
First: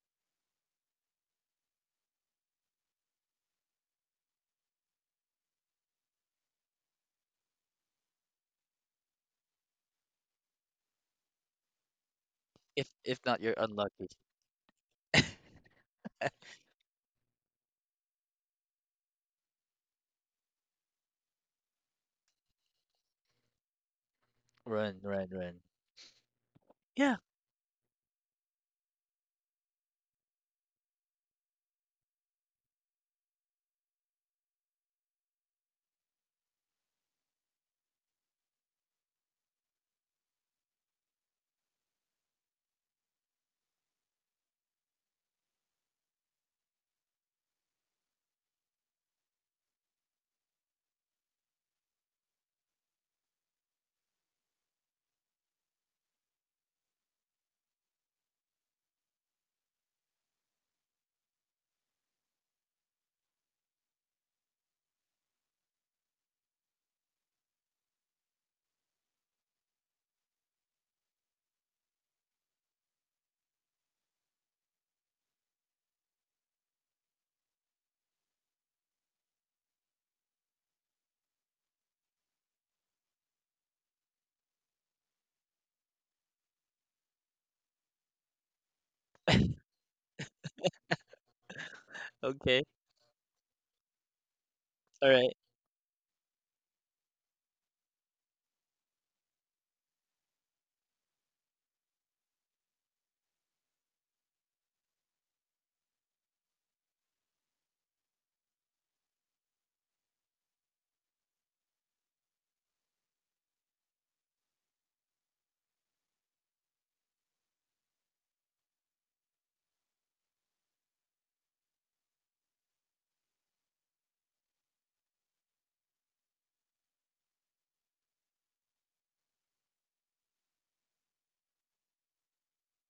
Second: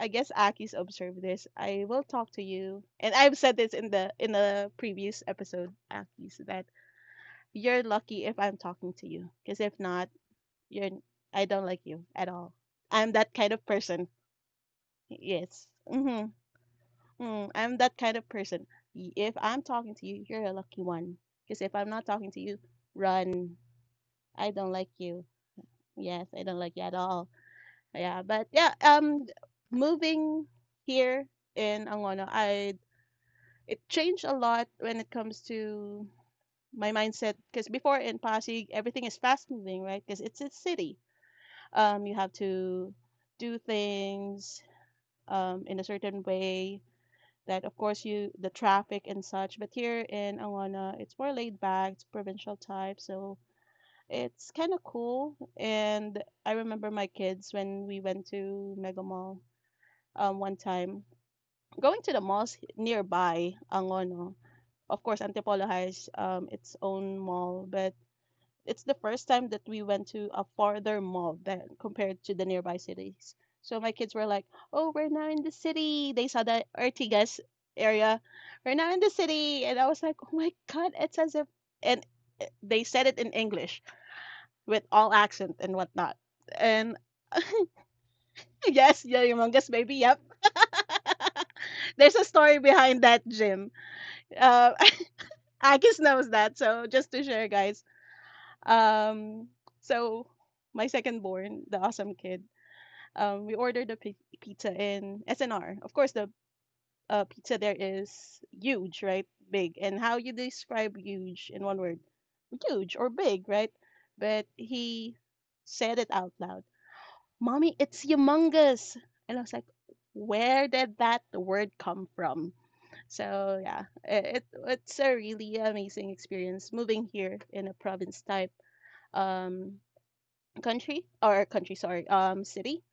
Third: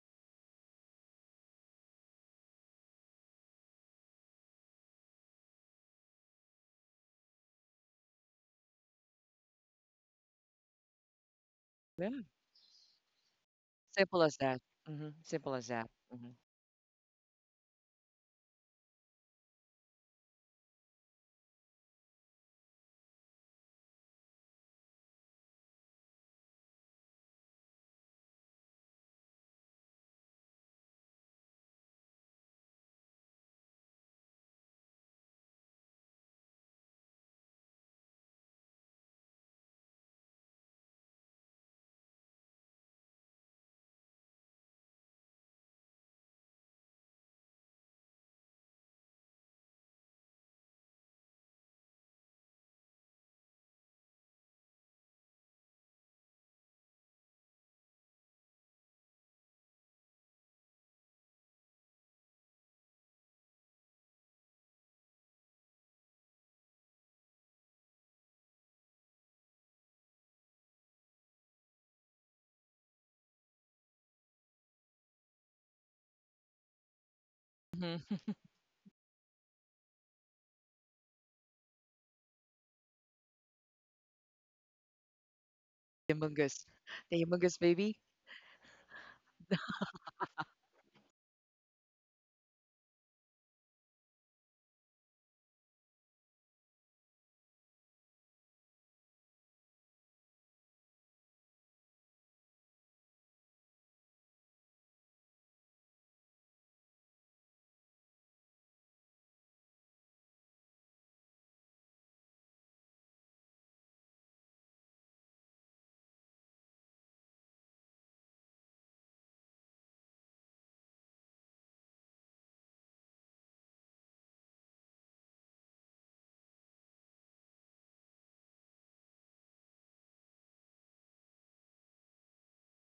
[SPEAKER 3] I guess Aki's observed this. I will talk to you, and I've said this in the in the previous episode, Aki's, that you're lucky if I'm talking to you, because if not, you're I don't like you
[SPEAKER 2] Yeah.
[SPEAKER 3] at all.
[SPEAKER 1] If
[SPEAKER 3] I'm
[SPEAKER 1] if
[SPEAKER 3] that
[SPEAKER 1] not, you're
[SPEAKER 3] kind of
[SPEAKER 1] unlucky.
[SPEAKER 3] person.
[SPEAKER 2] Simple as that. Hmm. Simple as
[SPEAKER 3] Yes.
[SPEAKER 2] that. Hmm.
[SPEAKER 3] Mm-hmm. Mm, I'm that kind of person. Y- if I'm talking to you, you're a lucky one. Because if I'm not talking to you, run. I don't like
[SPEAKER 1] Run,
[SPEAKER 3] you.
[SPEAKER 1] run, run.
[SPEAKER 3] Yes, I don't like you at
[SPEAKER 1] Yeah.
[SPEAKER 3] all. Yeah, but yeah, um, moving here in Angono, I it changed a lot when it comes to my mindset. Because before in Pasig, everything is fast moving, right? Because it's a city. Um, you have to do things um in a certain way that, of course, you the traffic and such. But here in Angono, it's more laid back. It's provincial type, so it's kind of cool. And I remember my kids when we went to Mega Mall um, one time going to the malls nearby Angono. Of course, Antipolo has um, its own mall, but it's the first time that we went to a farther mall than compared to the nearby cities. So my kids were like, "Oh, we're now in the city." They saw the Ortigas
[SPEAKER 2] Hmm.
[SPEAKER 3] area. We're now in the city, and I was like, "Oh my God!" It's as if and uh, they said it in English with all accent and
[SPEAKER 2] The
[SPEAKER 3] whatnot.
[SPEAKER 2] Humongous.
[SPEAKER 3] And
[SPEAKER 2] The humongous baby.
[SPEAKER 3] yes, yeah, humongous baby. Yep, there's a story
[SPEAKER 1] Okay.
[SPEAKER 3] behind that, Jim. Uh,
[SPEAKER 1] All right.
[SPEAKER 3] Akis knows that. So just to share, guys. Um, so my second born, the awesome kid, um, we ordered the pi- pizza in S N R. Of course, the uh, pizza there is huge, right? Big. And how you describe huge in one word? Huge or big, right? But he said it out loud. Mommy, it's humongous. And I was like, where did that word come from? So yeah, i- it it's a really amazing experience moving here in a province type um country or country sorry um city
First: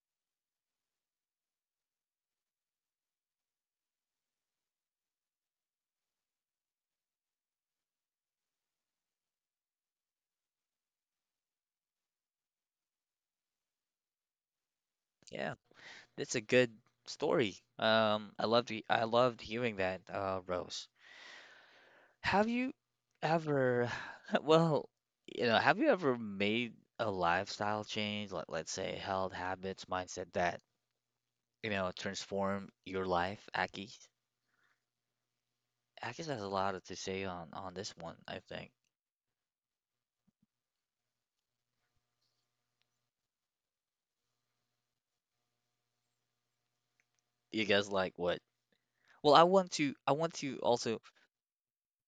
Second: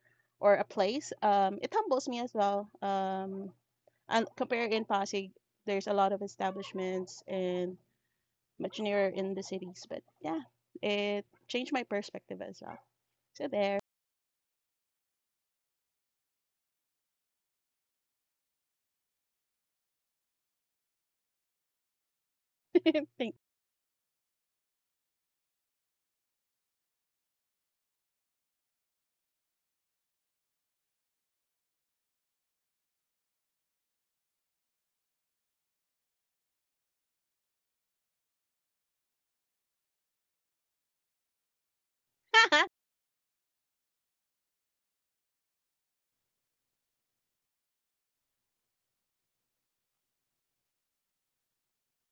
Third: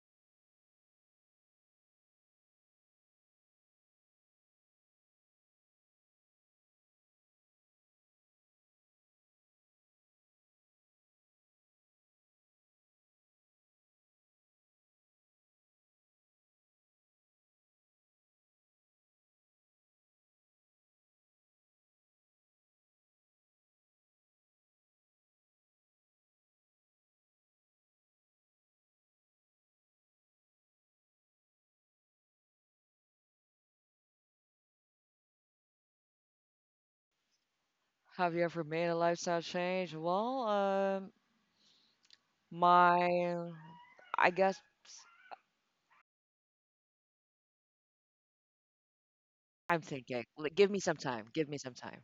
[SPEAKER 3] or a place. Um, it humbles me as well. Um, and compare in Pasig, there's a lot of establishments and much nearer in the cities, but yeah, it changed my perspective as well. So there,
[SPEAKER 1] Yeah. That's a good story. Um, I loved he- I loved hearing that, uh, Rose. Have you
[SPEAKER 3] thank.
[SPEAKER 1] ever, well, you know, have you ever made a lifestyle change, like let's say health habits, mindset that, you know, transform your life? Aki, Aki has a lot to say on on this one,
[SPEAKER 2] Have
[SPEAKER 1] I
[SPEAKER 2] you ever
[SPEAKER 1] think.
[SPEAKER 2] made a lifestyle change? Well, um, my, I guess
[SPEAKER 1] You guys like what? Well, I want
[SPEAKER 2] I'm
[SPEAKER 1] to I
[SPEAKER 2] thinking.
[SPEAKER 1] want to
[SPEAKER 2] Like, give me some
[SPEAKER 1] also.
[SPEAKER 2] time. Give me some time.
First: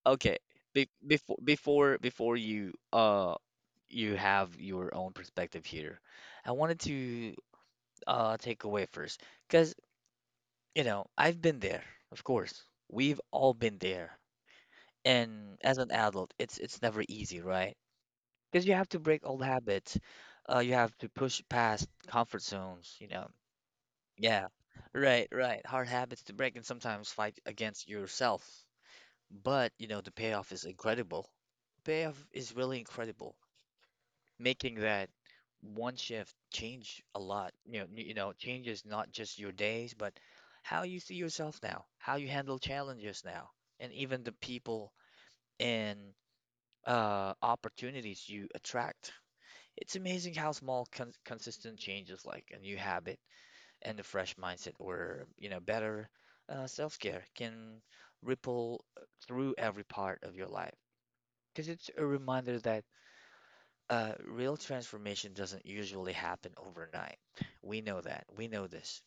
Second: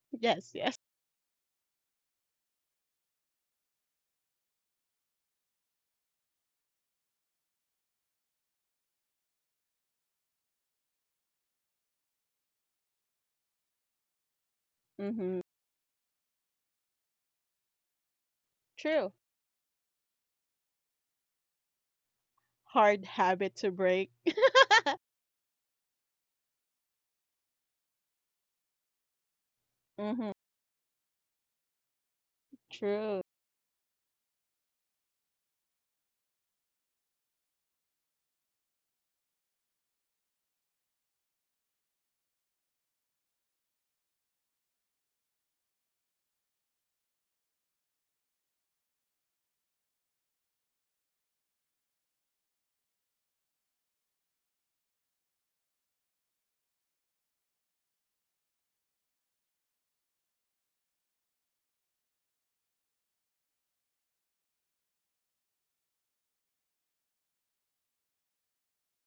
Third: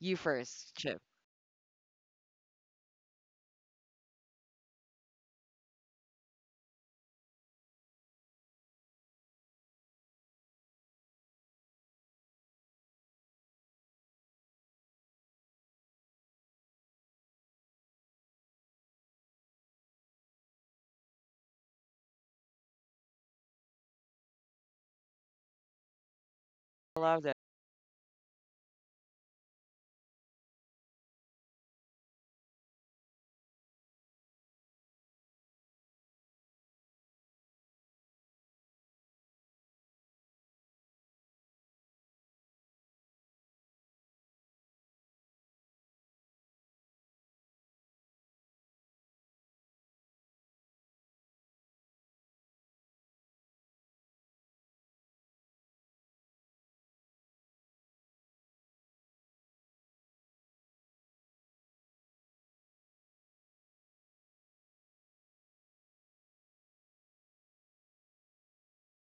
[SPEAKER 2] You
[SPEAKER 1] Okay.
[SPEAKER 3] Yes,
[SPEAKER 2] first,
[SPEAKER 3] yes.
[SPEAKER 1] Be
[SPEAKER 2] Chip.
[SPEAKER 1] before before before you uh you have your own perspective here, I wanted to uh take away first because you know I've been there, of course. We've all been there,
[SPEAKER 3] Mm-hmm.
[SPEAKER 1] and as an adult, it's it's never easy, right? Because you have to
[SPEAKER 3] True.
[SPEAKER 1] break old habits, uh, you have to push past comfort zones,
[SPEAKER 3] Hard
[SPEAKER 1] you know.
[SPEAKER 3] habit to break.
[SPEAKER 1] Yeah, right, right. Hard habits to break and
[SPEAKER 2] I
[SPEAKER 1] sometimes
[SPEAKER 2] love that.
[SPEAKER 1] fight against yourself, But, you know, the
[SPEAKER 3] Mm-hmm.
[SPEAKER 1] payoff is incredible. Payoff is really
[SPEAKER 3] True.
[SPEAKER 1] incredible, making that one shift change a lot. You know, you know, changes not just your days, but how you see yourself now, how you handle challenges now, and even the people and, uh, opportunities you attract. It's amazing how small, con consistent changes like a new habit and a fresh mindset or, you know, better, uh, self-care can ripple through every part of your life, because it's a reminder that, uh, real transformation doesn't usually happen overnight. We know that. We know this.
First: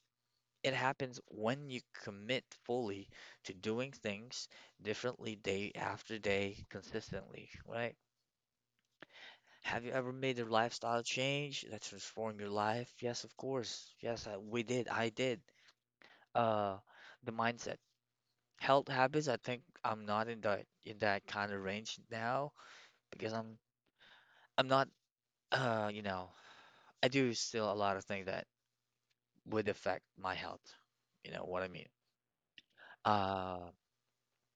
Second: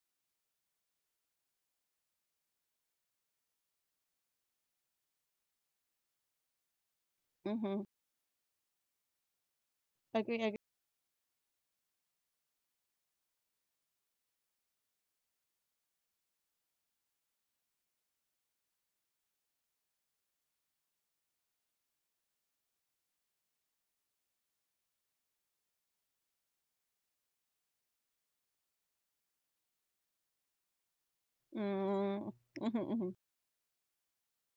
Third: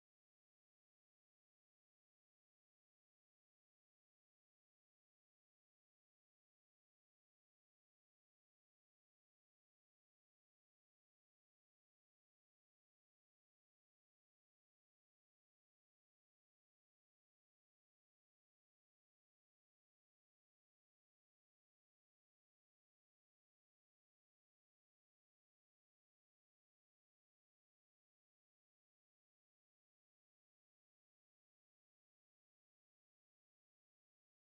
[SPEAKER 1] It happens when you commit fully to doing things differently day after day consistently,
[SPEAKER 3] Mm-hmm.
[SPEAKER 1] right? Have you ever made
[SPEAKER 3] Agree.
[SPEAKER 1] a
[SPEAKER 3] Agree.
[SPEAKER 1] lifestyle change that transformed your life? Yes, of course. Yes, I, we did. I did. Uh, the mindset, health habits. I think I'm not in that in that kind of range now because I'm I'm not, uh you know I do still a lot of things that would affect my health. You know what I mean?
[SPEAKER 3] Mm, mhm, mhm.
[SPEAKER 1] Uh,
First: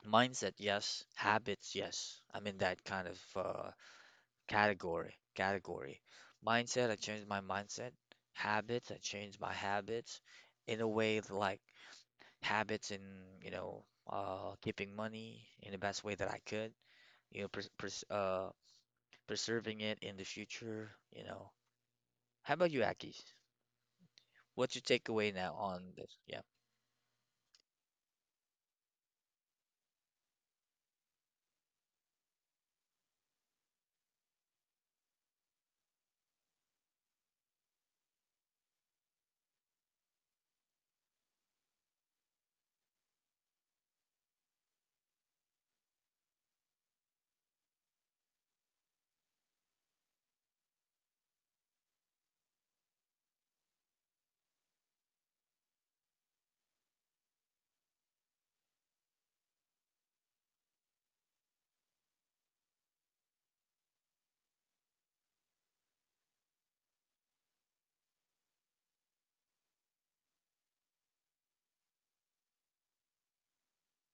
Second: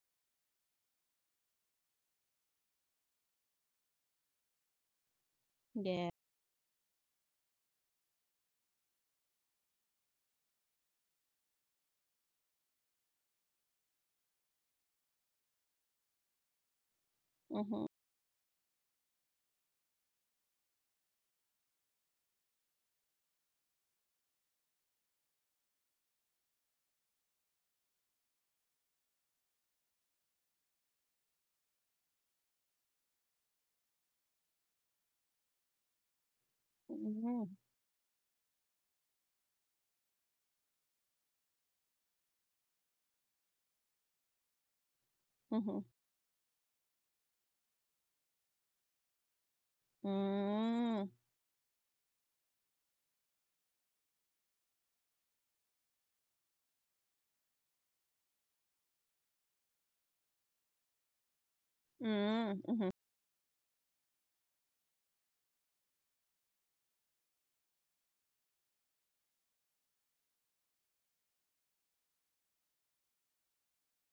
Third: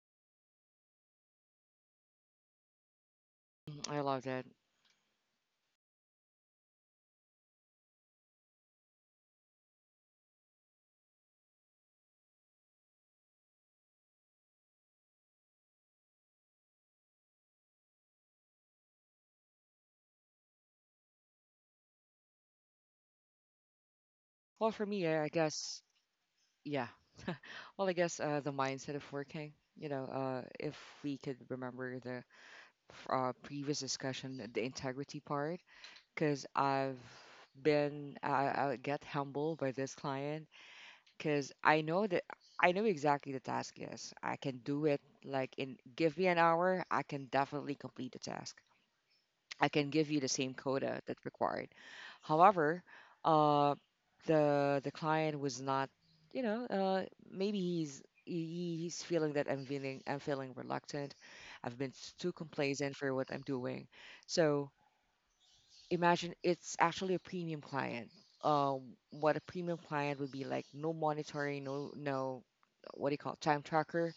[SPEAKER 1] mindset, yes. Habits, yes. I'm in that kind of, uh,
[SPEAKER 2] Mm, I love that.
[SPEAKER 1] category. Category.
[SPEAKER 3] Yeah.
[SPEAKER 1] Mindset, I changed my mindset. Habits, I changed my habits in a way that, like habits in, you know, uh, keeping money in the best way that I could. You know, pres
[SPEAKER 3] Mhm.
[SPEAKER 1] pres uh, preserving it in the future. You know. How about you, Aki?
[SPEAKER 2] Well,
[SPEAKER 1] What's your
[SPEAKER 2] for me, I I
[SPEAKER 1] takeaway now
[SPEAKER 2] guess,
[SPEAKER 1] on this? Yeah.
[SPEAKER 2] yeah. Well, I guess uh, the mindset of working, you know, uh, if we could remember the f- uh, previous discussion, the integrity part, because I've
[SPEAKER 3] Mhm,
[SPEAKER 2] been, I, I get humbled by this client because I know that I know exactly the task is. I can do it like in,
[SPEAKER 3] mhm.
[SPEAKER 2] give me an hour, I can definitely complete the task. I can give you the same quota
[SPEAKER 3] Mm,
[SPEAKER 2] that required. However, uh, the the client was not, you know, uh, maybe he's he- he's feeling that I'm feeling I'm feeling reluctant. I've been s- too
[SPEAKER 3] mm,
[SPEAKER 2] complacent
[SPEAKER 3] mhm.
[SPEAKER 2] for what I'm doing. So imagine it's actually a premium client. Um, what a premium client would be like: no monitoring, no no, what do you call it, time tracker,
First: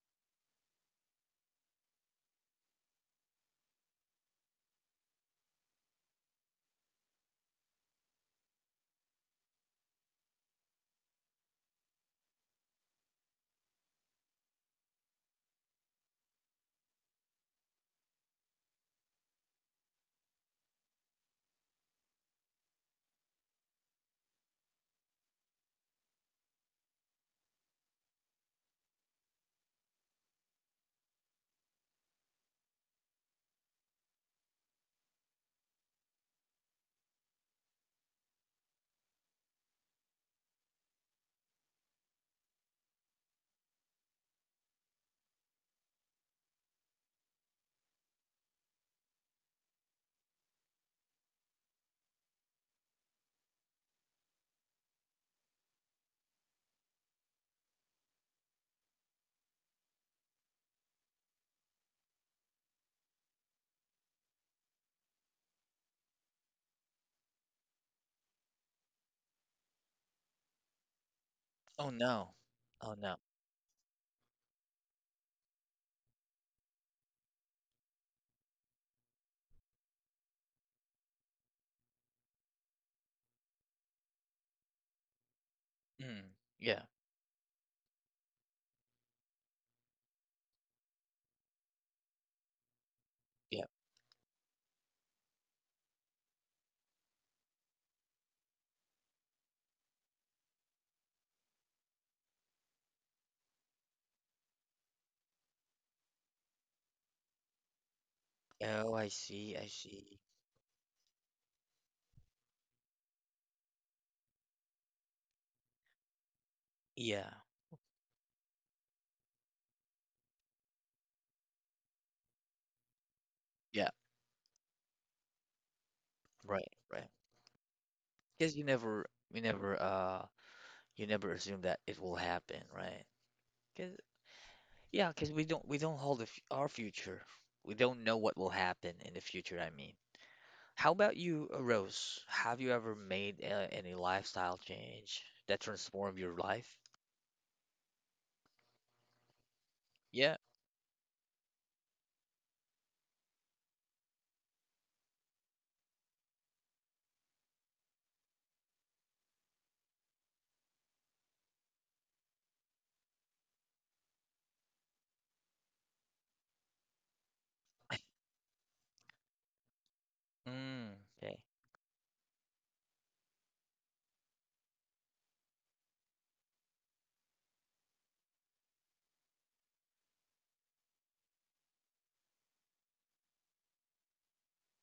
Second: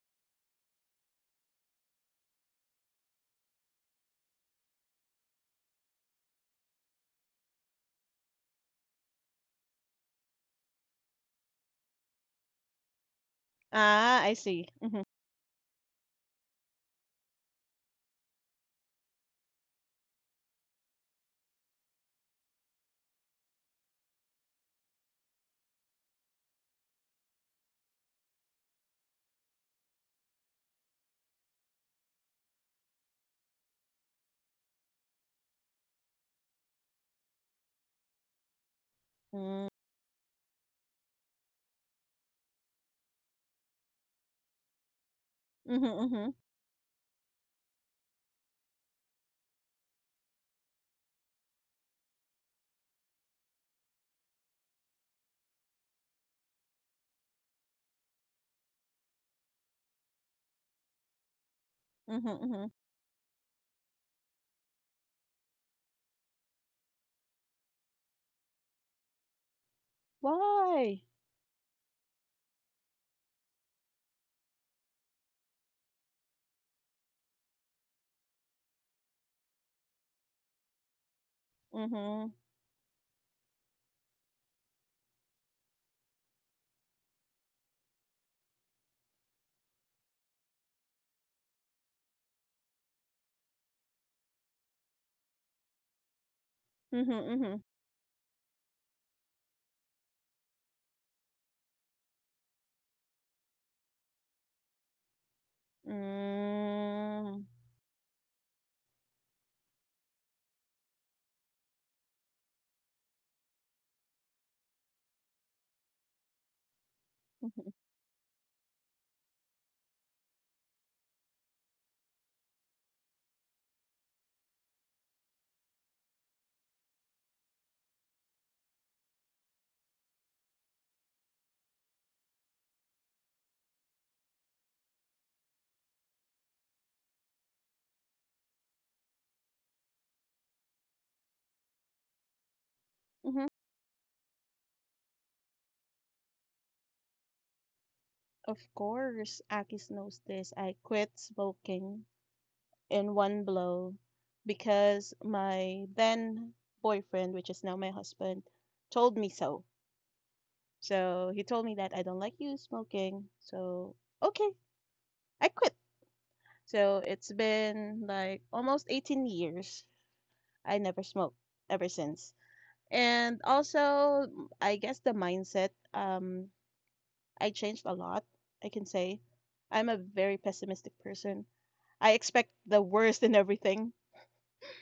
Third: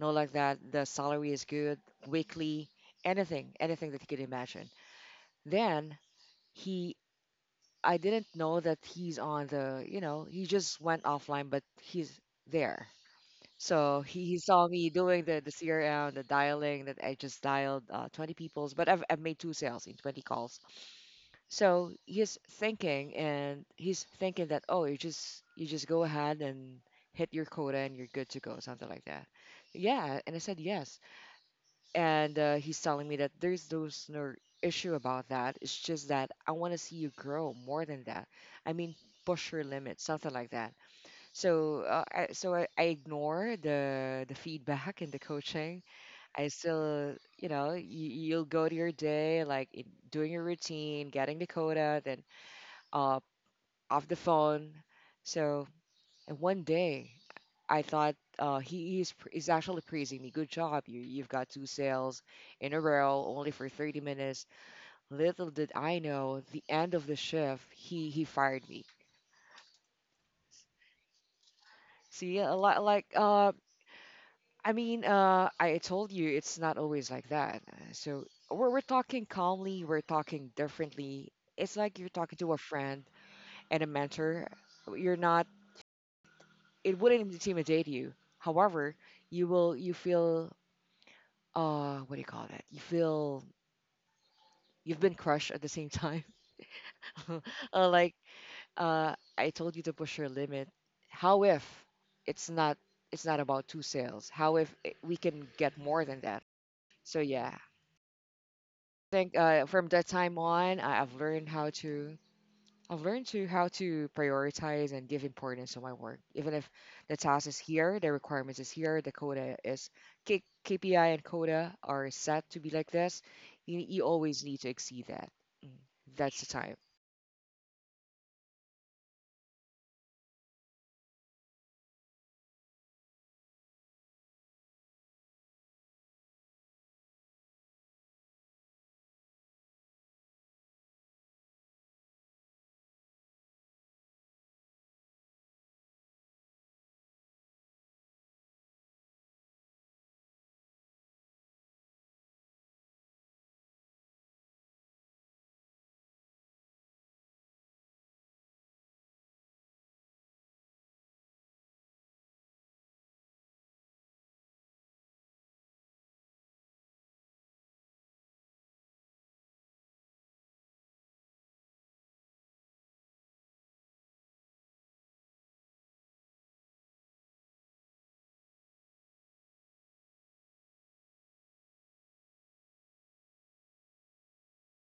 [SPEAKER 2] no like that. The salary is good, weekly, anything, anything that you could imagine. Then he I didn't know that he's on the, you know, he just went offline, but he's there. So
[SPEAKER 3] Ah,
[SPEAKER 2] he,
[SPEAKER 3] I
[SPEAKER 2] he
[SPEAKER 3] see.
[SPEAKER 2] saw me
[SPEAKER 3] Mhm.
[SPEAKER 2] doing the the C R M, the dialing, that I just dialed uh, twenty people's, but I've, I've made two sales in twenty calls. So he's thinking and he's thinking that, oh, you just you just go ahead and hit your quota and you're good to go, something like that. Yeah, and I said yes. And uh, he's telling me that there's those no issue about that. It's just that I want to see you grow more than that. I mean, push your
[SPEAKER 3] Mm,
[SPEAKER 2] limits, something like that. So, uh, I, so I, I ignore the the feedback and the coaching.
[SPEAKER 3] mhm, mhm,
[SPEAKER 2] I still, you know, you, you'll go to your day like in, doing your routine, getting the quota, then uh, off the phone. So and one day, I thought uh, he is pr- is actually praising me. Good job, you you've got two sales
[SPEAKER 3] mhm,
[SPEAKER 2] in
[SPEAKER 3] mhm.
[SPEAKER 2] a row, only for thirty minutes. Little did I know, the end of the shift, he he fired me.
[SPEAKER 3] Why?
[SPEAKER 1] Oh
[SPEAKER 2] See,
[SPEAKER 1] no.
[SPEAKER 2] a lot
[SPEAKER 1] Oh
[SPEAKER 2] like
[SPEAKER 1] no.
[SPEAKER 2] uh, I mean, uh, I told you it's not always like that. Uh, So we're we're talking calmly, we're talking differently. It's like you're talking
[SPEAKER 3] Mhm,
[SPEAKER 2] to a friend and a mentor. You're not.
[SPEAKER 1] Mm. Yeah.
[SPEAKER 2] It wouldn't intimidate you. However, you will you feel, uh what do you call that, you feel
[SPEAKER 1] Yeah.
[SPEAKER 2] you've been crushed at the same time.
[SPEAKER 3] mhm, mhm.
[SPEAKER 2] Uh, like, uh I told you to push your limit. How if it's not, it's not about two sales, how if it- we can get more than that? So yeah,
[SPEAKER 3] Mm,
[SPEAKER 2] I
[SPEAKER 1] Oh, I
[SPEAKER 2] think uh
[SPEAKER 1] see. I
[SPEAKER 2] from that
[SPEAKER 1] see.
[SPEAKER 2] time on, I, I've learned how to, I've learned to how to prioritize and give importance to my work, even if the
[SPEAKER 1] Yeah.
[SPEAKER 2] task is
[SPEAKER 3] mhm,
[SPEAKER 2] here, the requirements is here, the quota is, K- KPI and quota are set to be like this. You,
[SPEAKER 1] Yeah.
[SPEAKER 2] you always need to exceed that. Mm. That's the time.
[SPEAKER 1] Right. Right. Because you never, we never, uh, you never assume that it will happen, right? Because yeah, because we don't, we don't hold the f our future. We don't know what will happen in the future. I mean, how about you, uh, Rose? Have you ever made
[SPEAKER 3] mhm.
[SPEAKER 1] uh, any lifestyle change that transformed your life?
[SPEAKER 3] Of course, Akis knows
[SPEAKER 1] Yeah.
[SPEAKER 3] this. I quit smoking in one blow because my then boyfriend, which is now my husband, told me so. So he told me that I don't like you smoking. So, okay, I quit. So it's been like almost eighteen years. I
[SPEAKER 1] Mm,
[SPEAKER 3] never
[SPEAKER 1] okay.
[SPEAKER 3] smoked ever since. And also, I guess the mindset, um, I changed a lot, I can say. I'm a very pessimistic person. I expect the worst in everything.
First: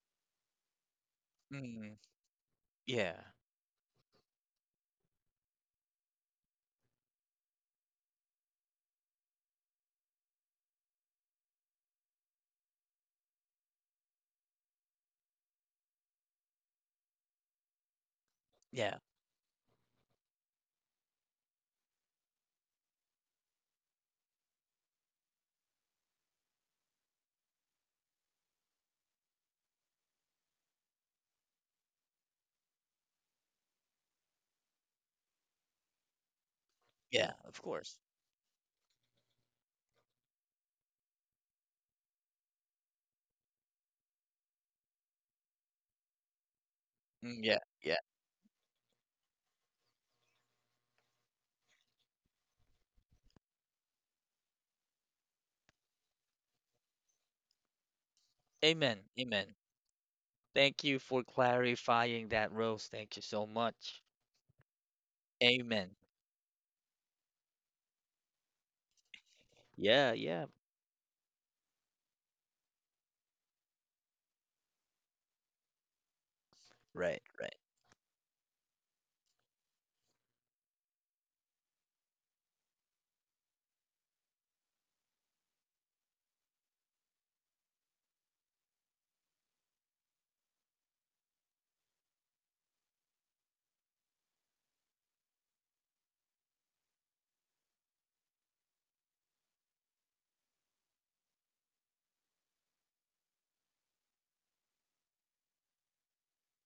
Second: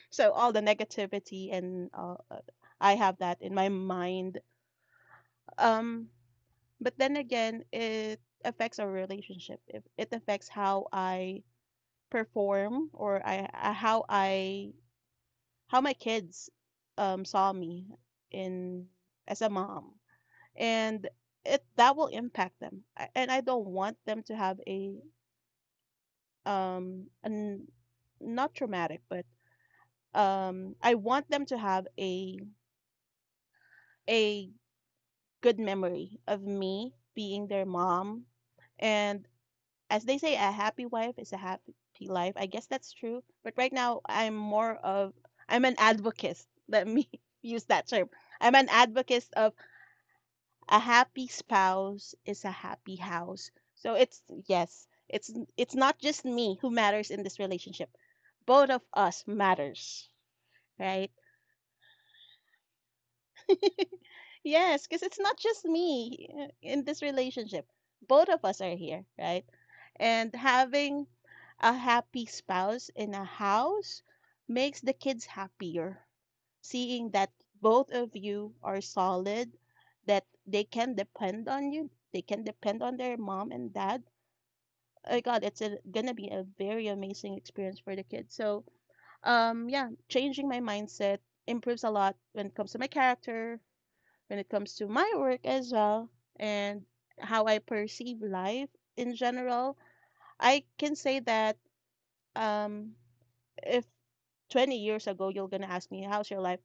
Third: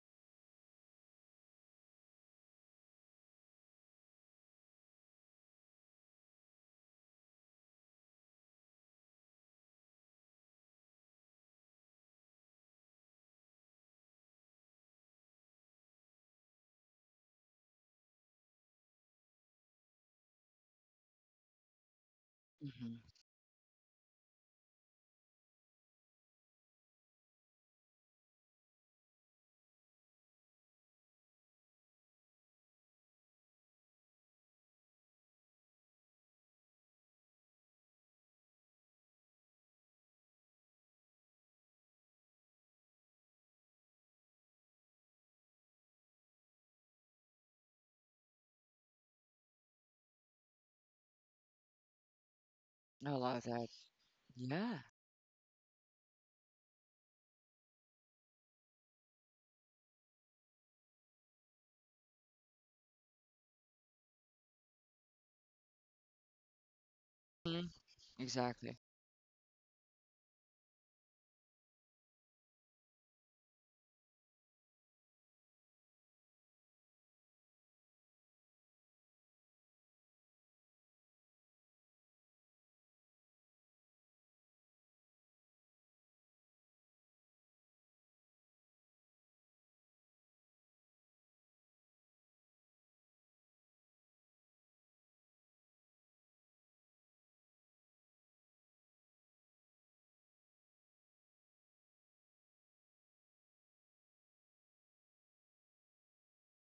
[SPEAKER 3] So all the negativity and
[SPEAKER 1] Mm,
[SPEAKER 3] uh, uh, I have
[SPEAKER 1] yeah,
[SPEAKER 3] that in my mind. Um, But then again, it affects our relationship. If it affects how I perform or I, I how I how my kids um, saw me in
[SPEAKER 1] yeah,
[SPEAKER 3] as a mom, and it that will impact them.
[SPEAKER 2] Hmm.
[SPEAKER 3] I, and I don't want them to have a um an, not traumatic, but um I want them to have a a good memory of me
[SPEAKER 1] yeah,
[SPEAKER 3] being
[SPEAKER 1] of
[SPEAKER 3] their
[SPEAKER 1] course.
[SPEAKER 3] mom and as they say, a happy wife is a happy life. I guess that's true. But right now, I'm more of I'm an advocate. Let me
[SPEAKER 1] Mm, yeah,
[SPEAKER 3] use that
[SPEAKER 1] yeah.
[SPEAKER 3] term. I'm an advocate of a happy spouse is a happy
[SPEAKER 2] I love
[SPEAKER 3] house.
[SPEAKER 2] that.
[SPEAKER 3] So it's
[SPEAKER 2] Yeah,
[SPEAKER 3] yes, it's it's not just me who matters in this relationship. Both of
[SPEAKER 1] Amen.
[SPEAKER 3] us
[SPEAKER 1] Amen.
[SPEAKER 3] matters,
[SPEAKER 1] Thank you
[SPEAKER 3] right?
[SPEAKER 1] for clarifying that, Rose. Thank you so much.
[SPEAKER 3] Yes, because it's not just
[SPEAKER 1] Amen.
[SPEAKER 3] me uh, in this
[SPEAKER 2] hmm,
[SPEAKER 3] relationship. Both of us
[SPEAKER 2] exactly.
[SPEAKER 3] are here, right?
[SPEAKER 1] Yeah,
[SPEAKER 3] And
[SPEAKER 1] yeah.
[SPEAKER 3] having a happy spouse in a house makes the kids happier. Seeing
[SPEAKER 1] Right,
[SPEAKER 3] that
[SPEAKER 1] right.
[SPEAKER 3] both of you are solid, that they can depend on you, they can depend on their mom and dad. Oh God, it's a, gonna be a very amazing experience for the kids. So, um, yeah, changing my mindset improves a lot when it comes to my character, when it comes to my work as well, and how I perceive life in general. I can say that um if twenty years ago you're gonna ask me how's your life,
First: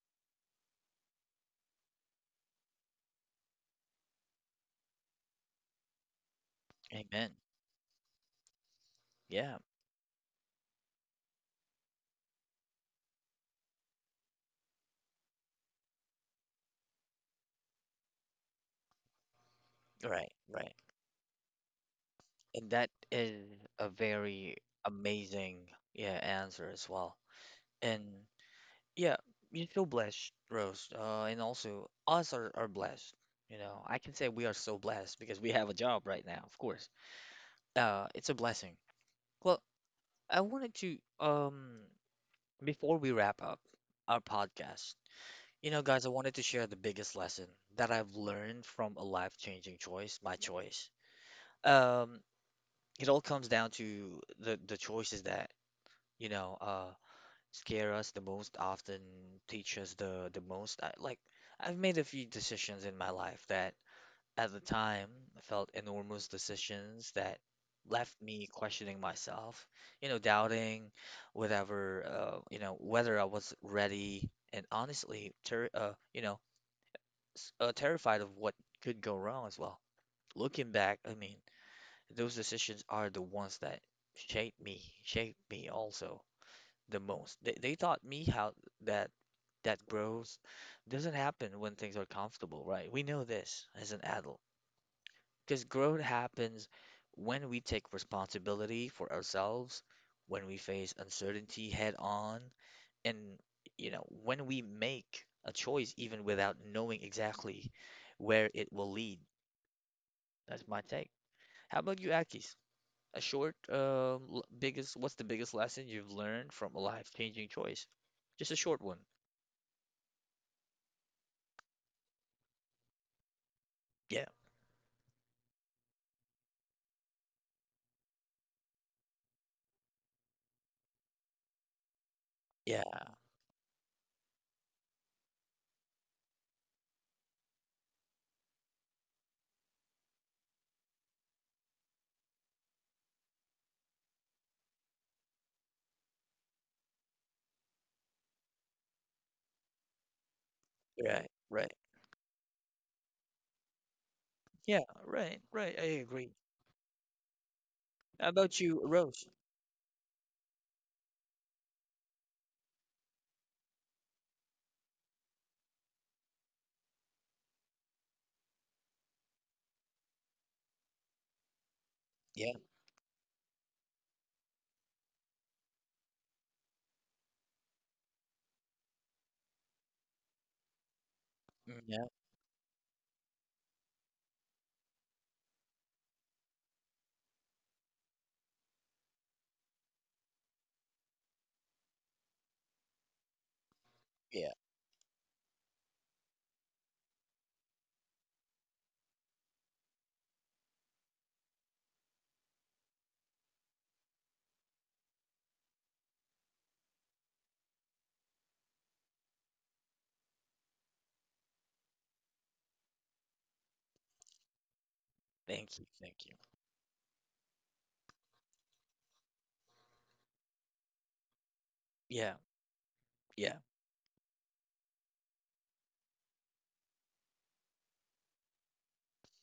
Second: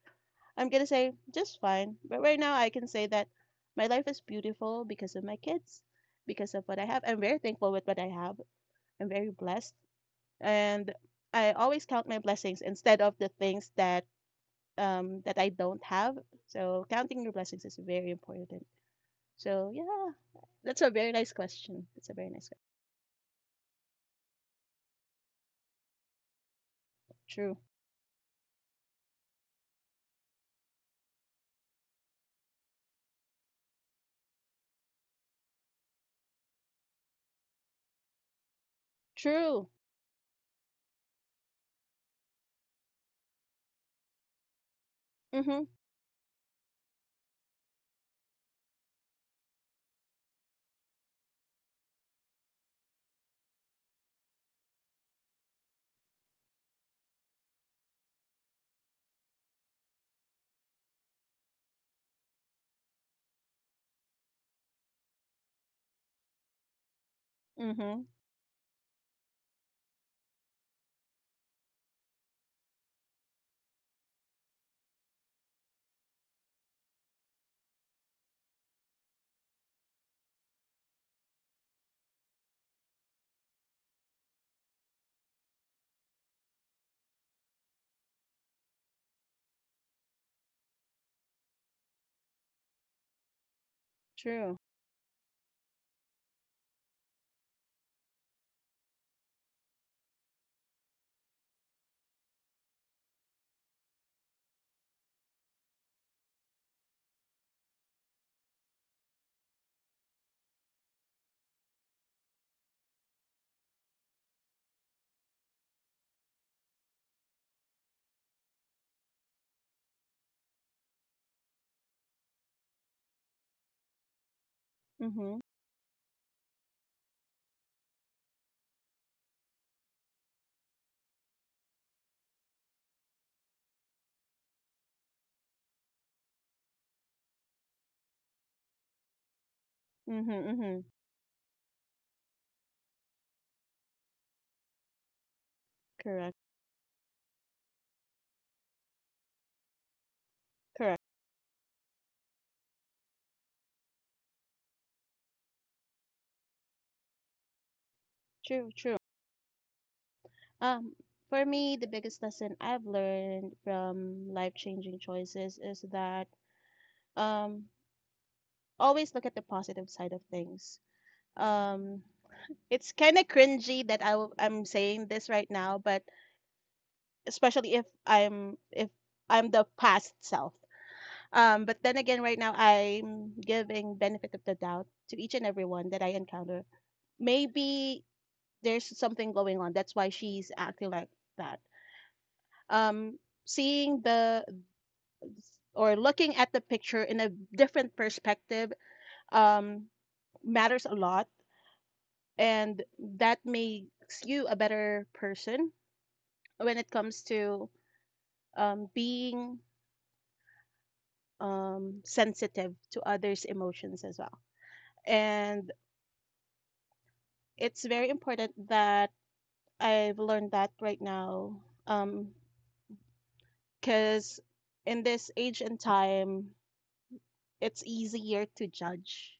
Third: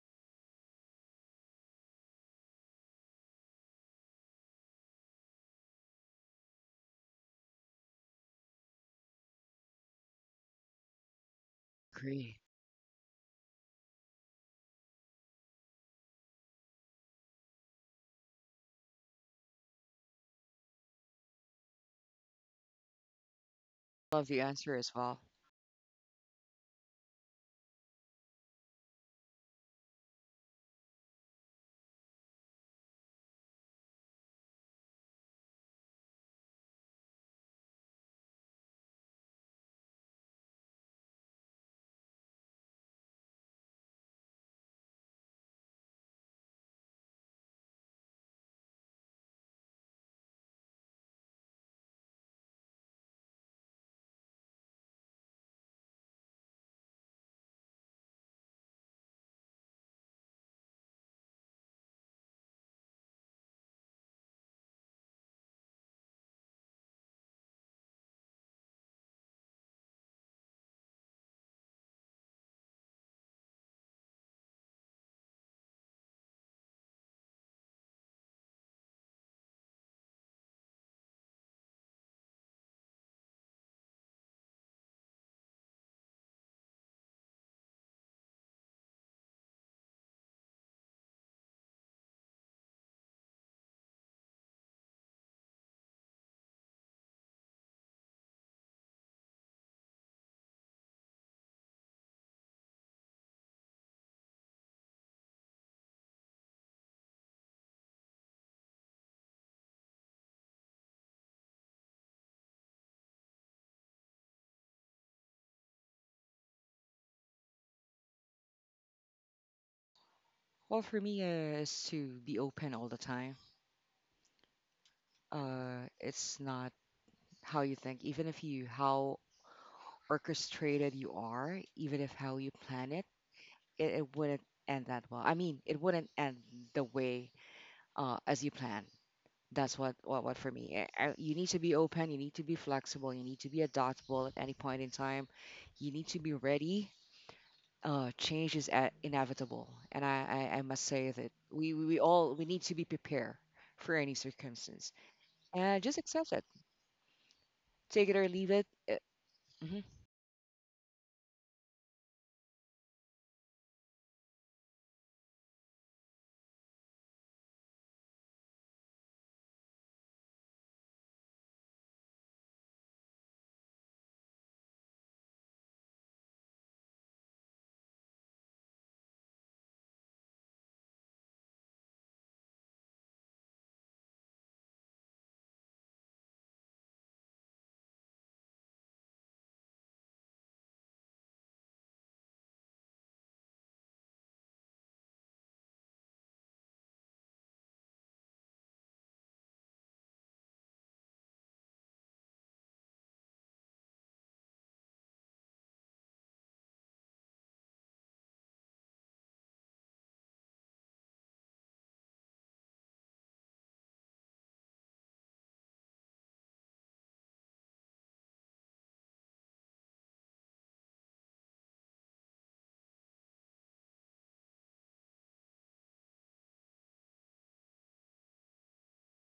[SPEAKER 3] I'm gonna say just fine, but right now I can say that my life is beautiful because of my kids, because of what I have. I'm
[SPEAKER 1] Amen.
[SPEAKER 3] very thankful with what I have. I'm very
[SPEAKER 1] Yeah,
[SPEAKER 3] blessed, and I always count my
[SPEAKER 2] Agree.
[SPEAKER 3] blessings instead of the things that um that I don't have. So counting your blessings is very important. So yeah,
[SPEAKER 1] right, right.
[SPEAKER 3] that's a very nice question. That's a very nice question.
[SPEAKER 1] And that is a
[SPEAKER 2] Love the
[SPEAKER 1] very
[SPEAKER 2] answer as well.
[SPEAKER 1] amazing, yeah, answer as well.
[SPEAKER 3] True,
[SPEAKER 1] And yeah, you're so blessed, Rose. Uh, and also us are, are blessed. You know, I can say we are so blessed because we have a job right now, of course. Uh, it's a blessing. Well,
[SPEAKER 3] true.
[SPEAKER 1] I wanted to um before we wrap up our podcast,
[SPEAKER 3] Mm-hmm,
[SPEAKER 1] you know, guys, I wanted to share the biggest lesson that I've learned from a life-changing choice, my choice. Um, it all comes down to the the choices that, you know, uh, scare us the most, often teach us the the most. I, like, I've made a few decisions in my life that at the time, I felt enormous decisions that
[SPEAKER 3] mm-hmm,
[SPEAKER 1] left me questioning myself, you know, doubting whatever, uh, you know, whether I was ready and honestly, ter uh, you know, s- uh, terrified of what could go wrong as well. Looking back, I mean, those decisions are the ones that shaped me, shaped me also the most. They, they taught me how that that growth doesn't happen when things are comfortable, right? We know this as an adult
[SPEAKER 3] true,
[SPEAKER 1] because growth happens when we take responsibility for ourselves, when we face uncertainty head on, and you know, when we make a choice even without knowing exactly where it will lead. That's my take. How about you, Akis? A short, um, l- biggest, what's the biggest lesson you've learned from a life-changing choice? Just a short one.
[SPEAKER 2] Well, for me, uh, is to be open all the time.
[SPEAKER 1] Yeah,
[SPEAKER 3] mm-hmm,
[SPEAKER 2] Uh, it's not how you think, even if you how orchestrated you are, even if how you
[SPEAKER 1] yeah,
[SPEAKER 2] plan it, it, it wouldn't end that well. I mean, it wouldn't end the way, uh, as you plan. That's what, what
[SPEAKER 3] mm-hmm,
[SPEAKER 2] what for me.
[SPEAKER 3] mm-hmm,
[SPEAKER 2] I, I, you need to be open. You need to be flexible. You need to be adaptable at any point in time. You need to
[SPEAKER 3] correct.
[SPEAKER 2] be ready. Uh, change is a inevitable, and I, I, I must
[SPEAKER 3] Correct.
[SPEAKER 2] say
[SPEAKER 1] right,
[SPEAKER 2] that
[SPEAKER 1] right.
[SPEAKER 2] we, we we all we need to be prepared for any
[SPEAKER 1] Yeah,
[SPEAKER 2] circumstance
[SPEAKER 1] right, right. I
[SPEAKER 2] and just
[SPEAKER 1] agree.
[SPEAKER 2] accept it. Take it
[SPEAKER 1] How
[SPEAKER 2] or leave
[SPEAKER 1] about
[SPEAKER 3] True,
[SPEAKER 2] it.
[SPEAKER 1] you,
[SPEAKER 3] true.
[SPEAKER 2] Uh,
[SPEAKER 1] Rose?
[SPEAKER 2] mhm.
[SPEAKER 3] Um, for me, the biggest lesson I've learned from life-changing choices is that um, always look at the positive side of things. Um,
[SPEAKER 1] Yeah,
[SPEAKER 3] it's kind of cringy that I w I'm saying this right now, but especially if I'm if I'm the past self. Um, but
[SPEAKER 1] mm,
[SPEAKER 3] then
[SPEAKER 1] yeah,
[SPEAKER 3] again, right now I'm giving benefit of the doubt to each and everyone that I encounter. Maybe there's something going on. That's why she's acting like that, um, seeing the
[SPEAKER 1] yeah.
[SPEAKER 3] or looking at the picture in a different perspective um, matters a lot, and that makes you a better person when it comes to um, being um, sensitive to others' emotions as well. And
[SPEAKER 1] Thank you, thank you.
[SPEAKER 3] it's very important that I've learned that right now,
[SPEAKER 1] Yeah, yeah,
[SPEAKER 3] because in this age and time, it's easier to judge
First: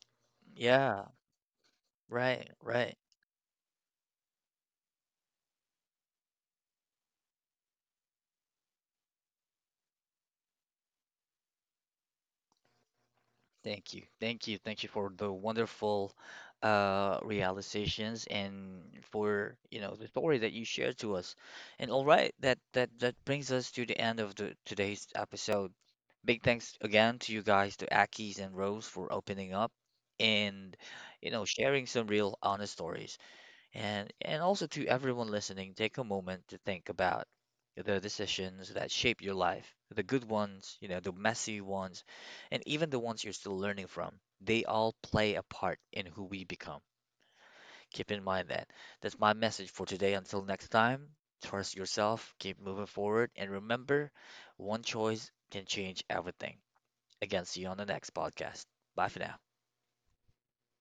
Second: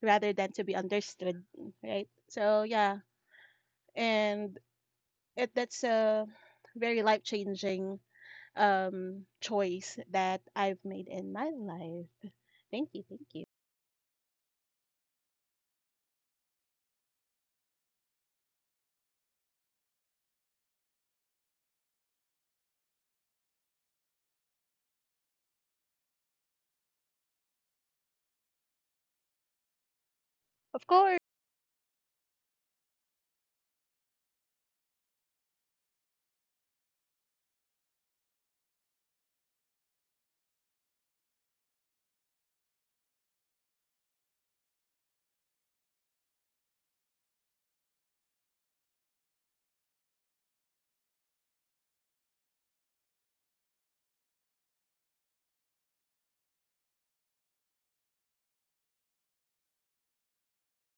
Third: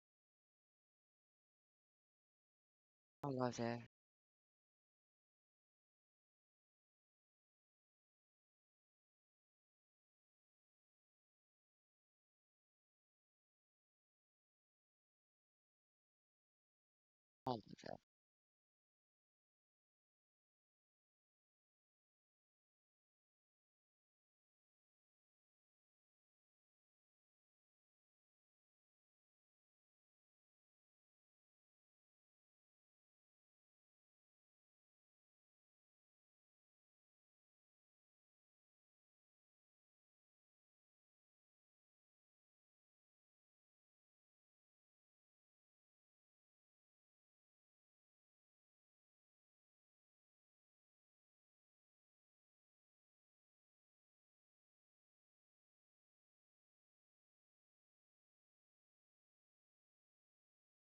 [SPEAKER 3] rather than to be
[SPEAKER 1] yeah.
[SPEAKER 3] understood, right?
[SPEAKER 1] Right,
[SPEAKER 3] So
[SPEAKER 1] right.
[SPEAKER 3] yeah,
[SPEAKER 2] I love that.
[SPEAKER 3] and it that's a very life-changing um choice that I've made in my life. Thank you, thank you.
[SPEAKER 1] Thank you. Thank you. Thank you for the wonderful uh
[SPEAKER 2] I love
[SPEAKER 1] realizations and for, you know, the story that you shared to us. And all right, that that that brings us to the end of the today's episode. Big thanks again to you guys, to Akis and Rose for opening up and,
[SPEAKER 3] Of course.
[SPEAKER 1] you know, sharing some real honest stories. And and also to everyone listening, take a moment to think about the decisions that shape your life, the good ones, you know, the messy ones, and even the ones you're still learning from. They all play a part in who we become. Keep in mind that. That's my message for today. Until next time, trust yourself, keep moving forward, and remember, one choice can change everything. Again, see you on the next podcast. Bye for now.